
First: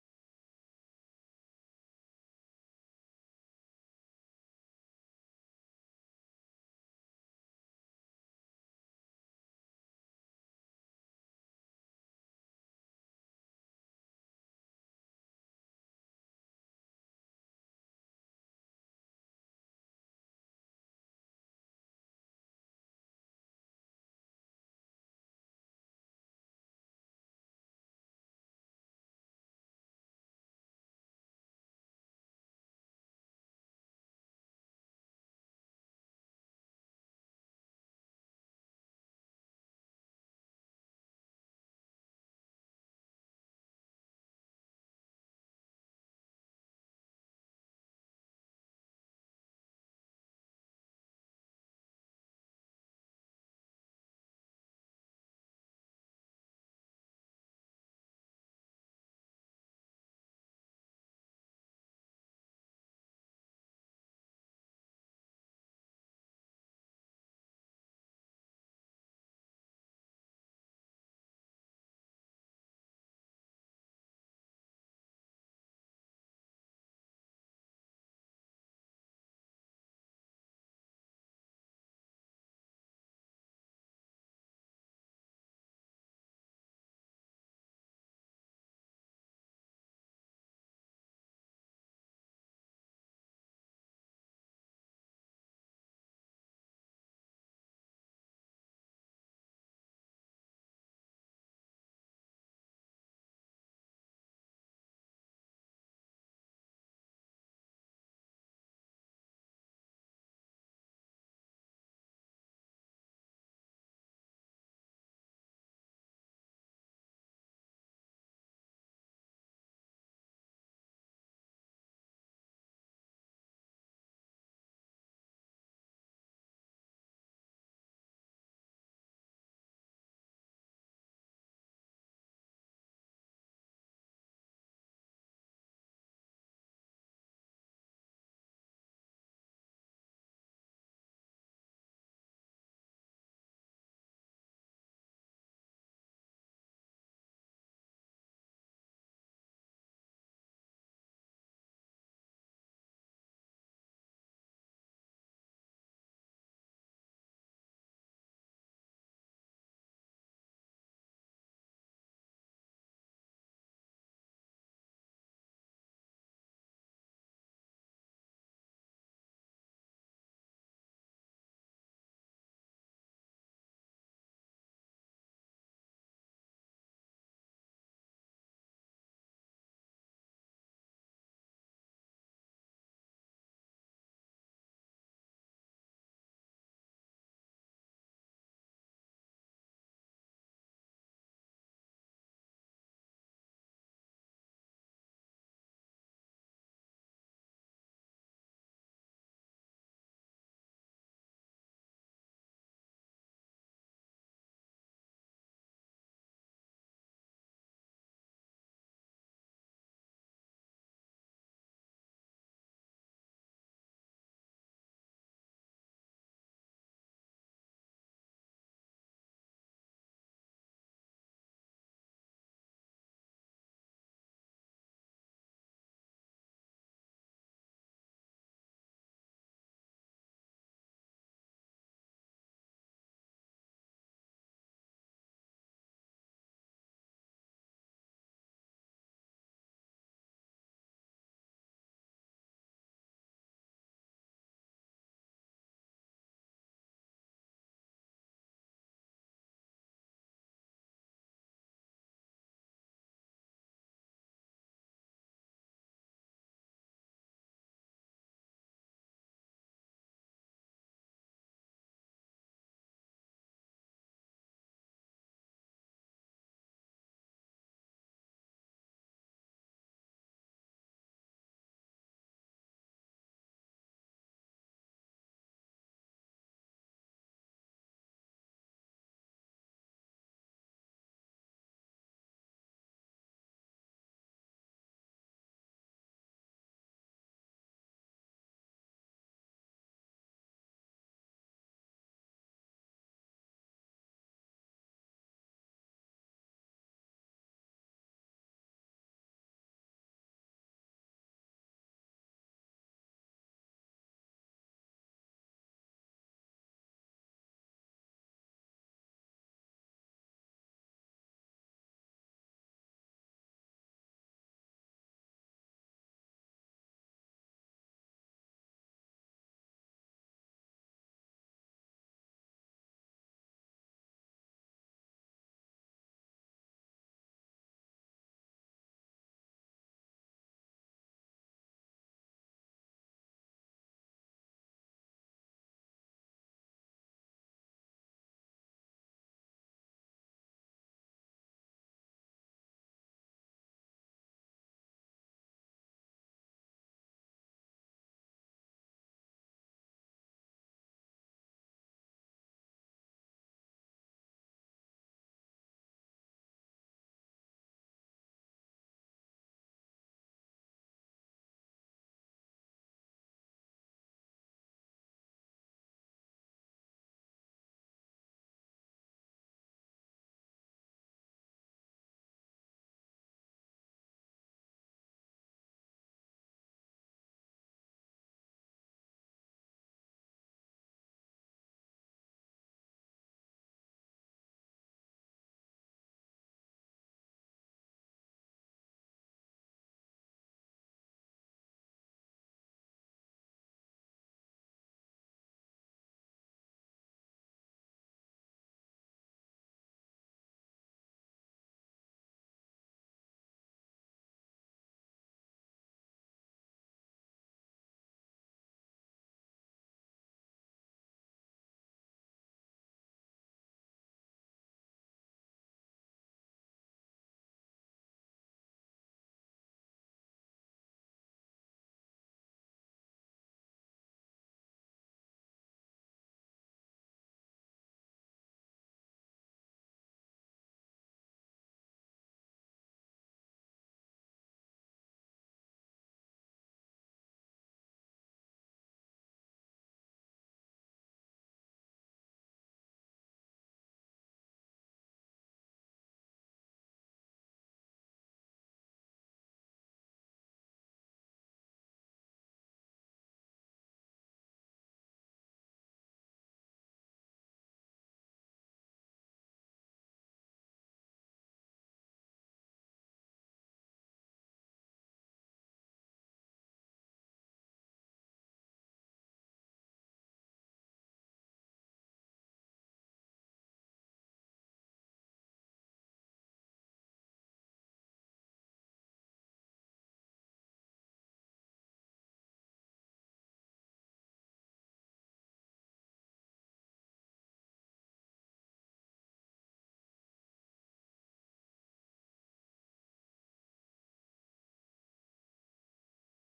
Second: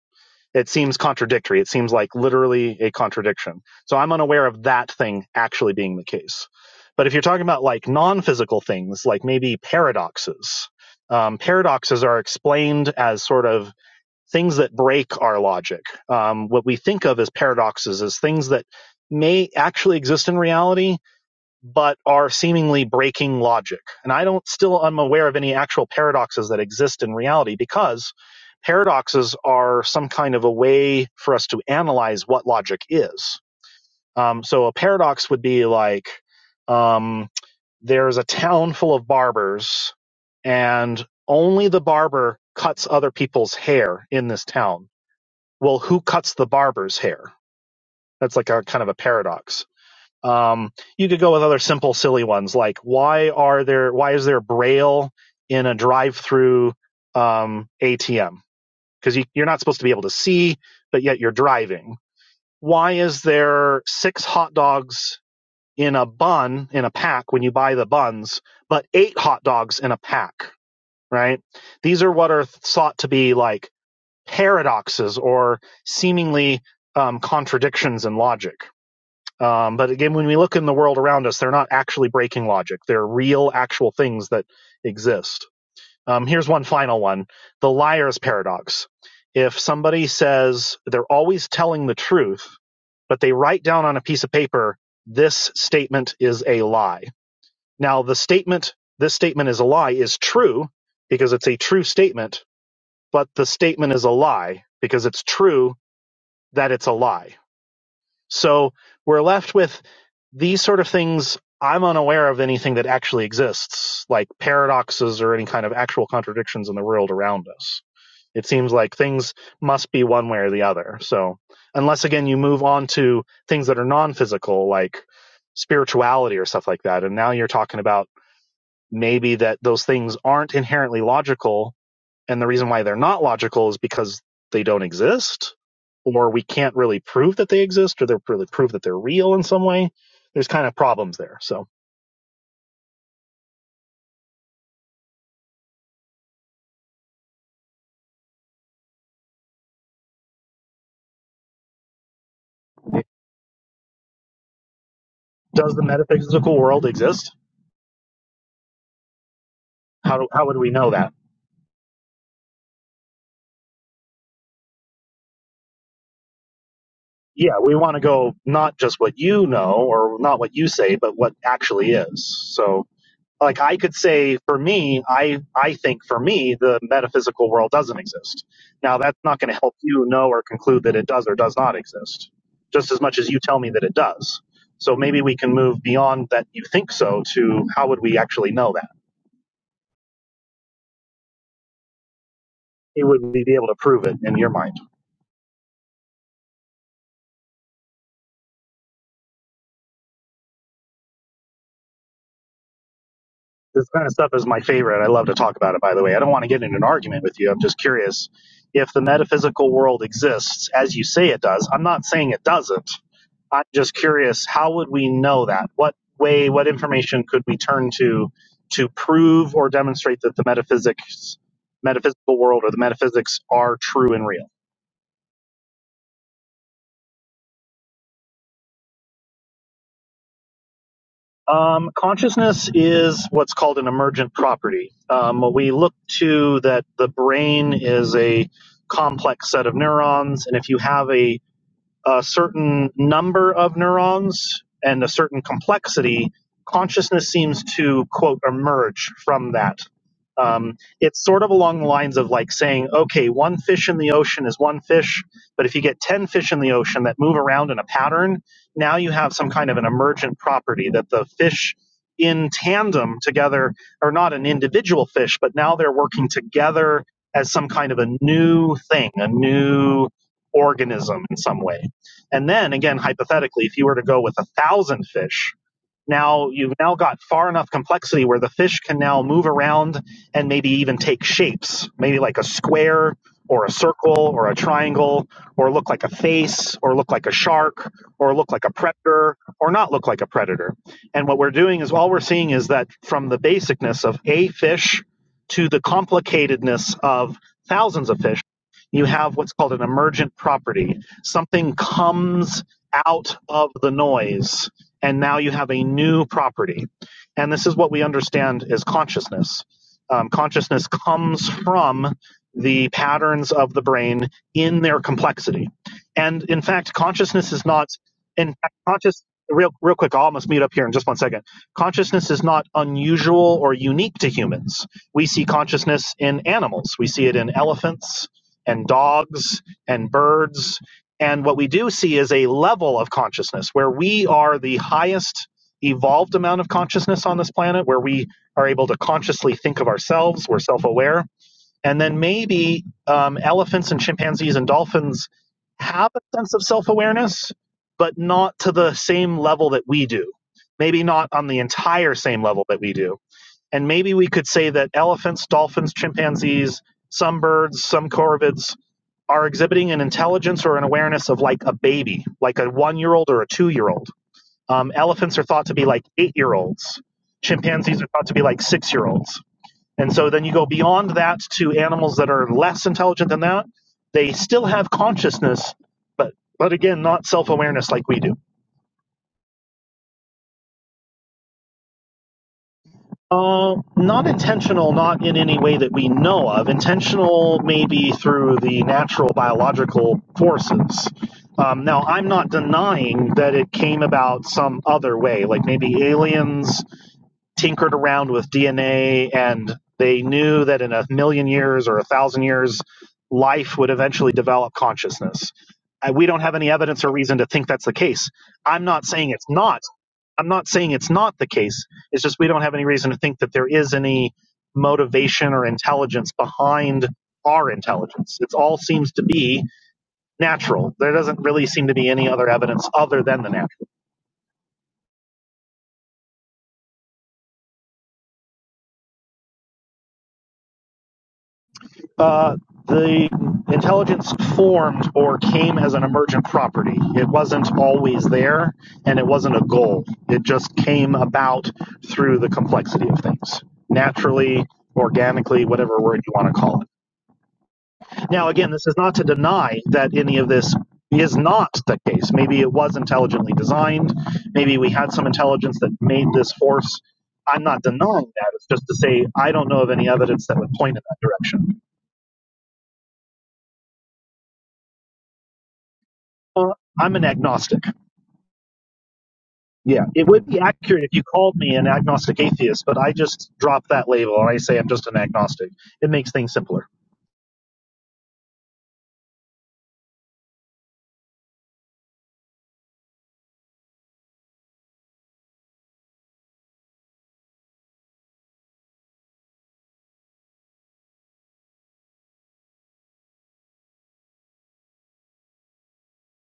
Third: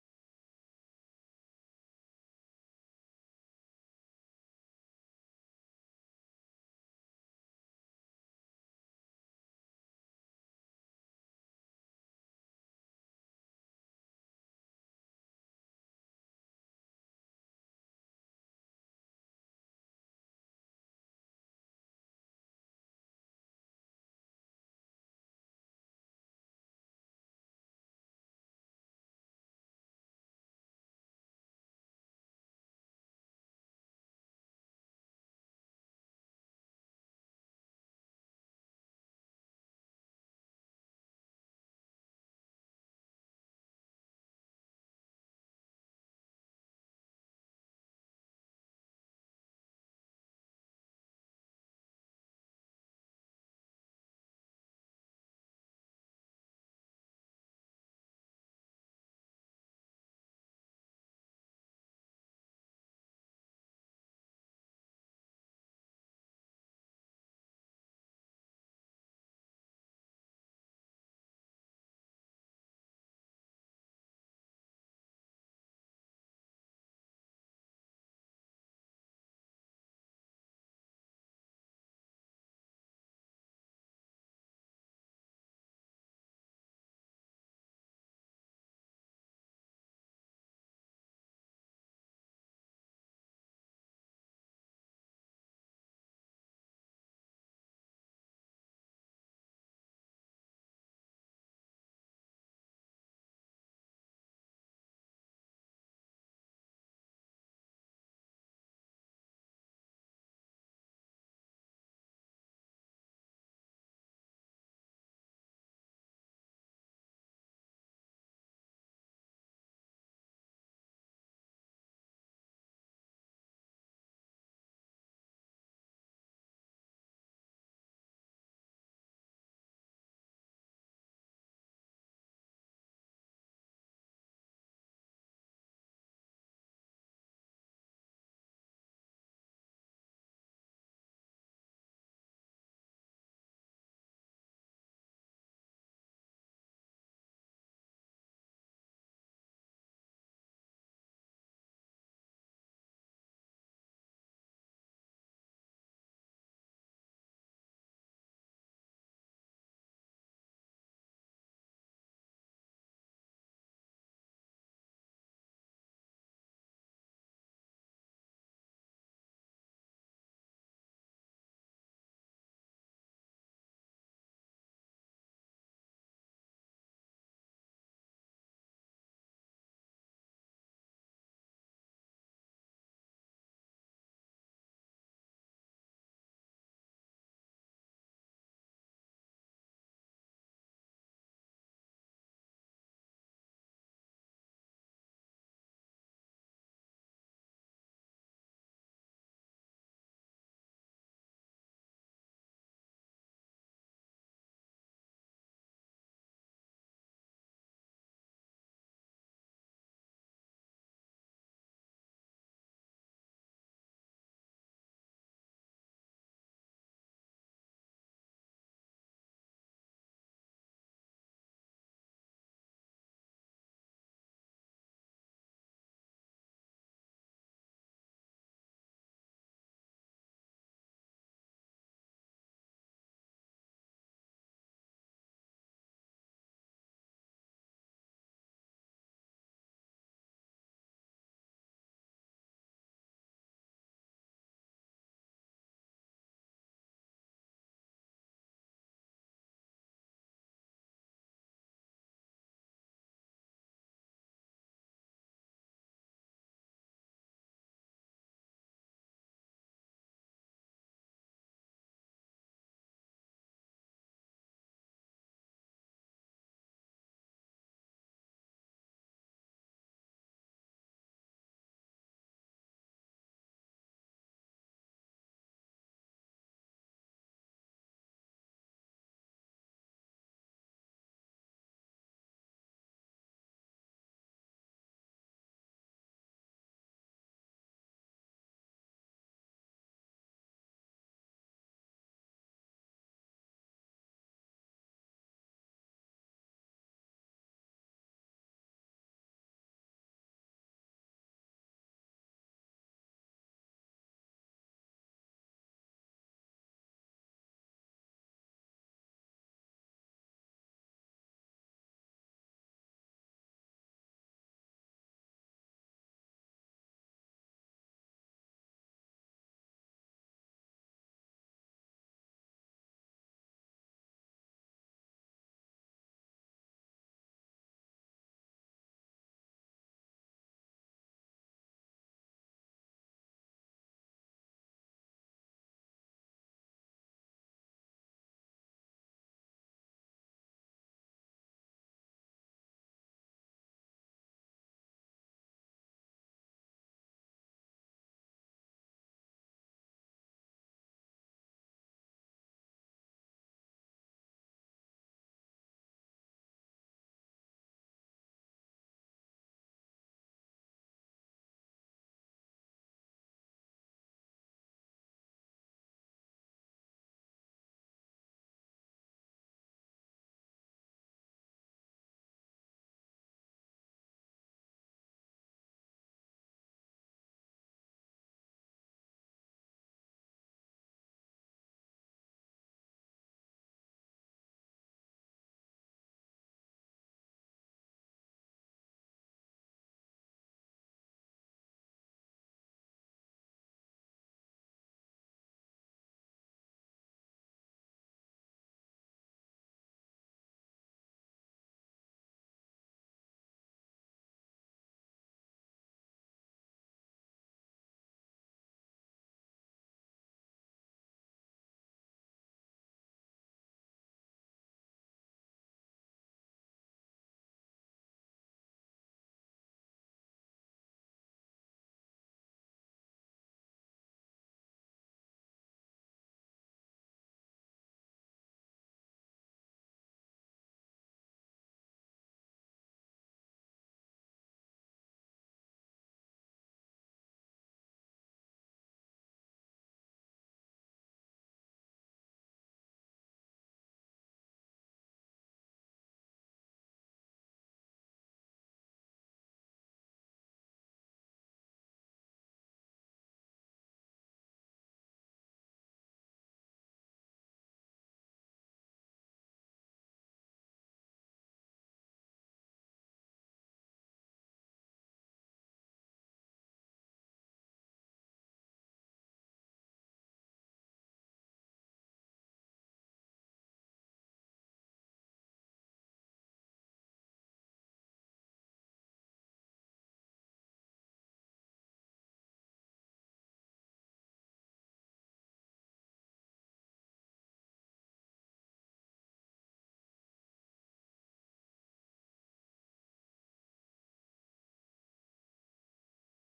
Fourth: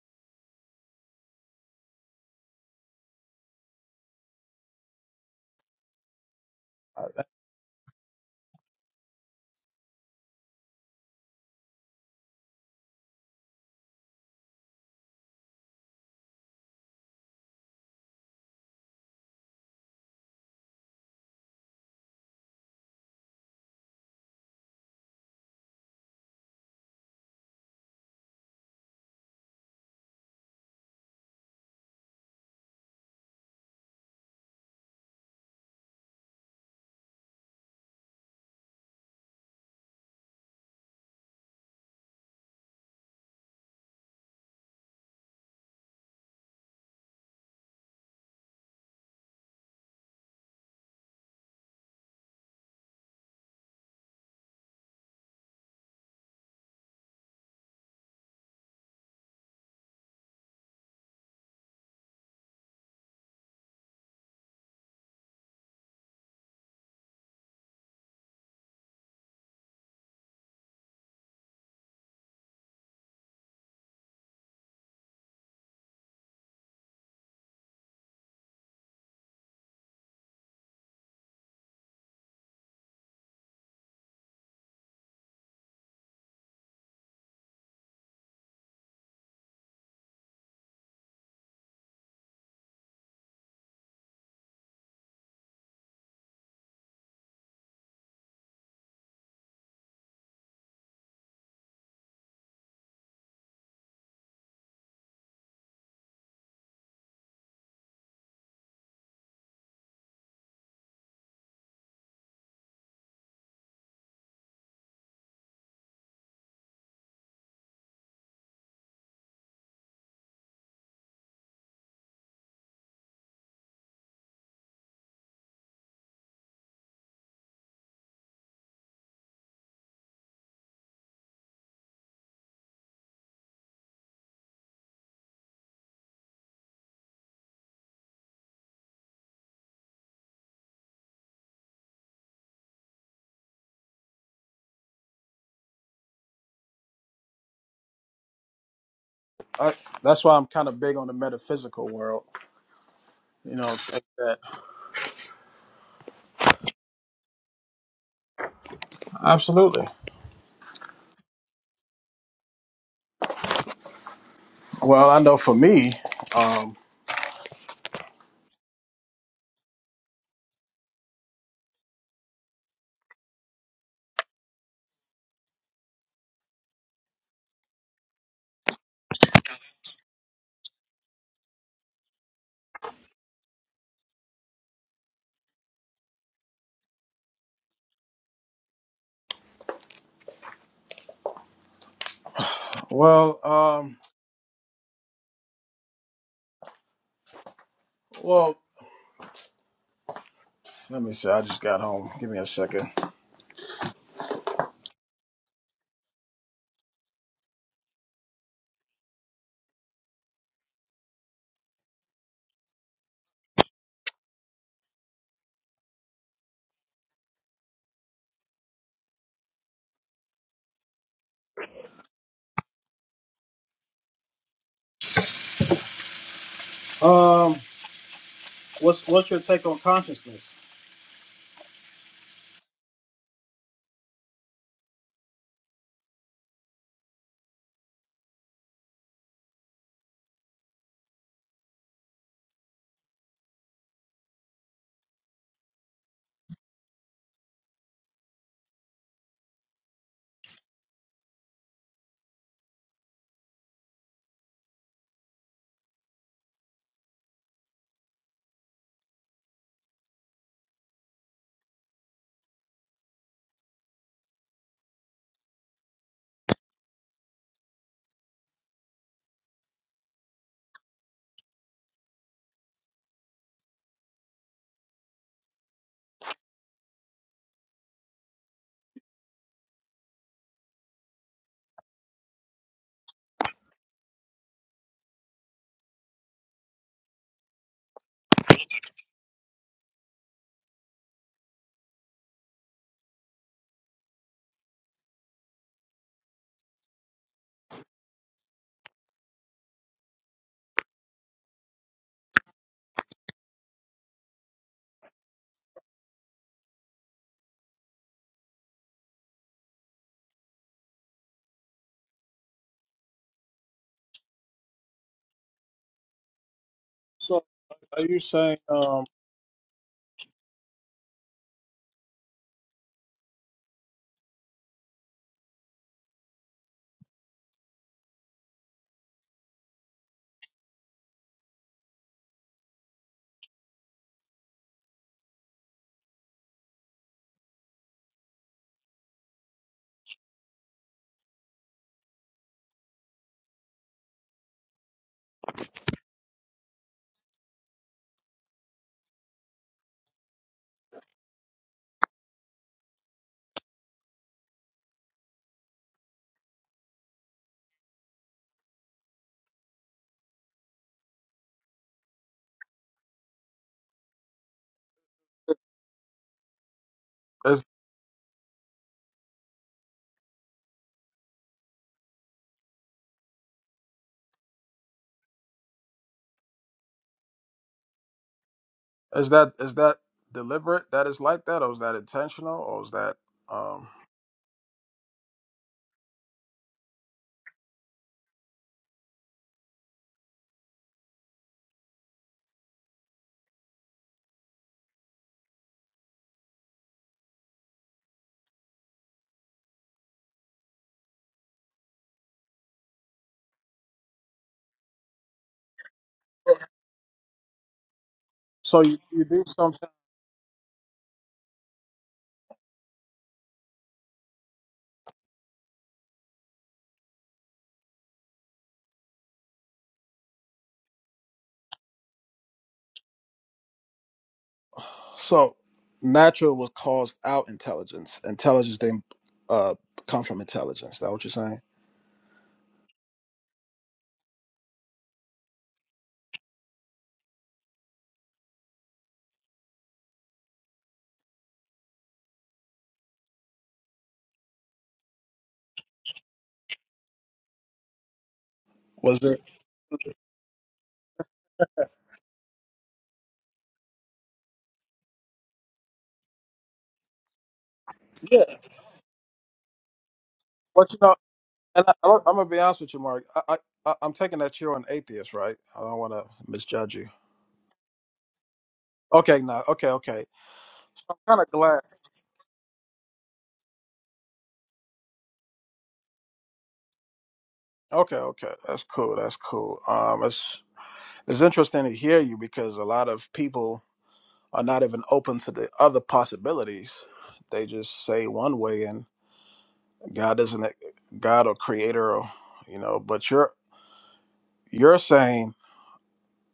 it seems contradictory. It seems like literally a contradiction. So I'm unaware of that thing actually being the case. I, But if you're talking about like non physical things, like maybe paradoxes, um, paradoxes are explained as sort of things that break our logic. Um, what we think of as paradoxes is things that may actually exist in reality but are seemingly breaking logic. And I don't still I'm aware of any actual paradoxes that exist in reality because paradoxes are some kind of a way for us to analyze what logic is. Um, so a paradox would be like um, there's a town full of barbers, and only the barber cuts other people's hair in this town. Well, who cuts the barber's hair? That's like a kind of a paradox um, you could go with other simple, silly ones like why are there why is there braille in a drive-through um, ATM? Because you, you're not supposed to be able to see, but yet you're driving. Why is there six hot dogs in a bun in a pack when you buy the buns, but eight hot dogs in a pack? Right? These are what are thought to be like paradoxes or seemingly um, contradictions in logic um, but again, when we look in the world around us, they're not actually breaking logic. They're real, actual things that exist. Um, here's one final one the liar's paradox. If somebody says they're always telling the truth, but they write down on a piece of paper, this statement is a lie. Now, the statement, this statement is a lie, is true because it's a true statement, but the statement is a lie because it's true that it's a lie so we're left with these sort of things. I'm unaware of anything that actually exists, like paradoxes or any kind of actual contradictions in the world around us. It seems like things must be one way or the other. So, unless again you move on to things that are non physical, like spirituality or stuff like that, and now you're talking about maybe that those things aren't inherently logical, and the reason why they're not logical is because they don't exist, or we can't really prove that they exist, or they're really prove that they're real in some way. There's kind of problems there. So, I, that's why I'm kind of big on the metaphysical world. You know, like that. does the metaphysical world exist? Absolutely. How, do, how would we know that? Well, I know for me, um, Yeah, we want to go not just what you know or not what you say, but what actually is. So, like I could say for me, I I think for me the metaphysical world doesn't exist. Now that's not going to help you know or conclude that it does or does not exist, just as much as you tell me that it does. So maybe we can move beyond that you think so to how would we actually know that? It would well, we be able to um, prove it in your mind? well, let me see. I just got home. Give me a second. This kind of stuff is my favorite. I love to talk about it. By the way, I don't want to get in an argument with you. I'm just curious if the metaphysical world exists as you say it does. I'm not saying it doesn't. I'm just curious, how would we know that? What way, what information could we turn to to prove or demonstrate that the metaphysics, metaphysical world or the metaphysics are true and real? Um, what's what's your take on consciousness? Um, consciousness is what's called an emergent property. Um, we look to that the brain is a complex set of neurons, and if you have a a certain number of neurons and a certain complexity, consciousness seems to quote emerge from that. Um, it's sort of along the lines of like saying, okay, one fish in the ocean is one fish, but if you get 10 fish in the ocean that move around in a pattern, now you have some kind of an emergent property that the fish in tandem together are not an individual fish, but now they're working together as some kind of a new thing, a new organism in some way. And then again, hypothetically, if you were to go with a thousand fish, now you've now got far enough complexity where the fish can now move around and maybe even take shapes, maybe like a square or a circle or a triangle or look like a face or look like a shark or look like a predator or not look like a predator. And what we're doing is all we're seeing is that from the basicness of a fish to the complicatedness of thousands of fish, you have what's called an emergent property. Something comes out of the noise and now you have a new property. And this is what we understand as consciousness. Um, consciousness comes from the patterns of the brain in their complexity. And in fact, So, consciousness is not, are you in saying fact, um, conscious, real, real quick, I'll almost mute up here in just one second. Consciousness is not unusual or unique to humans. We see consciousness in animals, we see it in elephants and dogs and birds and what we do see is a level of consciousness where we are the highest evolved amount of consciousness on this planet, where we are able to consciously think of ourselves, we're self aware. And then maybe um, elephants and chimpanzees and dolphins have a sense of self awareness, but not to the same level that we do. Maybe not on the entire same level that we do. And maybe we could say that elephants, dolphins, chimpanzees, some birds, some corvids, are exhibiting an intelligence or an awareness of like a baby, like a one year old or a two year old. Um, elephants are thought to be like eight year olds. is Chimpanzees are thought to be like six year olds. And so then you go beyond that to animals that are less intelligent than that. They still have consciousness, but but again, not self awareness like we do. is that is that deliberate? That is like that, or is that intentional, or is that Uh, um? not intentional, not in any way that we know of. Intentional maybe through the natural biological forces. Um, now, I'm not denying that it came about some other way, like maybe aliens tinkered around with DNA and they knew that in a million years or a thousand years, life would eventually develop consciousness. Uh, We don't have any evidence or reason to think that's the case. So I'm you, not you saying do it's not sometimes. I'm not saying it's not the case. It's just we don't have any reason to think that there is any motivation or intelligence behind our intelligence. It all seems to be natural. There doesn't really seem to be any other evidence other than the natural. So natural was caused out intelligence. Intelligence didn't uh come from intelligence. Is that what you're saying? Uh, the intelligence formed or came as an emergent property. It wasn't always there, and it wasn't a goal. It just came about through the complexity of things, naturally, organically, whatever word you want to call it. Now, again, this is not Was to it? deny that any of this is not the case. Maybe it was intelligently designed. Maybe we had some intelligence that made this force. I'm not denying Yeah. that. It's just to say I don't know of any evidence that would But point you in know, that direction. And I, I'm gonna be honest with you, Mark. I, I, I- I'm taking that you're an atheist, right? I don't want to Uh, misjudge you. I'm an agnostic. Okay, no, okay, Yeah, okay. it I'm would be accurate if you kind of called me glad. an agnostic atheist, but I just drop that label and I say I'm just an agnostic. It makes things simpler. Okay, okay, that's cool. That's cool. Um, it's it's interesting to hear you because a lot of people are not even open to the other possibilities. They just say one way, and God isn't a- God or Creator, or you know. But you're you're saying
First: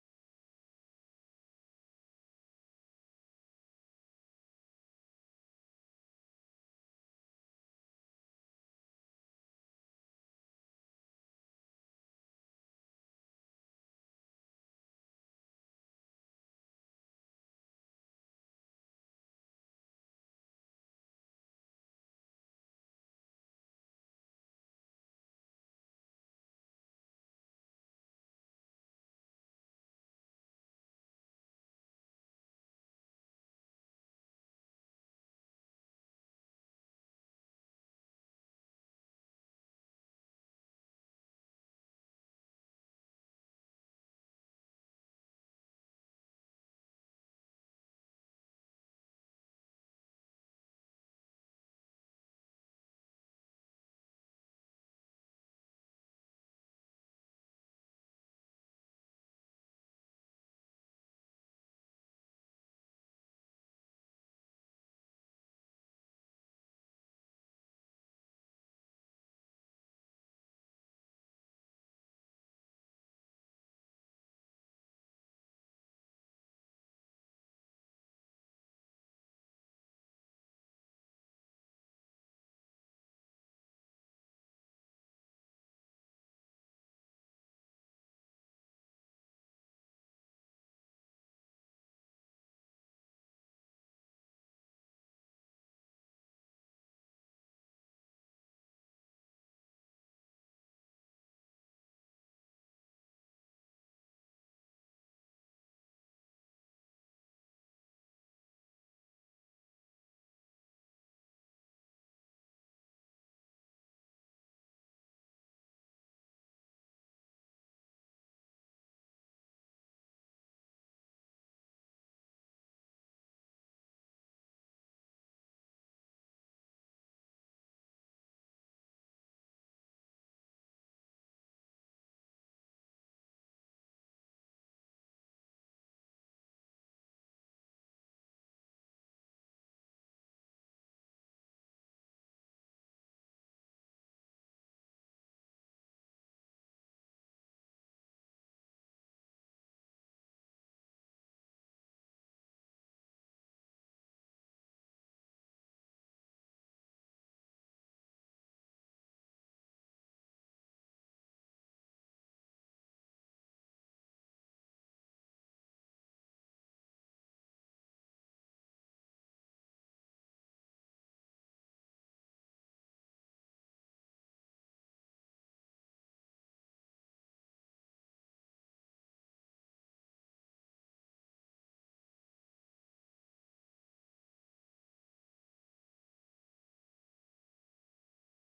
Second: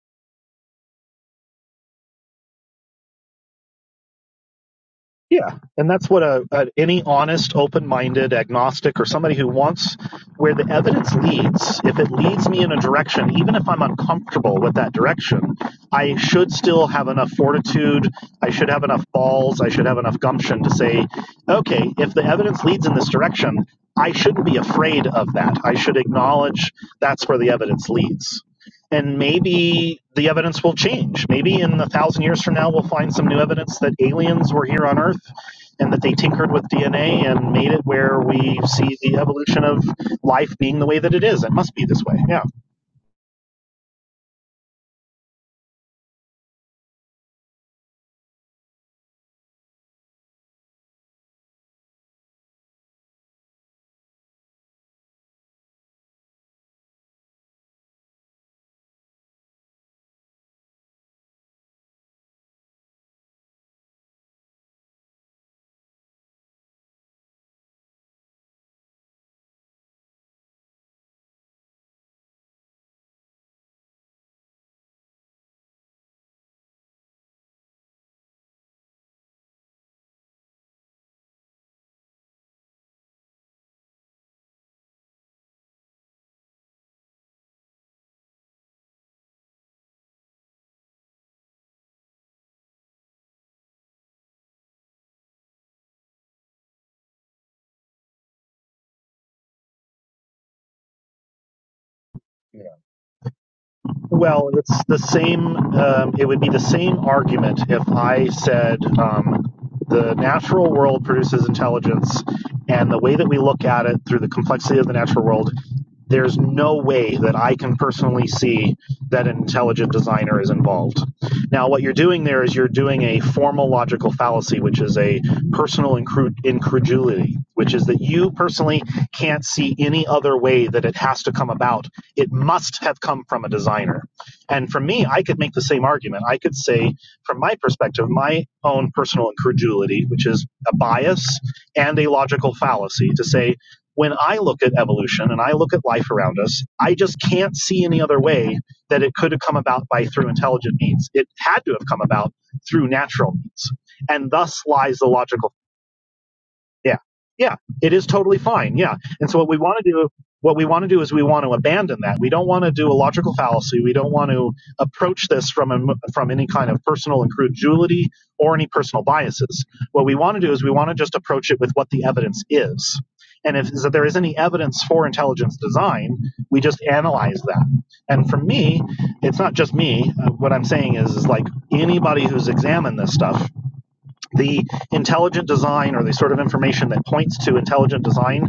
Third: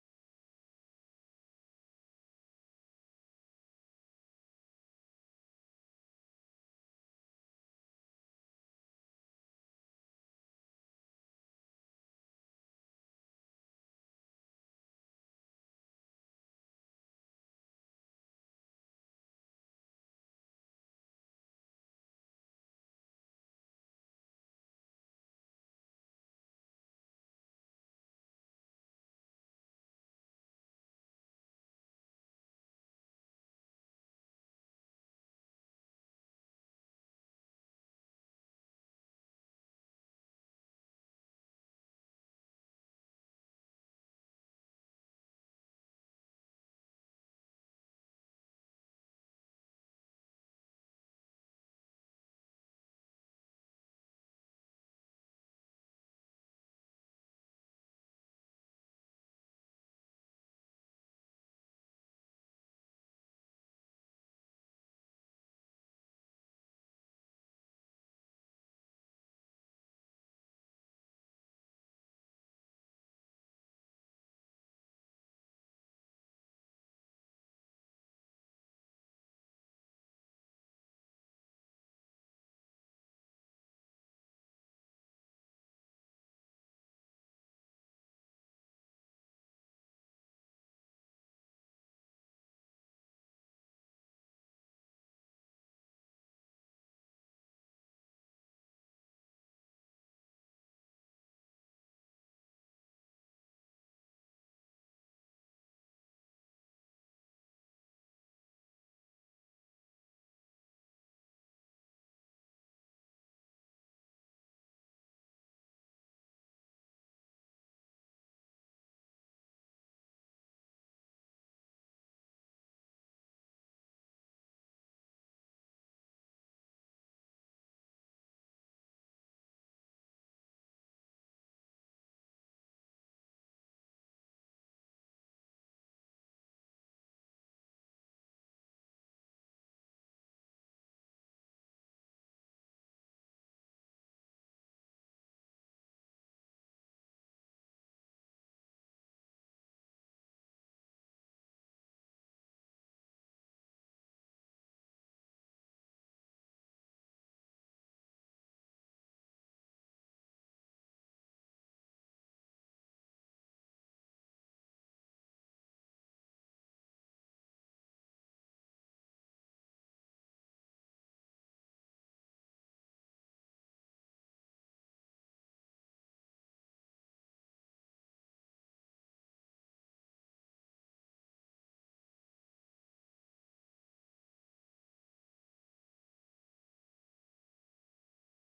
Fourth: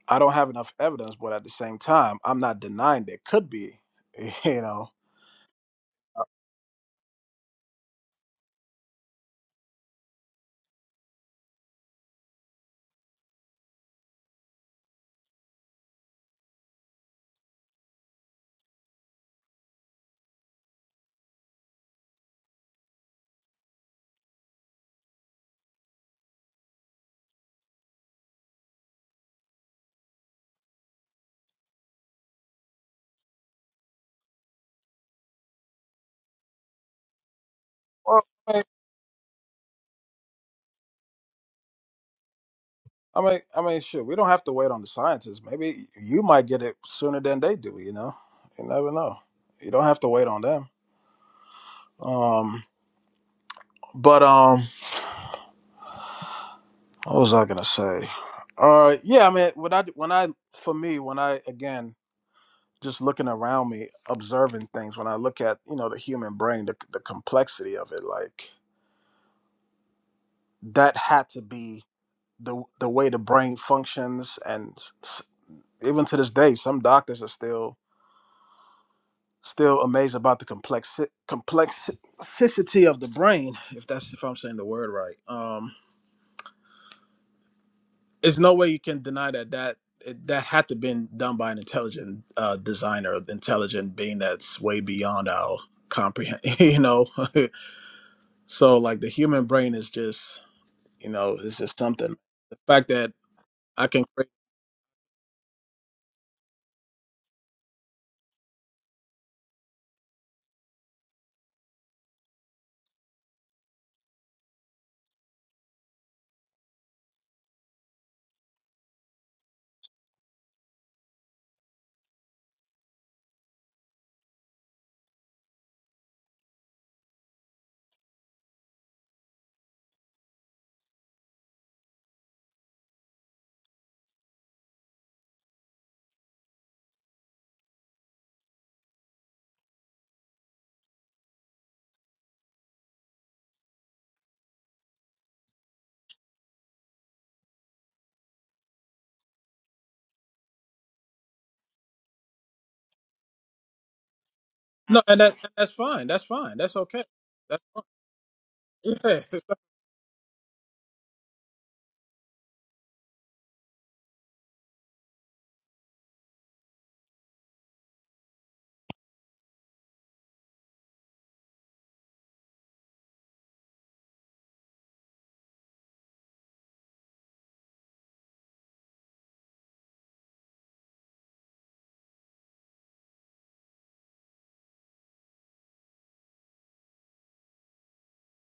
I don't have enough evidence, but at the same time, I'm not denying there could be, you know. Yeah, and that's what a, a any honest, open-minded agnostic or somebody who wants where the evidence leads, if it leads me in a direction, even if I'm uncomfortable with that direction, I should still have enough fortitude, I should have enough balls, I should have enough gumption to say, okay, if the evidence leads in this direction, I shouldn't be afraid of that. I should acknowledge that's where the evidence leads and maybe the evidence will change. Maybe in a thousand years from now, we'll find some new evidence that aliens were here on Earth and that they tinkered with DNA and made it where we see the evolution of life being the way that it is. It must be this way. Yeah. I mean, I mean, sure, we don't have to wait on the scientists. Maybe you might get it sooner than they do. You know, you never know. You don't have to wait on them. Um, but um, what was I gonna say? Uh, yeah, I mean, when I when I for me when I again just looking around me, observing things. When I look at you know the human brain, the the complexity of it, like that had to be the the way the brain functions, and s- even to this day, some doctors are still Still amazed about the complex complexity of the brain, if that's if I'm saying the word right. Um, there's no way you can deny that that it, that had to been done by an intelligent uh, designer, intelligent being that's way beyond our comprehend. You know, so like the human brain is just you know it's just something. The fact that I can create Well, it's the same. Um, it would be the same argument if I said um, the natural world produces intelligence, and the way that we look at it through the complexity of the natural world, there's no way that I can personally see that an intelligent designer is involved. Now, what you're doing there is you're doing a formal logical fallacy, which is a personal incru- incredulity, which is that you personally can't see any other way that it has to come about it must have come from a designer. And for me, I could make the same argument. I could say, from my perspective, my own personal incredulity, which is a bias and a logical fallacy, to say, when I look at evolution and I look at life around us, I just can't see any other way that it could have come about by through intelligent means. It had to have come about through natural means. And thus lies no, the and that logical and that's fine. That's fine. That's yeah. okay. Yeah. That's, It is totally fine. Yeah. yeah. And so what we want to do what we want to do is we want to abandon that. We don't want to do a logical fallacy. We don't want to approach this from a, from any kind of personal incredulity or any personal biases. What we want to do is we want to just approach it with what the evidence is. And if so there is any evidence for intelligence design, we just analyze that. And for me, it's not just me. Uh, what I'm saying is, is like anybody who's examined this stuff the intelligent design or the sort of information that points to intelligent design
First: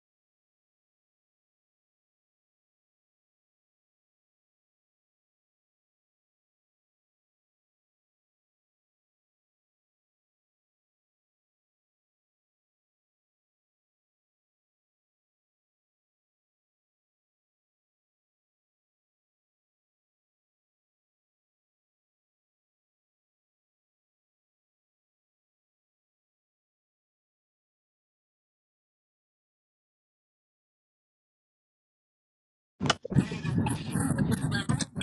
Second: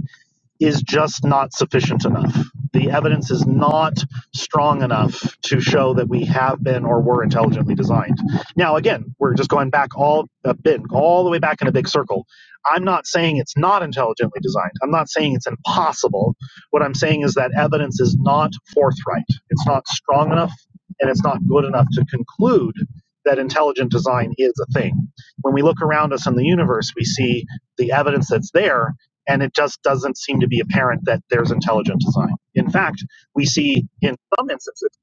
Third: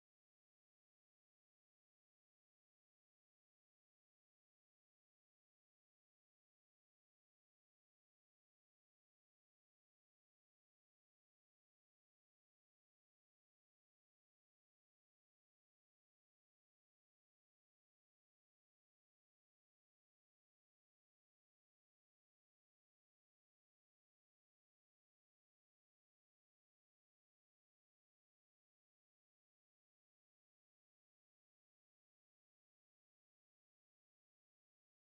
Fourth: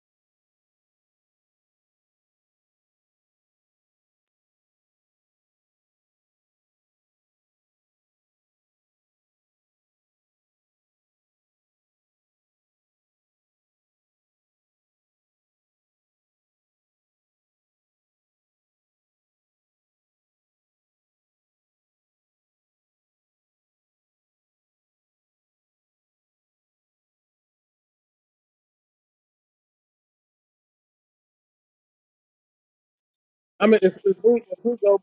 is just not sufficient enough. The evidence is not strong enough to show that we have been or were intelligently designed. Now, again, we're just going back all a bit, all the way back in a big circle. I'm not saying it's not intelligently designed. I'm not saying it's impossible. What I'm saying is that evidence is not forthright. It's not strong enough, and it's not good enough to conclude that intelligent design is a thing. When we look around us in the universe, we see the evidence that's there, and it just doesn't seem to be apparent that there's intelligent design. In fact, we I mean, see if, in if, we, some if we instances, go,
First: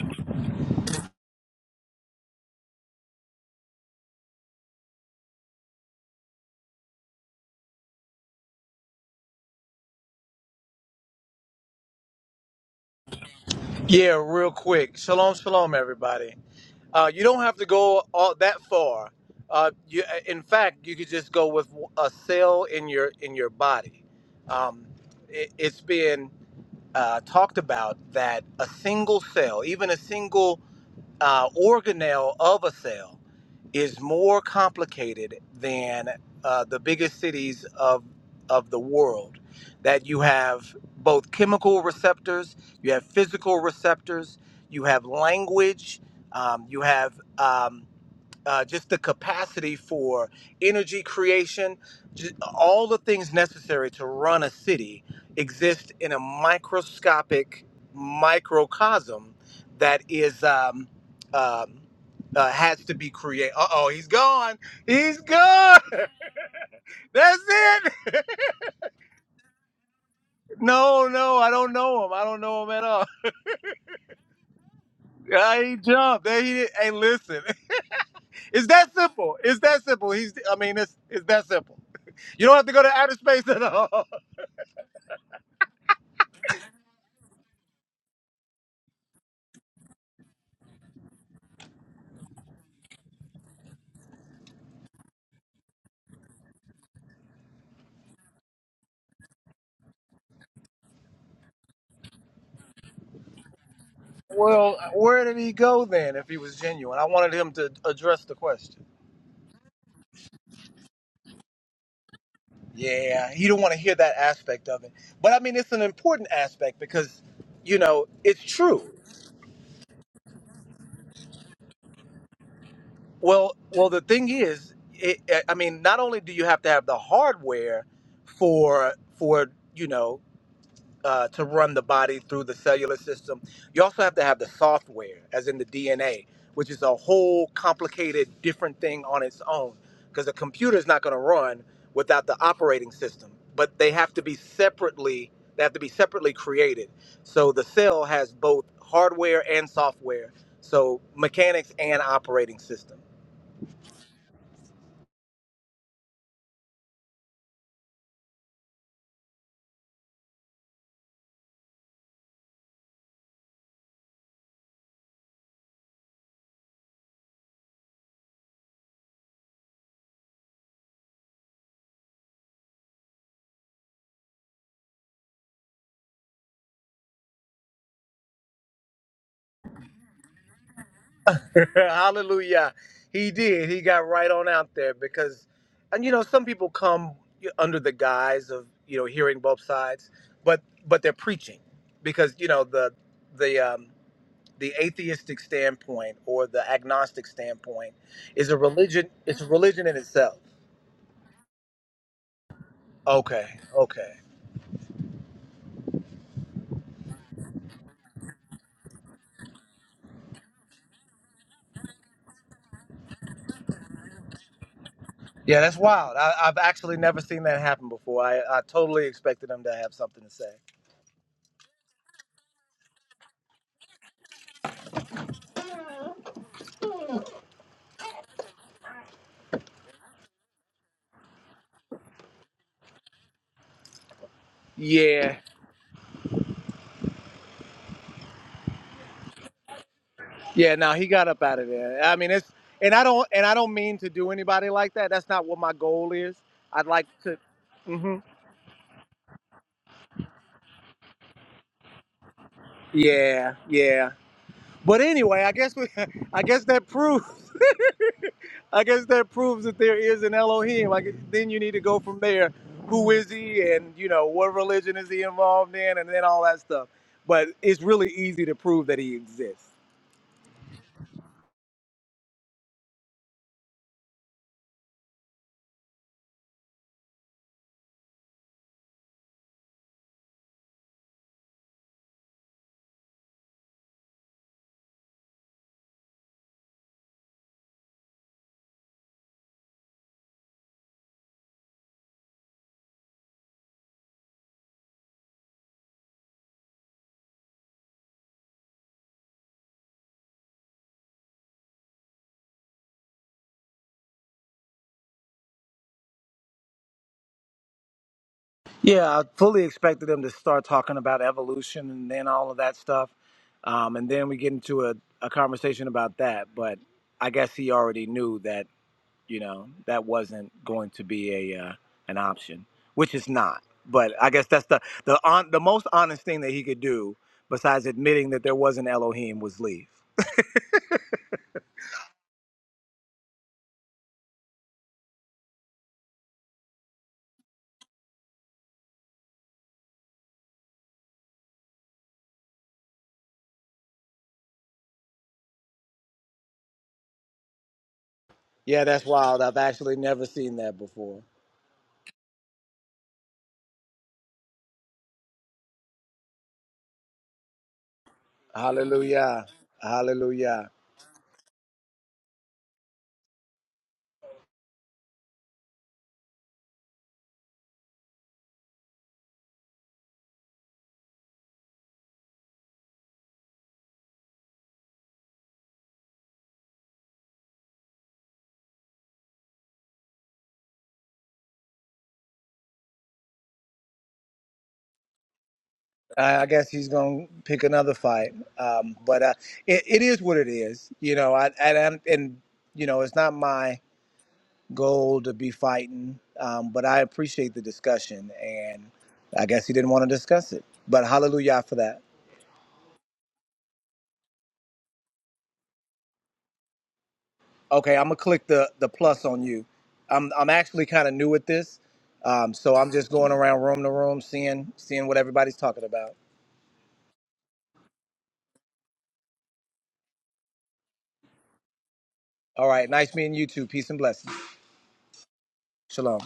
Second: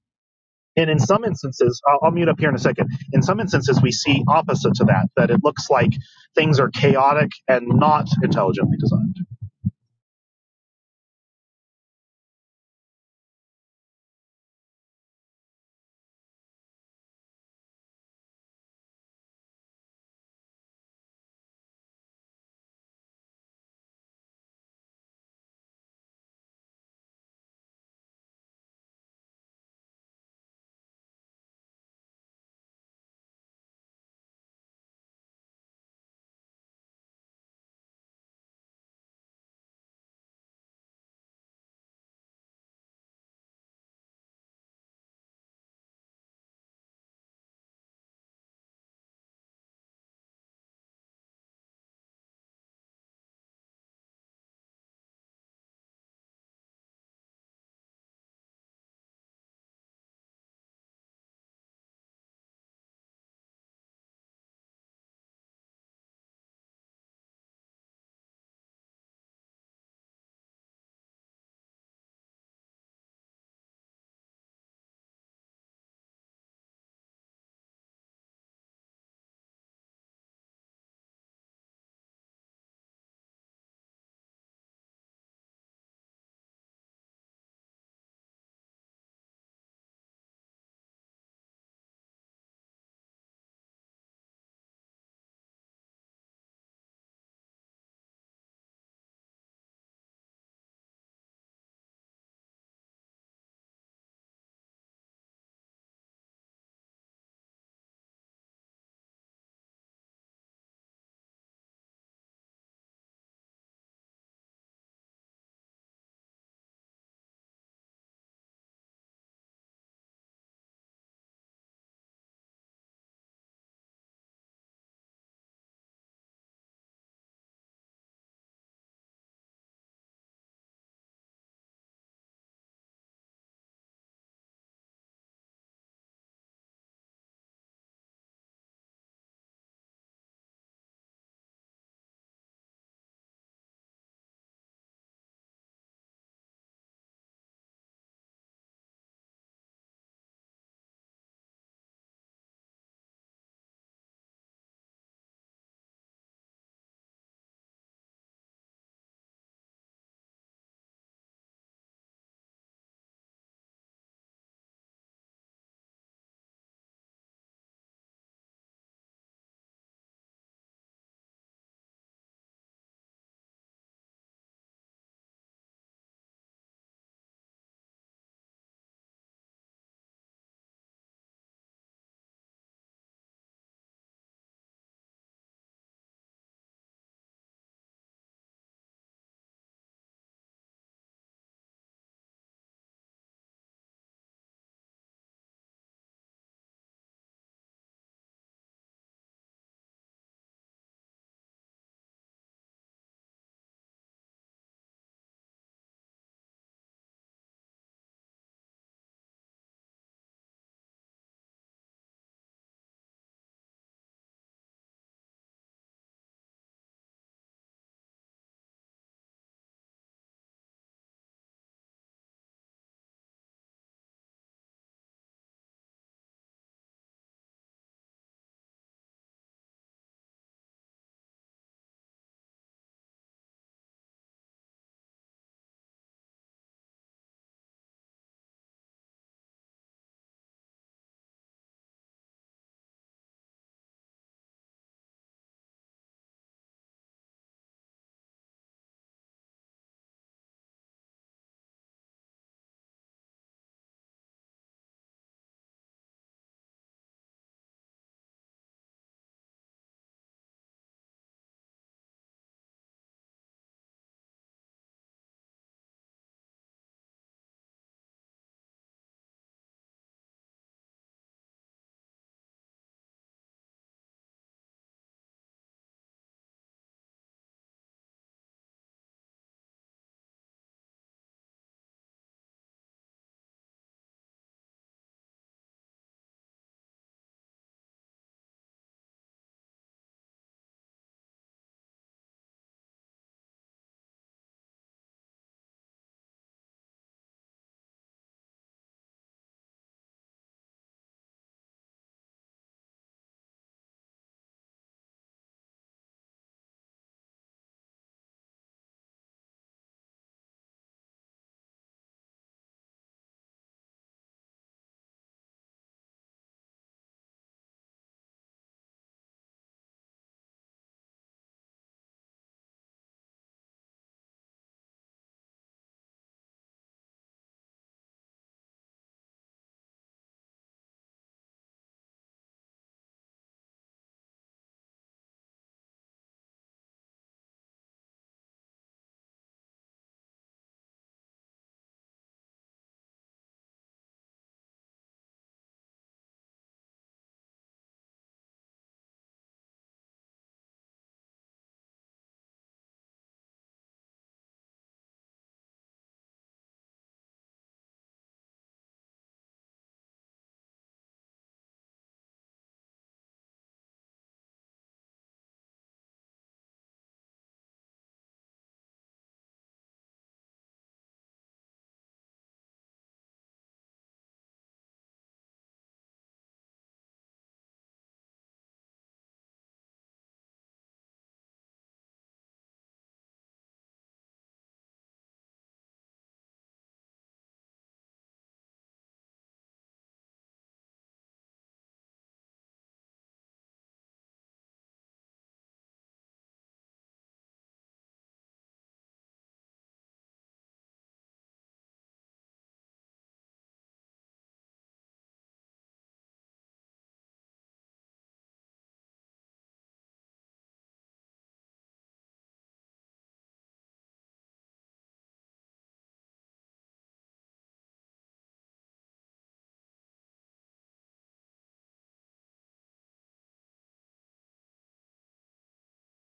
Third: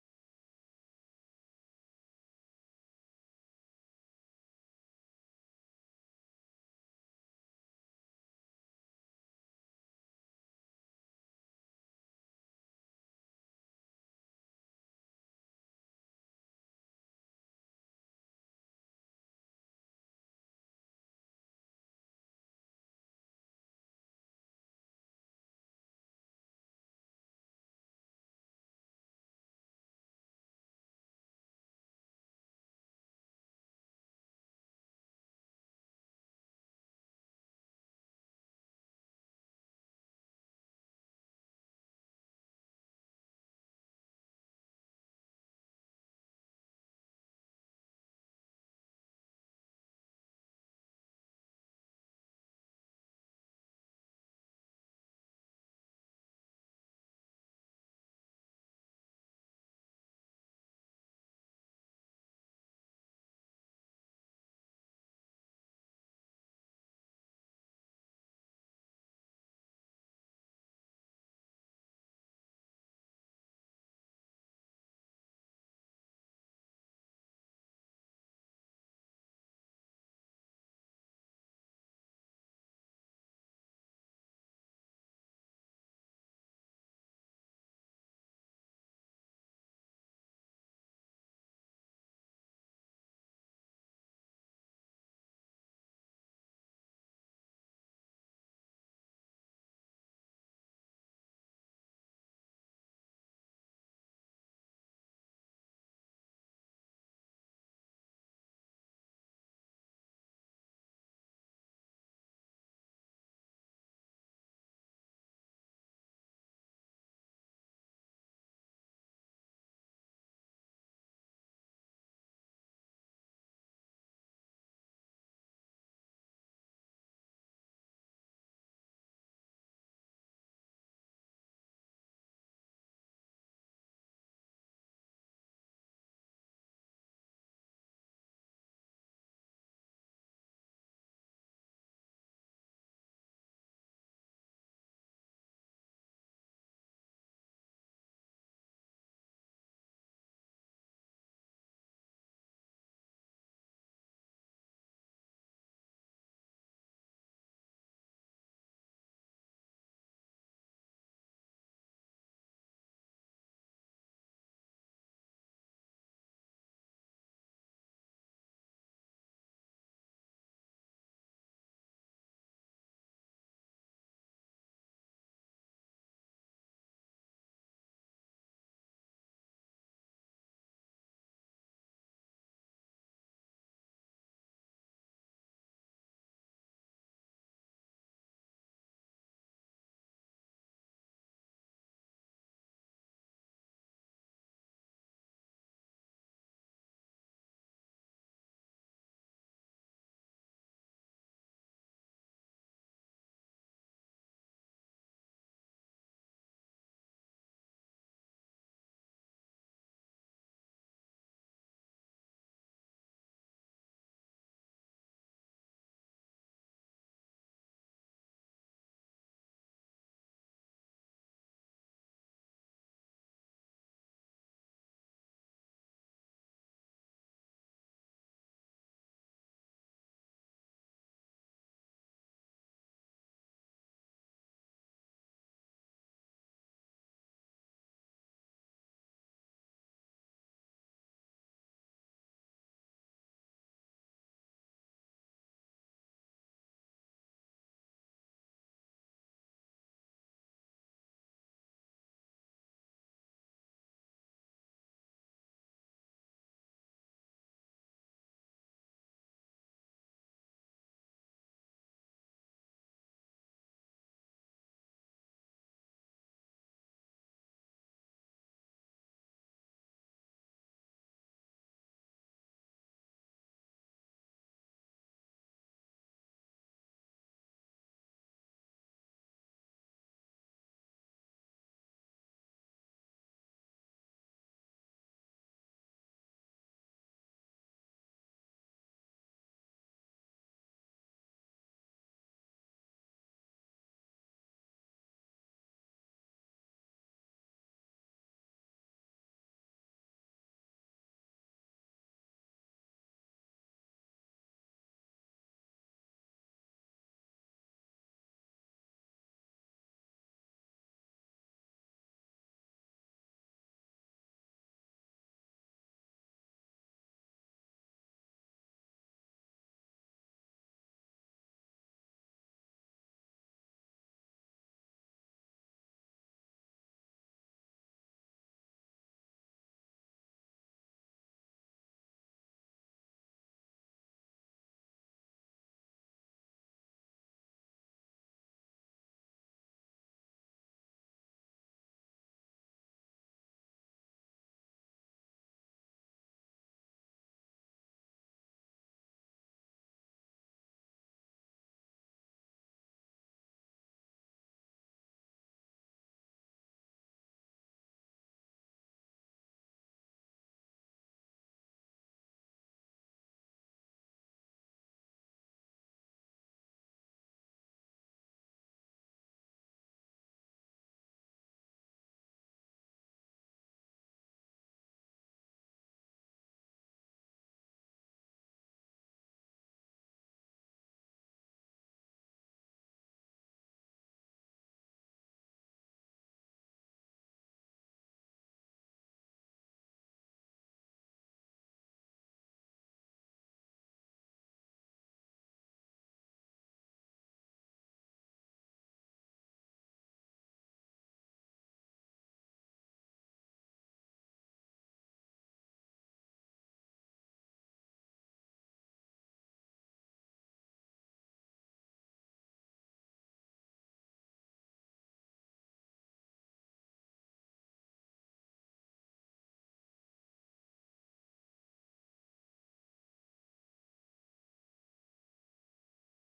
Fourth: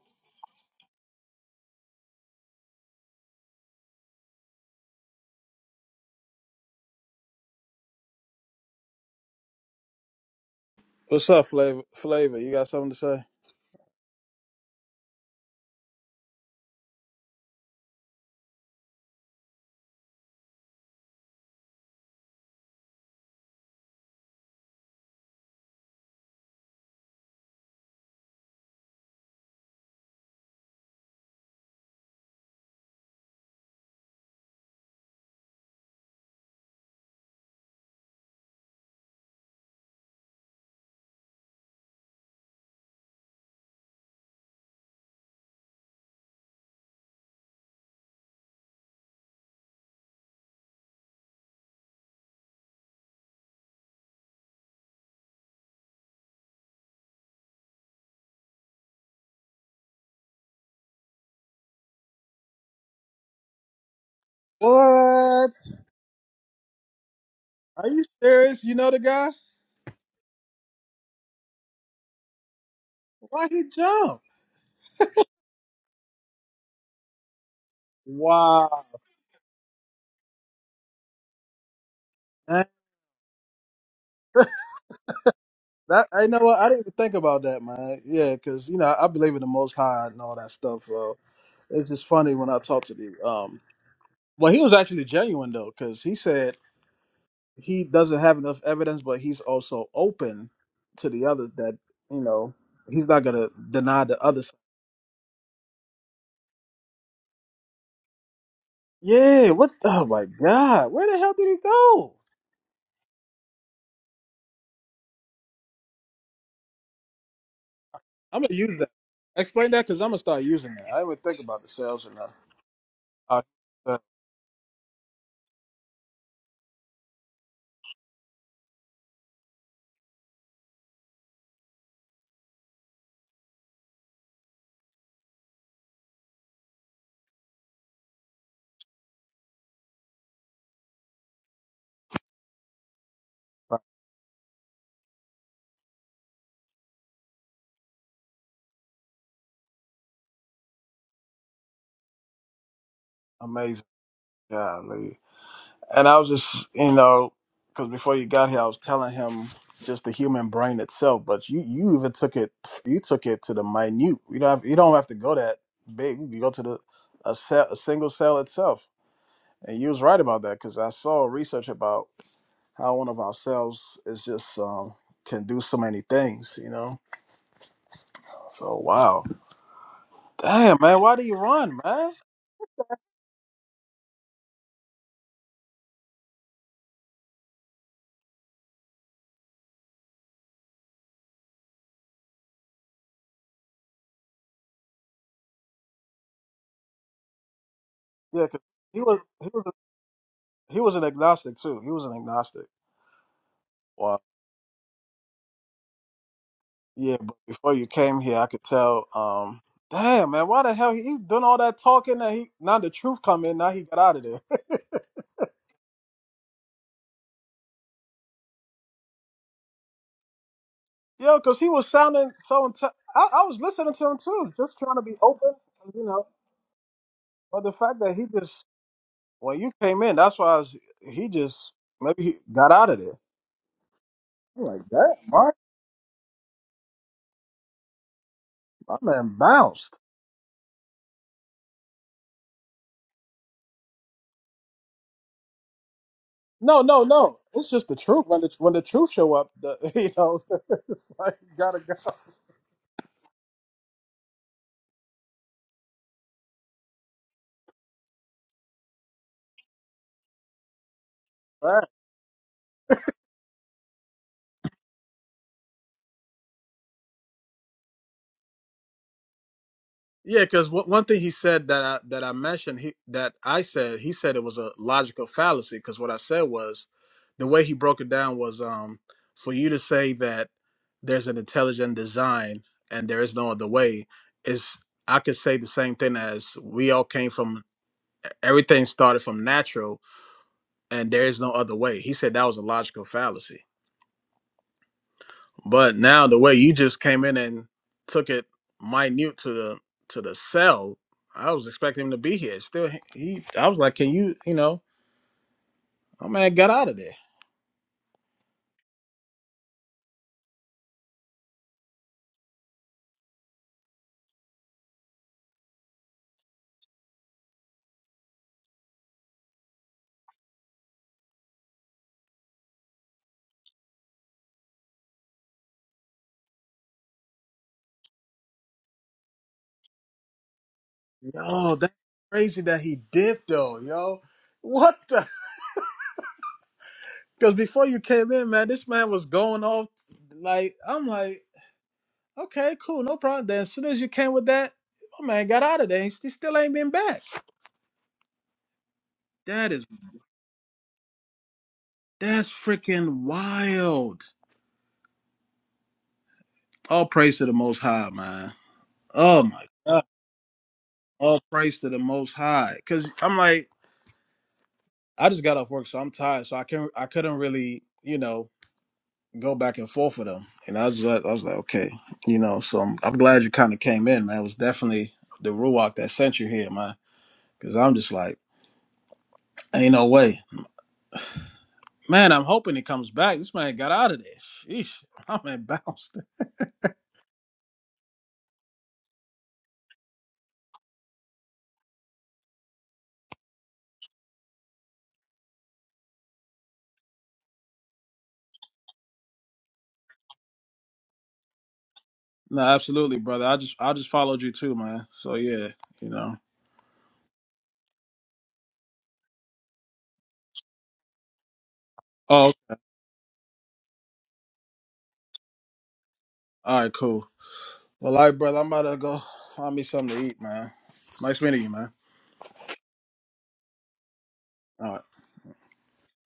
and in some instances, I'll, I'll mute up here in a second. In some instances, we see opposite to that, that it looks like things are chaotic and not intelligently designed. what's up, flavor? Flavor, you got something to say? Yeah, real quick. Shalom, shalom, everybody. Uh, you don't have to go all that far. Uh, you, in fact, you could just go with a cell in your in your body. Um, it, it's been uh, talked about that a single cell, even a single uh, organelle of a cell is more complicated than uh, the biggest cities of of the world. That you have both chemical receptors, you have physical receptors, you have language, um, you have um, uh, just the capacity for energy creation, ju- all the things necessary to run a city exist in a microscopic microcosm that is um, um, uh, has to be created. Uh oh, he's gone. He's What? gone. That's Are it. you serious? You know the guy? No, no, I don't know him. I don't know him at all. Why he jumped? Yeah, he jumped. There he. did. Hey, listen, it's Wow. that simple. It's that simple. He's. I mean, it's it's that simple. You don't Man, have to go to outer space at all. That, I know what I didn't even think about that, man. Yeah, because you know I believe in the Most High and all that stuff. So it's just funny when I talk to the um. Well, he was actually genuine though, because he said he doesn't have enough evidence, but he's also open to the other that you know he's not gonna deny the other. side. Well, where did he go then if he was genuine? I wanted him to address the question. Yeah. What? Oh my God. Where the hell did he go? Yeah, you don't want to hear that aspect of it. But I mean, it's an important aspect because, you know, I'm it's gonna use that. true. Explain that because I'm gonna start using that. I didn't think about the sales and that. Well, well, Uh, the thing is, it, I mean, not only do you have to have the hardware for for you know uh, to run the body through the cellular system. You also have to have the software, as in the DNA, which is a whole complicated, different thing on its own, because a computer is not going to run without the operating system. But uh, they have to be separately. They have to be separately created. So the cell has both hardware and software. So mechanics and operating system. amazing, golly. And I was just, you know, because before you got here, I was telling him just the human brain itself. But you, you even took it, you took it to the minute. You don't have, you don't have to go that big. You go to the a, cell, a single cell itself. And you was right about that because I saw research about how one of our cells is just um, can do so many things. You know, so wow. Damn, man, why do you run, man? Hallelujah. He did. He got right on out there because, and you know, some people come under the guise of you know hearing both sides, but but they're preaching because you know the the um, the atheistic standpoint or the agnostic standpoint Yeah, is a 'cause he religion. was It's a he was religion in itself. he was an agnostic too. He was an agnostic. Okay. Okay. Wow. Yeah, but before you came here, I could tell. Um, damn, man, why the hell he, he doing all that talking? That he now the truth come in. Now he got out of there. Yeah, that's wild. I, I've actually never seen that happen before. I, I totally expected them to have something to say. Yo, because he was sounding so. Inte- I, I was listening to him too, just trying to be open, you know. But the fact that he just when you came in, that's why I was, he just maybe he got out of there. I'm like that, Yeah. what? My man bounced. Yeah, no, he got up out of there. I mean, it's and I don't and I don't mean to do anybody like that. That's not what my goal is. No, I'd no, like to. no. It's just the hmm truth. When the when the truth show up, the you know, it's like you gotta go. Yeah, yeah. But anyway, I guess we, I guess that proves, I guess that proves that there is an Elohim. Like then you need to Right. go from there. Who is he, and you know what religion is he involved in, and then all that stuff. But it's really easy to prove that he exists. Yeah, because one thing he said that I, that I mentioned he that I said he said it was a logical fallacy because what I said was the way he broke it down was um for you to say that there's an intelligent design and there is no other way is I could say the same thing as we all came from everything started from natural and there is no other way. He said that was a logical fallacy But now the way you just came in and took it minute to the to the cell, I was expecting him to be here. Still, he he- I was like, can you, you know, my man got out of there. Yeah, I fully expected them to start talking about evolution and then all of that stuff. Um, and then we get into a, a conversation about that. But I guess he already knew that, you know, that wasn't going to be a uh, an option, which is not. But I guess that's the the on, the most honest thing that he could do besides admitting that there was an Elohim was leave. Yo, that's crazy that he did though, yo. What the? Because before you came in, man, this man was going off. Like I'm like, okay, cool, no problem. Then as soon as you came with that, my man got out of there. He st- still ain't been back. Yeah, that's wild. I've That is actually never seen that before. that's freaking wild. All praise to the Most High, man. Oh Hallelujah. my God. Hallelujah. All praise to the most high. Cause I'm like, I just got off work, so I'm tired. So I can't I couldn't really, you know, go back and forth with them. And I was like, I was like, okay, you know, so I'm, I'm glad you kinda came in, man. It was definitely the Ruach that sent you here, man. Cause I'm just like, ain't no way. Man, I'm hoping he comes back. This man got out of there. Sheesh. I'm embarrassed. I I guess he's going to pick another fight. Um, but uh, it, it is what it is, you know. I and, I'm- and you know, it's not my goal to be fighting, um, but I appreciate the discussion, and I guess he didn't want to discuss it. But hallelujah for that. No, absolutely, brother. I just I just followed you too, man. So yeah, you know. Okay, I'm gonna click the the plus on you. I'm I'm actually kind of new at this, Oh, um, so I'm just going around room to room, seeing seeing what everybody's talking about. all right, cool. Well, all right, brother, I'm about to go find me something to eat, man. Nice meeting you, man. All right, nice meeting you too. Peace and blessings. All right. Shalom.